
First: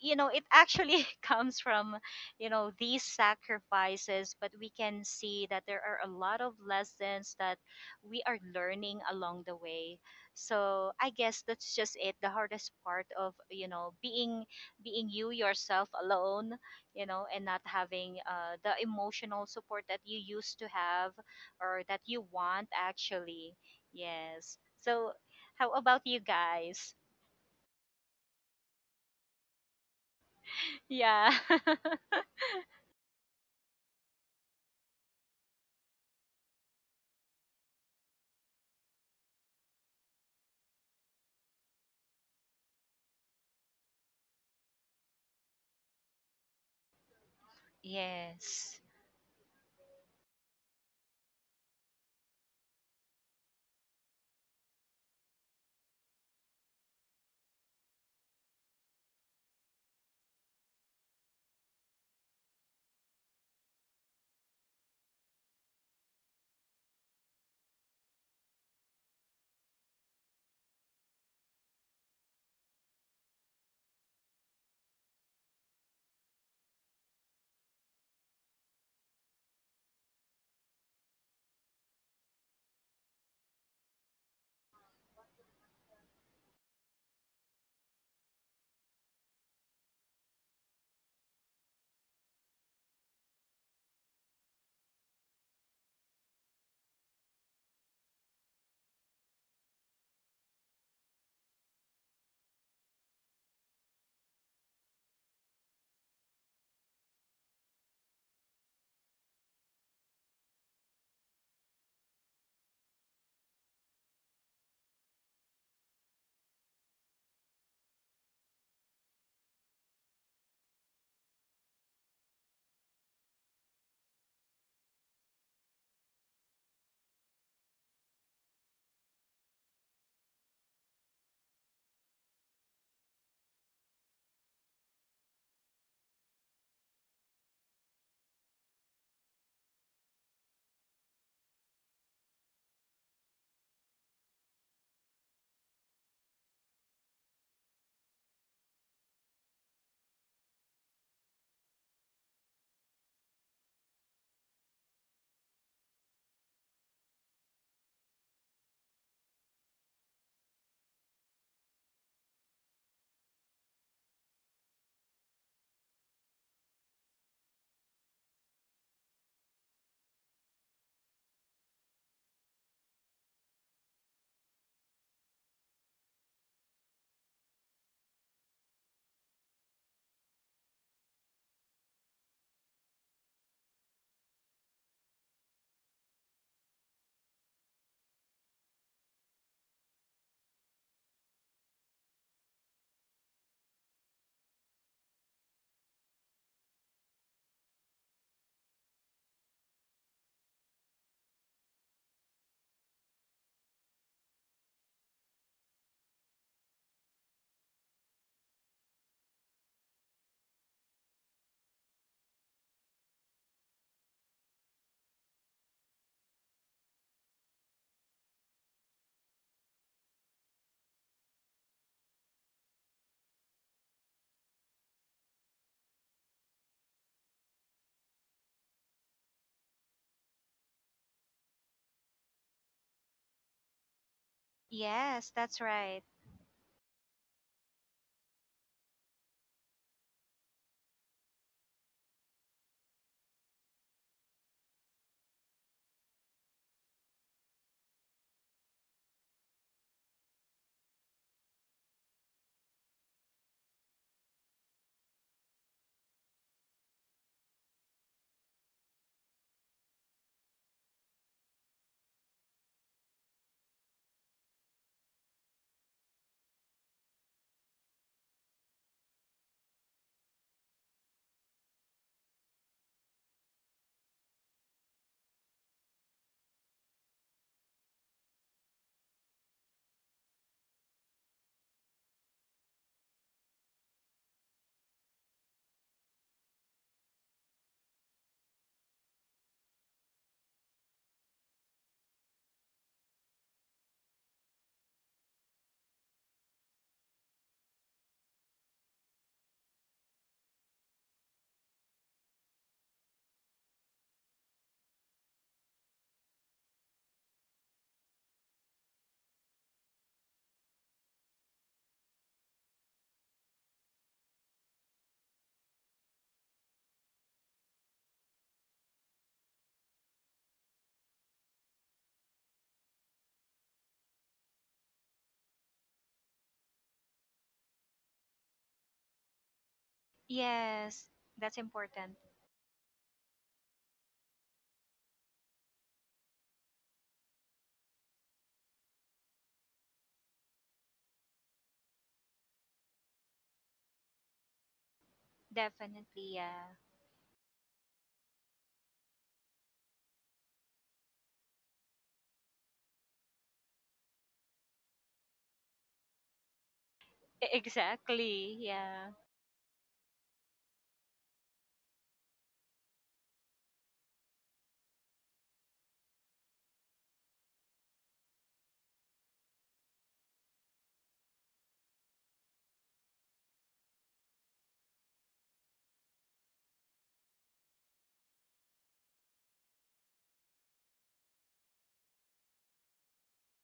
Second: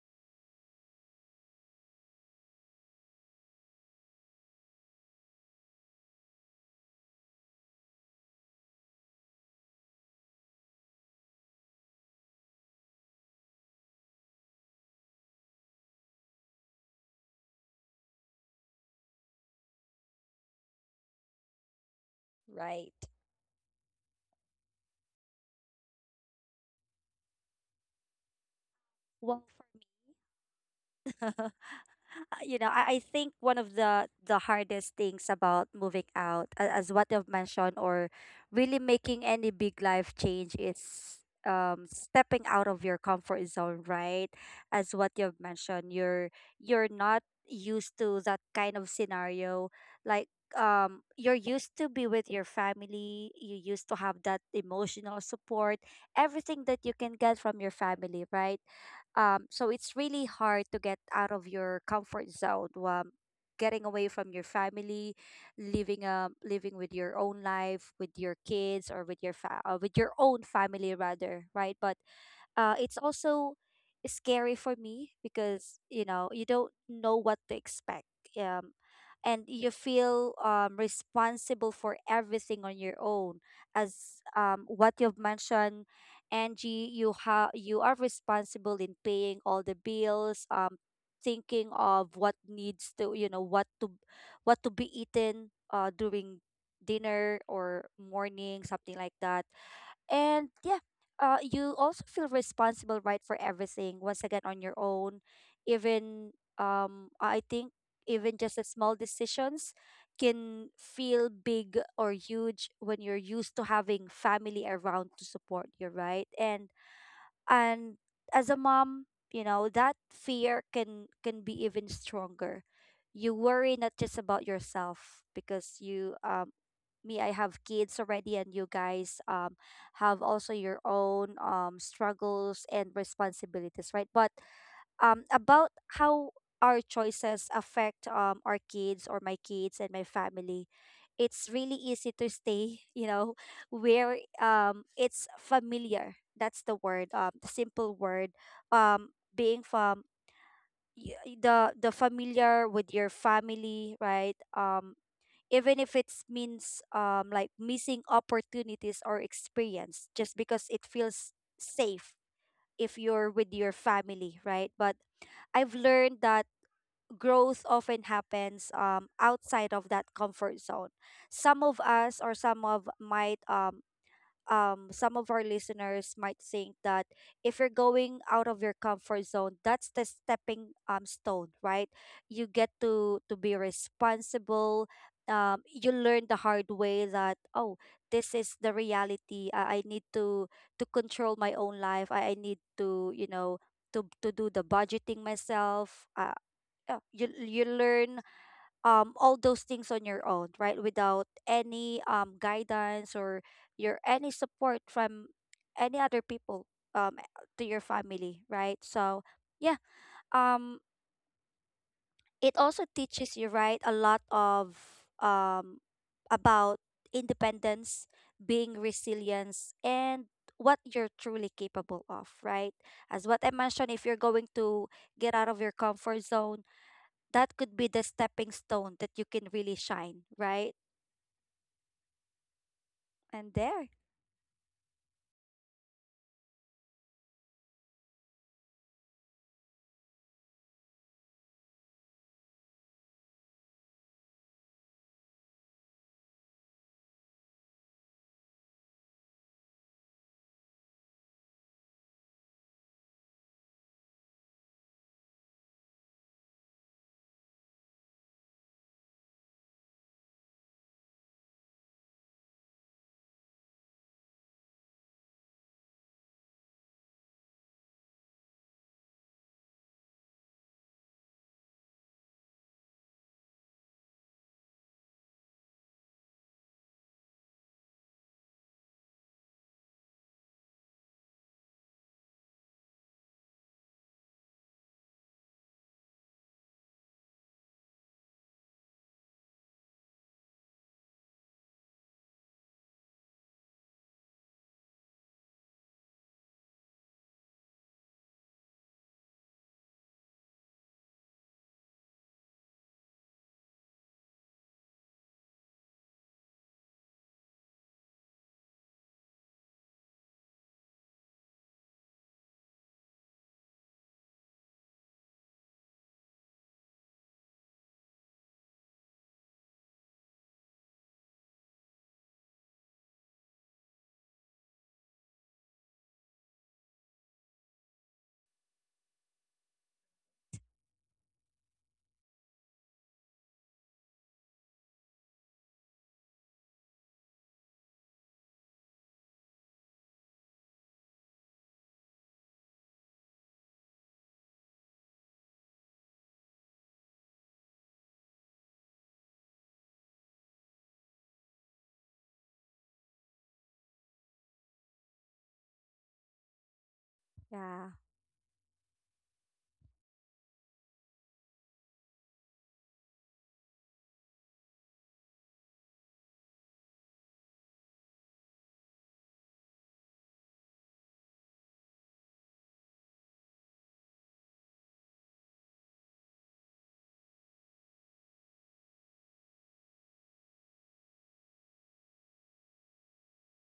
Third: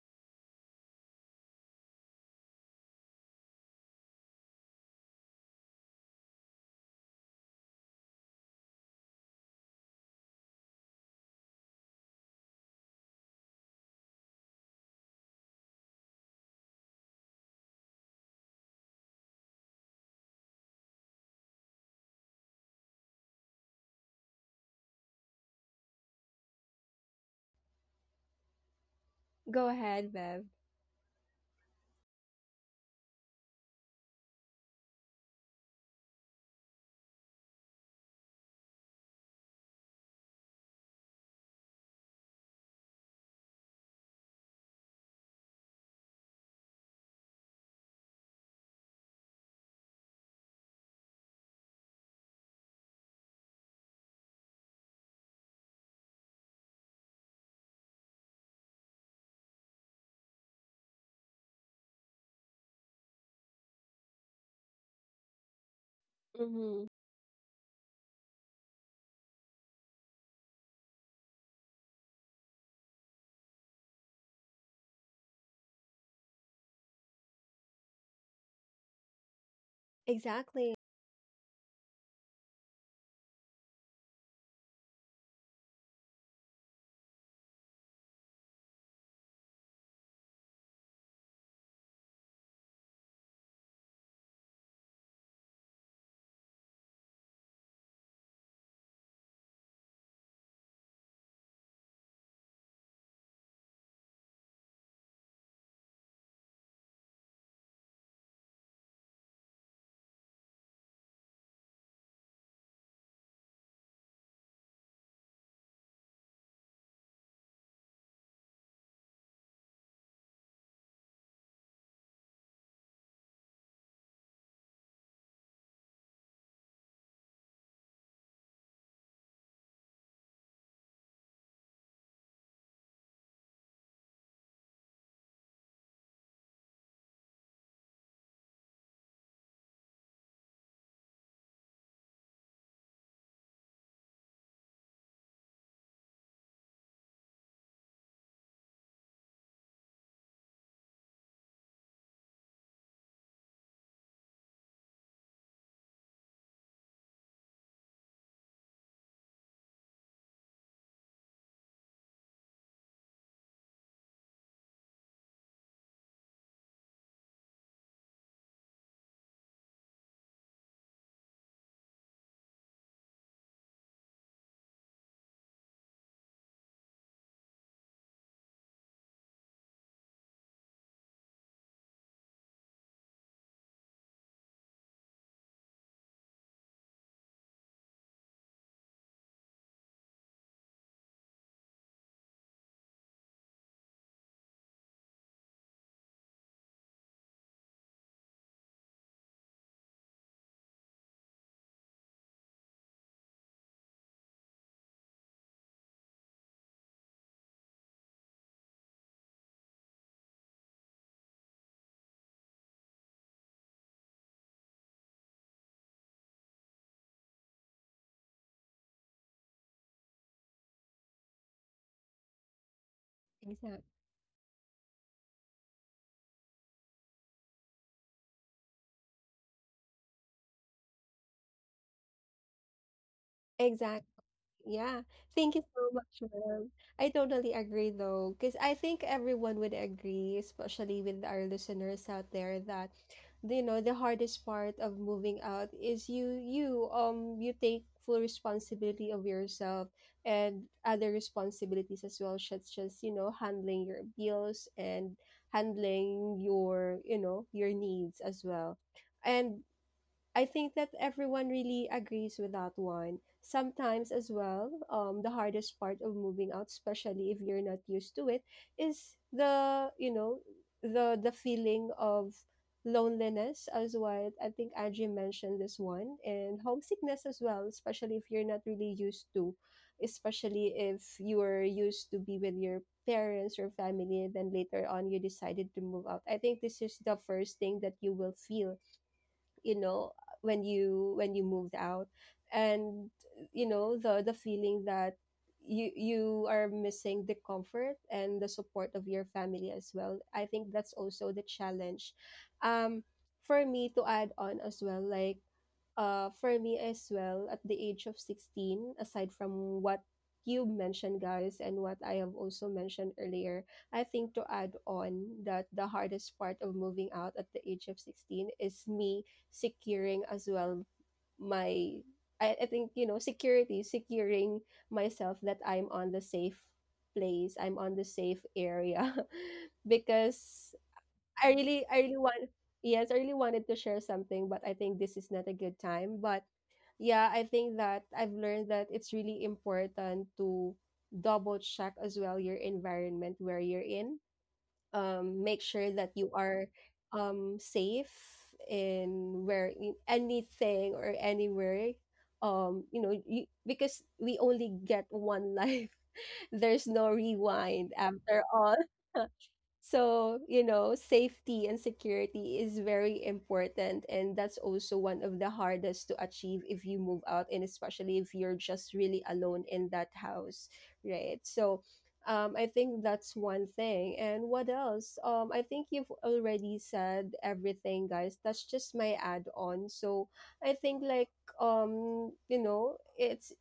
Speaker 2: you know it actually [laughs] comes from you know these sacrifices, but we can see that there are a lot of lessons that we are learning along the way. So I guess that's just it, the hardest part of you know being being you yourself alone, you know, and not having, the emotional support that you used to have or that you want,
Speaker 3: Right.
Speaker 2: actually. Yes. So how about you guys?
Speaker 3: Well, for
Speaker 1: Go ahead, Bev.
Speaker 2: [laughs]
Speaker 3: me, [laughs]
Speaker 2: Yeah.
Speaker 3: you know, I think one of the hardest things about moving out, as what I've mentioned, or really making any big life change, is stepping out of your comfort zone, right? As what you've mentioned, you're not used to that
Speaker 2: [laughs] Yes.
Speaker 3: kind of scenario. Like, you're used to be with your family, you used to have that emotional support, everything that you can get from your family, right? So it's really hard to get out of your comfort zone. Getting away from your family, living, living
Speaker 1: Mm-hmm.
Speaker 3: with your own life, with your kids, or with your with your own family rather, right? But it's also scary for me, because you know you don't know what to expect. Um, and you feel
Speaker 1: Exactly.
Speaker 3: responsible for everything on your own, as what you've mentioned, Angie. You are responsible in paying all the bills. Thinking of what needs to, you know, what to be eaten during dinner or morning, something like that. And yeah, you also feel responsible, right, for everything once again on your own. Even, I think even just the small decisions can feel big or huge when you're used to having family around to support you, right? And as a mom, you know that fear can be even stronger. You worry not just about yourself, because you me, I have kids already, and you guys have also your own struggles and responsibilities, right? But about how our choices affect our kids or my kids and my family. It's really easy to stay [laughs] you know where, it's familiar, that's the word, the simple word, being from the familiar with your family, right? Even if it means, like missing opportunities or experience just because it feels safe if you're with your family, right? But I've learned that growth often happens outside of that comfort zone. Some of us or some of might, some of our listeners might think that if you're going out of your comfort zone, that's the stepping, stone, right? You get to be responsible. You learn the hard way that, oh, this is the reality. I need to control my own life. I need to, you know, to do the budgeting myself. You you learn all those things on your own, right, without any guidance or your any support from any other people, um to your family, right? So yeah, um it also teaches you, right, a lot of, about independence, being resilience, and what you're truly capable of, right? As what I mentioned, if you're going to get out of your comfort zone, that could be the stepping stone that you can really shine, right? And there.
Speaker 1: Exactly. Yeah,
Speaker 2: Yes,
Speaker 1: thank
Speaker 2: that's
Speaker 1: you so
Speaker 2: right.
Speaker 1: much, ma'am. I totally agree though, because I think everyone would agree, especially with our listeners out there, that you know the hardest part of moving out is you you take full responsibility of yourself and other responsibilities as well, such as, you know, handling your bills and handling your, you know, your needs as well. And I think that everyone really agrees with that one. Sometimes, as well, the hardest part of moving out, especially if you're not used to it, is the, you know, the feeling of loneliness as well. I think Angie mentioned this one, and homesickness as well, especially if you're not really used to, especially if you were used to be with your parents or family, and then later on you decided to move out. I think this is the first thing that you will feel, you know, when you moved out. And you know, the feeling that you are missing the comfort and the support of your family as well, I think that's also the challenge. Um, for me to add on as well, like, for me as well, at the age of 16, aside from what you mentioned, guys, and what I have also mentioned earlier, I think to add on that the hardest part of moving out at the age of 16 is me securing as well my, I think, you know, security, securing myself that I'm on the safe place, I'm on the safe area. [laughs] because
Speaker 2: Yes, that's
Speaker 1: I
Speaker 2: important.
Speaker 1: really want yes, I really wanted to share something, but I think this is not a good time. But yeah, I think that I've learned that it's really important to double check as well your environment where you're in. Make sure that you
Speaker 2: Definitely,
Speaker 1: are
Speaker 2: yeah.
Speaker 1: safe in where in anything or anywhere. You know, you, because we only get one life. [laughs] There's no
Speaker 3: Yeah.
Speaker 1: rewind after
Speaker 2: Exactly,
Speaker 1: all.
Speaker 2: yeah.
Speaker 1: [laughs] So, you know, safety and security is very important. And that's also one of the hardest to achieve if you move out, and especially if you're just really alone in that house, right? So, I think that's one thing. And what else? I think you've already said everything, guys. That's just my add on. So, I think, like, you know, it's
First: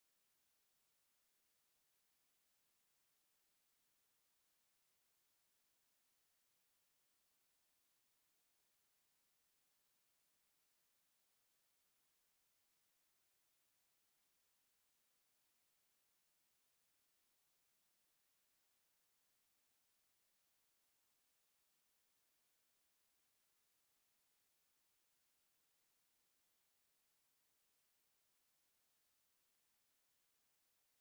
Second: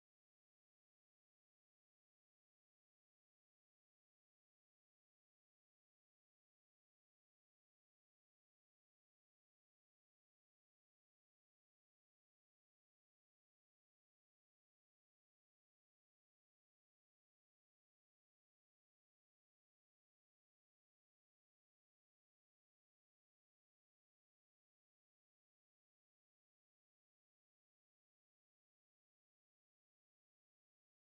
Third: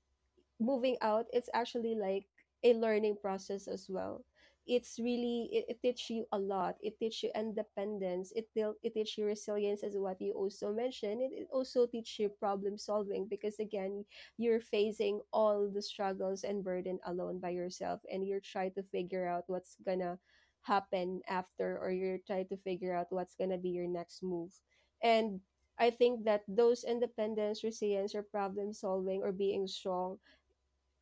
Speaker 1: moving out, it's actually like a learning process as well. It's really, it teaches you a lot. It teaches you independence. It will it teaches you resilience, as what you also mentioned. It also teaches you problem solving, because again, you're facing all the struggles and burden alone by yourself, and you're trying to figure out what's gonna happen after, or you're trying to figure out what's gonna be your next move. And I think that those independence, resilience, or problem solving, or being strong,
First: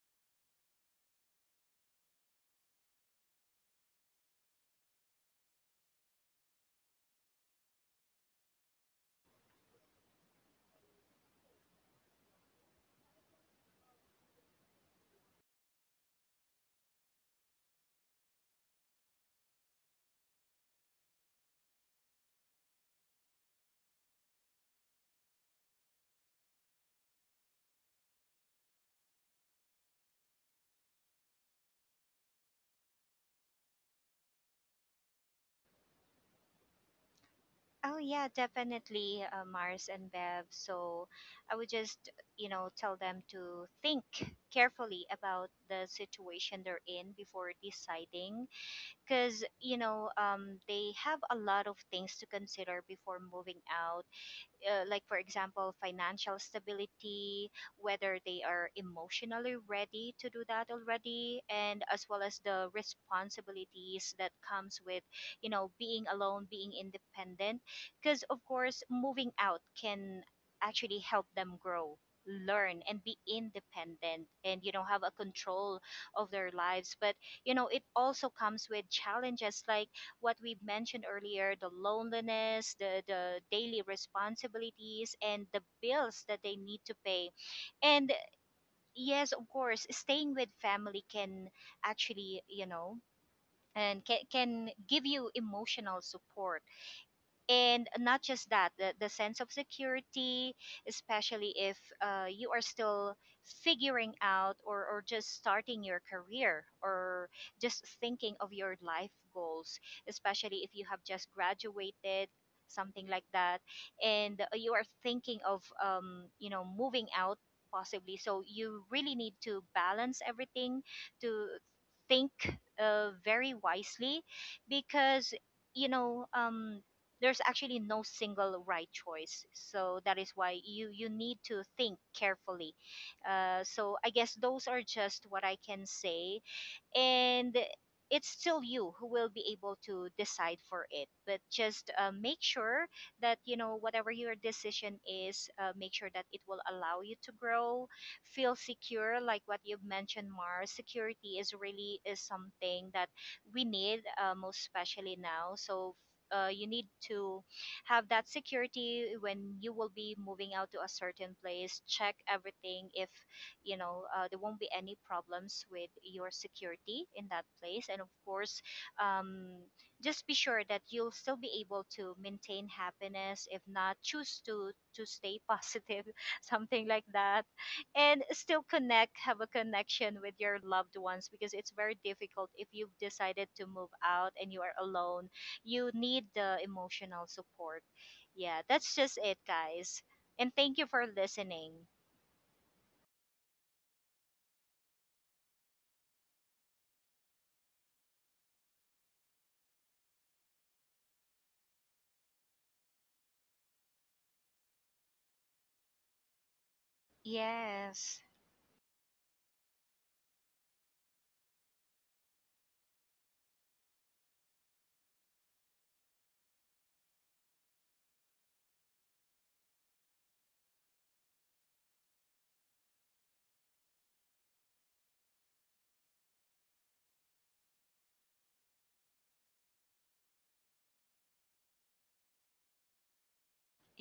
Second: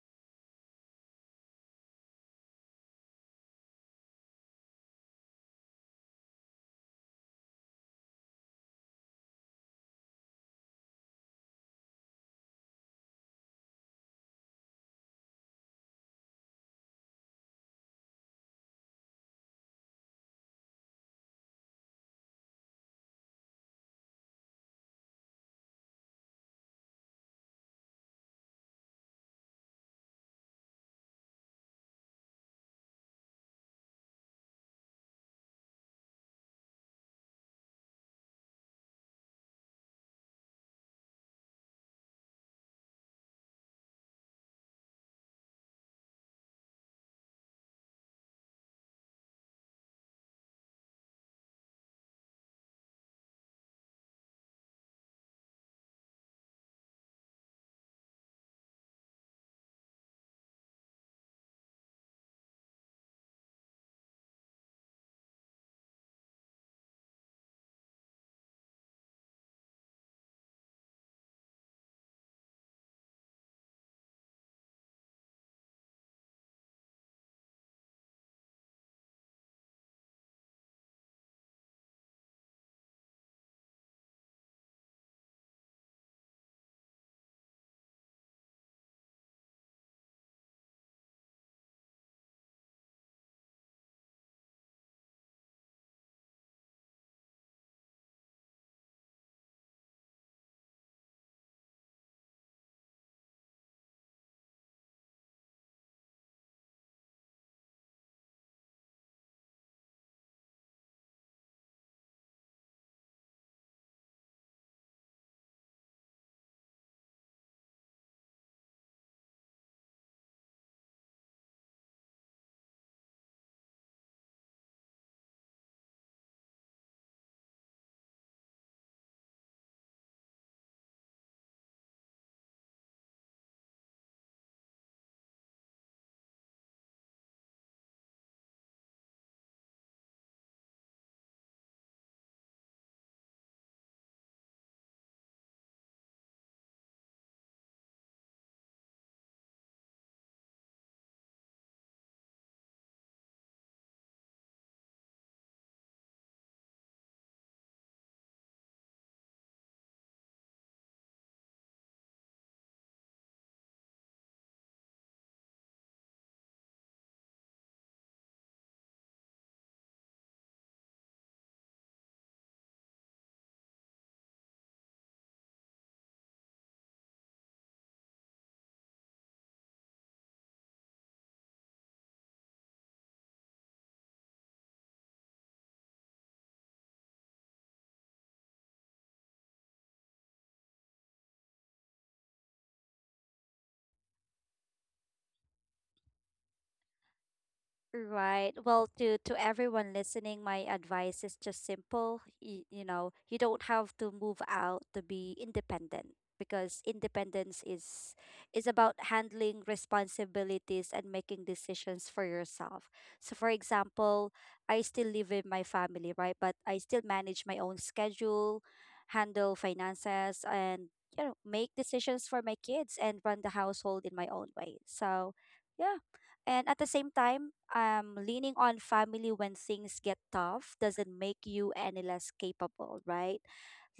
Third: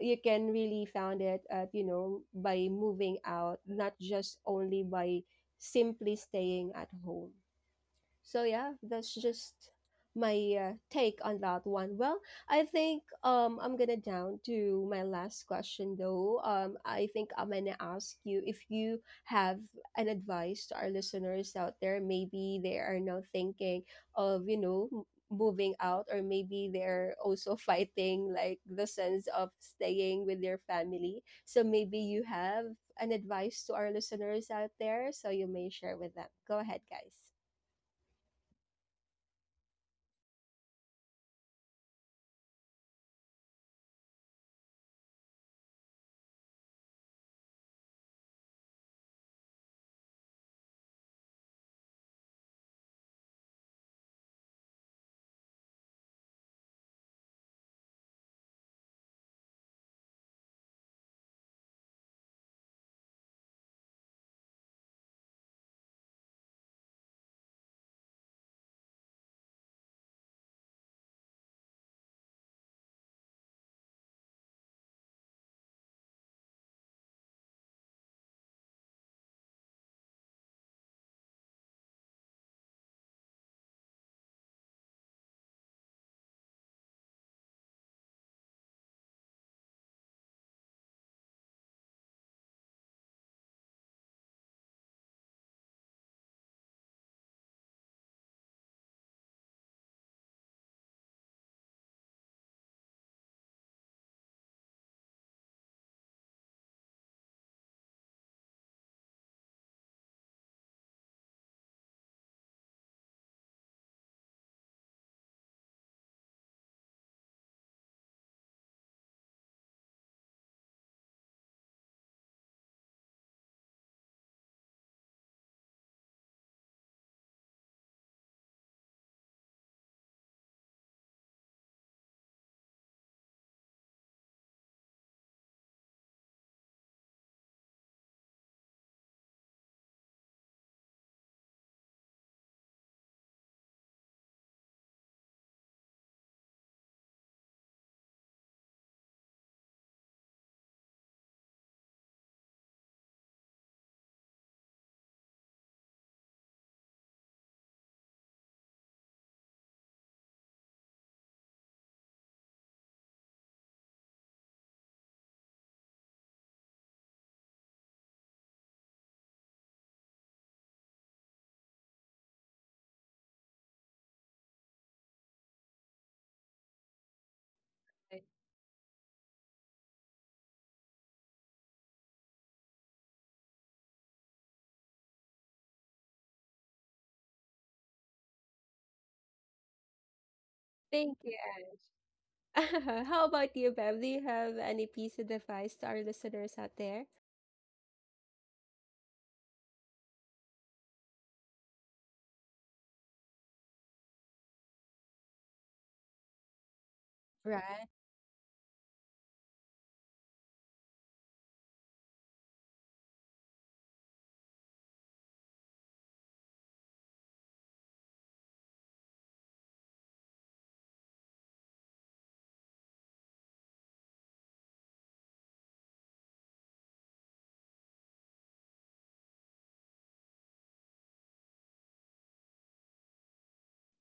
Speaker 1: you can really found it at, you know, by moving out, not just only by simply staying at home. So yeah, that's just my take on that one. Well, I think, um, I'm gonna down to my last question though. Um, I think I'm gonna ask you if you have an advice to our listeners out there. Maybe they are now thinking of, you know, moving out, or maybe they're also [laughs] fighting like the sense of staying with their family. So maybe you have an advice to our listeners out there, so you may share with them. Go ahead, guys.
Speaker 2: Oh, yeah, definitely, Mars and Bev. So I would just, you know, tell them to think carefully about the situation they're in before deciding. Because, you know, they have a lot of things to consider before moving out, like for example financial stability, whether they are emotionally ready to do that already, and as well as the responsibilities that comes with you know being alone, being independent. Because of course moving out can actually help them grow, learn and be independent, and you know have a control of their lives. But you know it also comes with challenges, like what we've mentioned earlier, the loneliness, the daily responsibilities, and the bills that they need to pay. And yes, of course staying with family can actually you know and can give you emotional support, and not just that, the sense of security, especially if, you are still figuring out, or just starting your career, or just thinking of your life goals, especially if you have just graduated, something like that, and you are thinking of, you know moving out possibly. So you really need to balance everything, to think, very wisely, because you know, there's actually no single right choice. So that is why you need to think carefully, so I guess those are just what I can say. And it's still you who will be able to decide for it, but just, make sure that you know whatever your decision is, make sure that it will allow you to grow, feel secure, like what you've mentioned, Mars. Security is really is something that we need, most especially now. So, you need to have that security when you will be moving out to a certain place. Check everything if you know, there won't be any problems with your security in that place. And of course, um, just be sure that you'll still be able to maintain happiness, if not choose to stay positive, [laughs] something like that, and still connect, have a connection with your loved ones, because it's very difficult if you've decided to move out and you are alone. You need the emotional support. Yeah, that's just it, guys, and thank you for
Speaker 1: Thank you.
Speaker 2: listening.
Speaker 1: [laughs] How about you, Bev? Do you have any piece of advice to our listeners out there?
Speaker 3: Right. Well, to everyone listening, my advice is just simple. You know, you don't have to move out to be independent, because independence
Speaker 1: Right.
Speaker 2: Yes.
Speaker 3: is about handling responsibilities and making decisions for yourself. So for example, I still live with my family, right? But I still manage my own schedule, handle finances, and you know, make decisions for my kids and run the household in my own way. So yeah. And at the same time, leaning on family when things get tough doesn't make you any less capable, right?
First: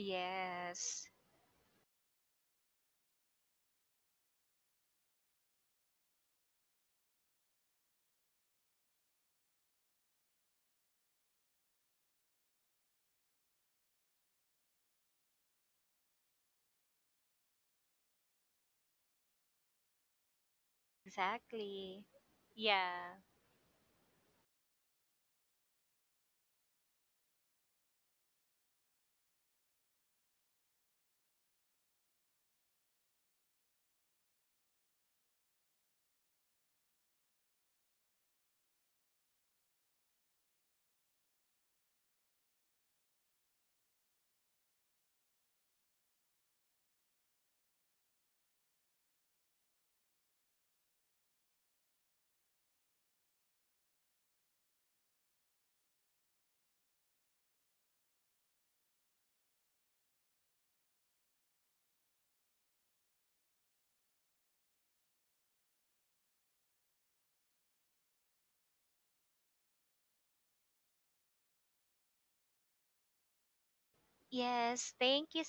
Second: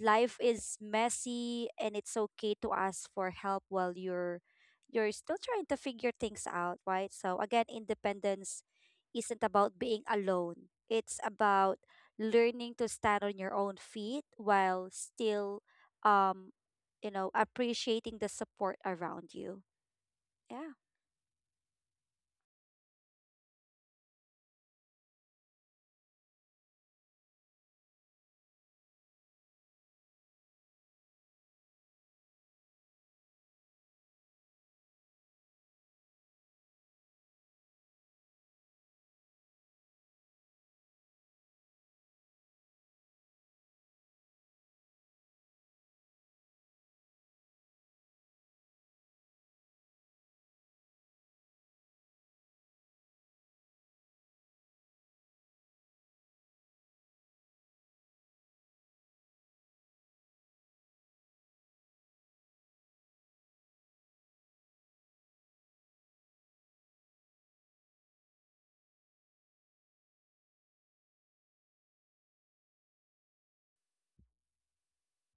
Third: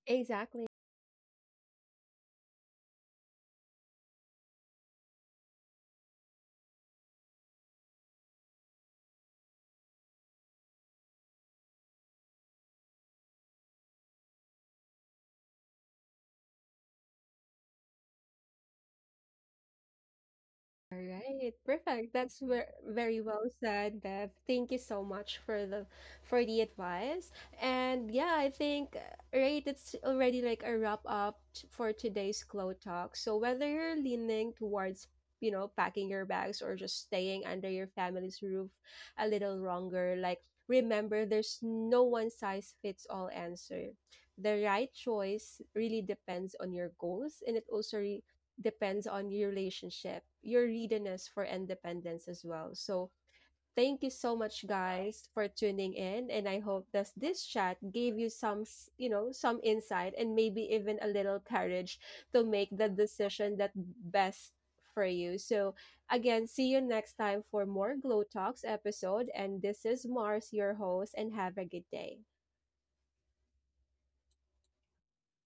Speaker 3: Life
Speaker 1: Exactly.
Speaker 3: is messy, and it's okay to ask for help while you're still trying to figure things out, right? So again, independence isn't about being alone. It's about learning to stand on your own feet while still, um, you know, appreciating the support around you. Yeah.
Speaker 1: All right,
Speaker 2: exactly.
Speaker 1: perfect. That's
Speaker 2: Yeah.
Speaker 1: very well said, Bev. Thank you so much for the advice. And yeah, I think right, it's already like a wrap up for today's Glow Talk. So whether you're leaning towards, you know, packing your bags, or just staying under your family's roof a little longer, like, remember, there's no one size fits all answer. The right choice really depends on your goals, and it also re depends on your relationship, your readiness for independence as well. So, thank you so much, guys, for tuning in, and I hope that this chat gave you some, you know, some insight, and maybe even a little courage to make the decision that best for you. So, again, see you next time for more Glow Talks episode, and this is Mars, your host, and have a good day.
Speaker 2: Yes, thank you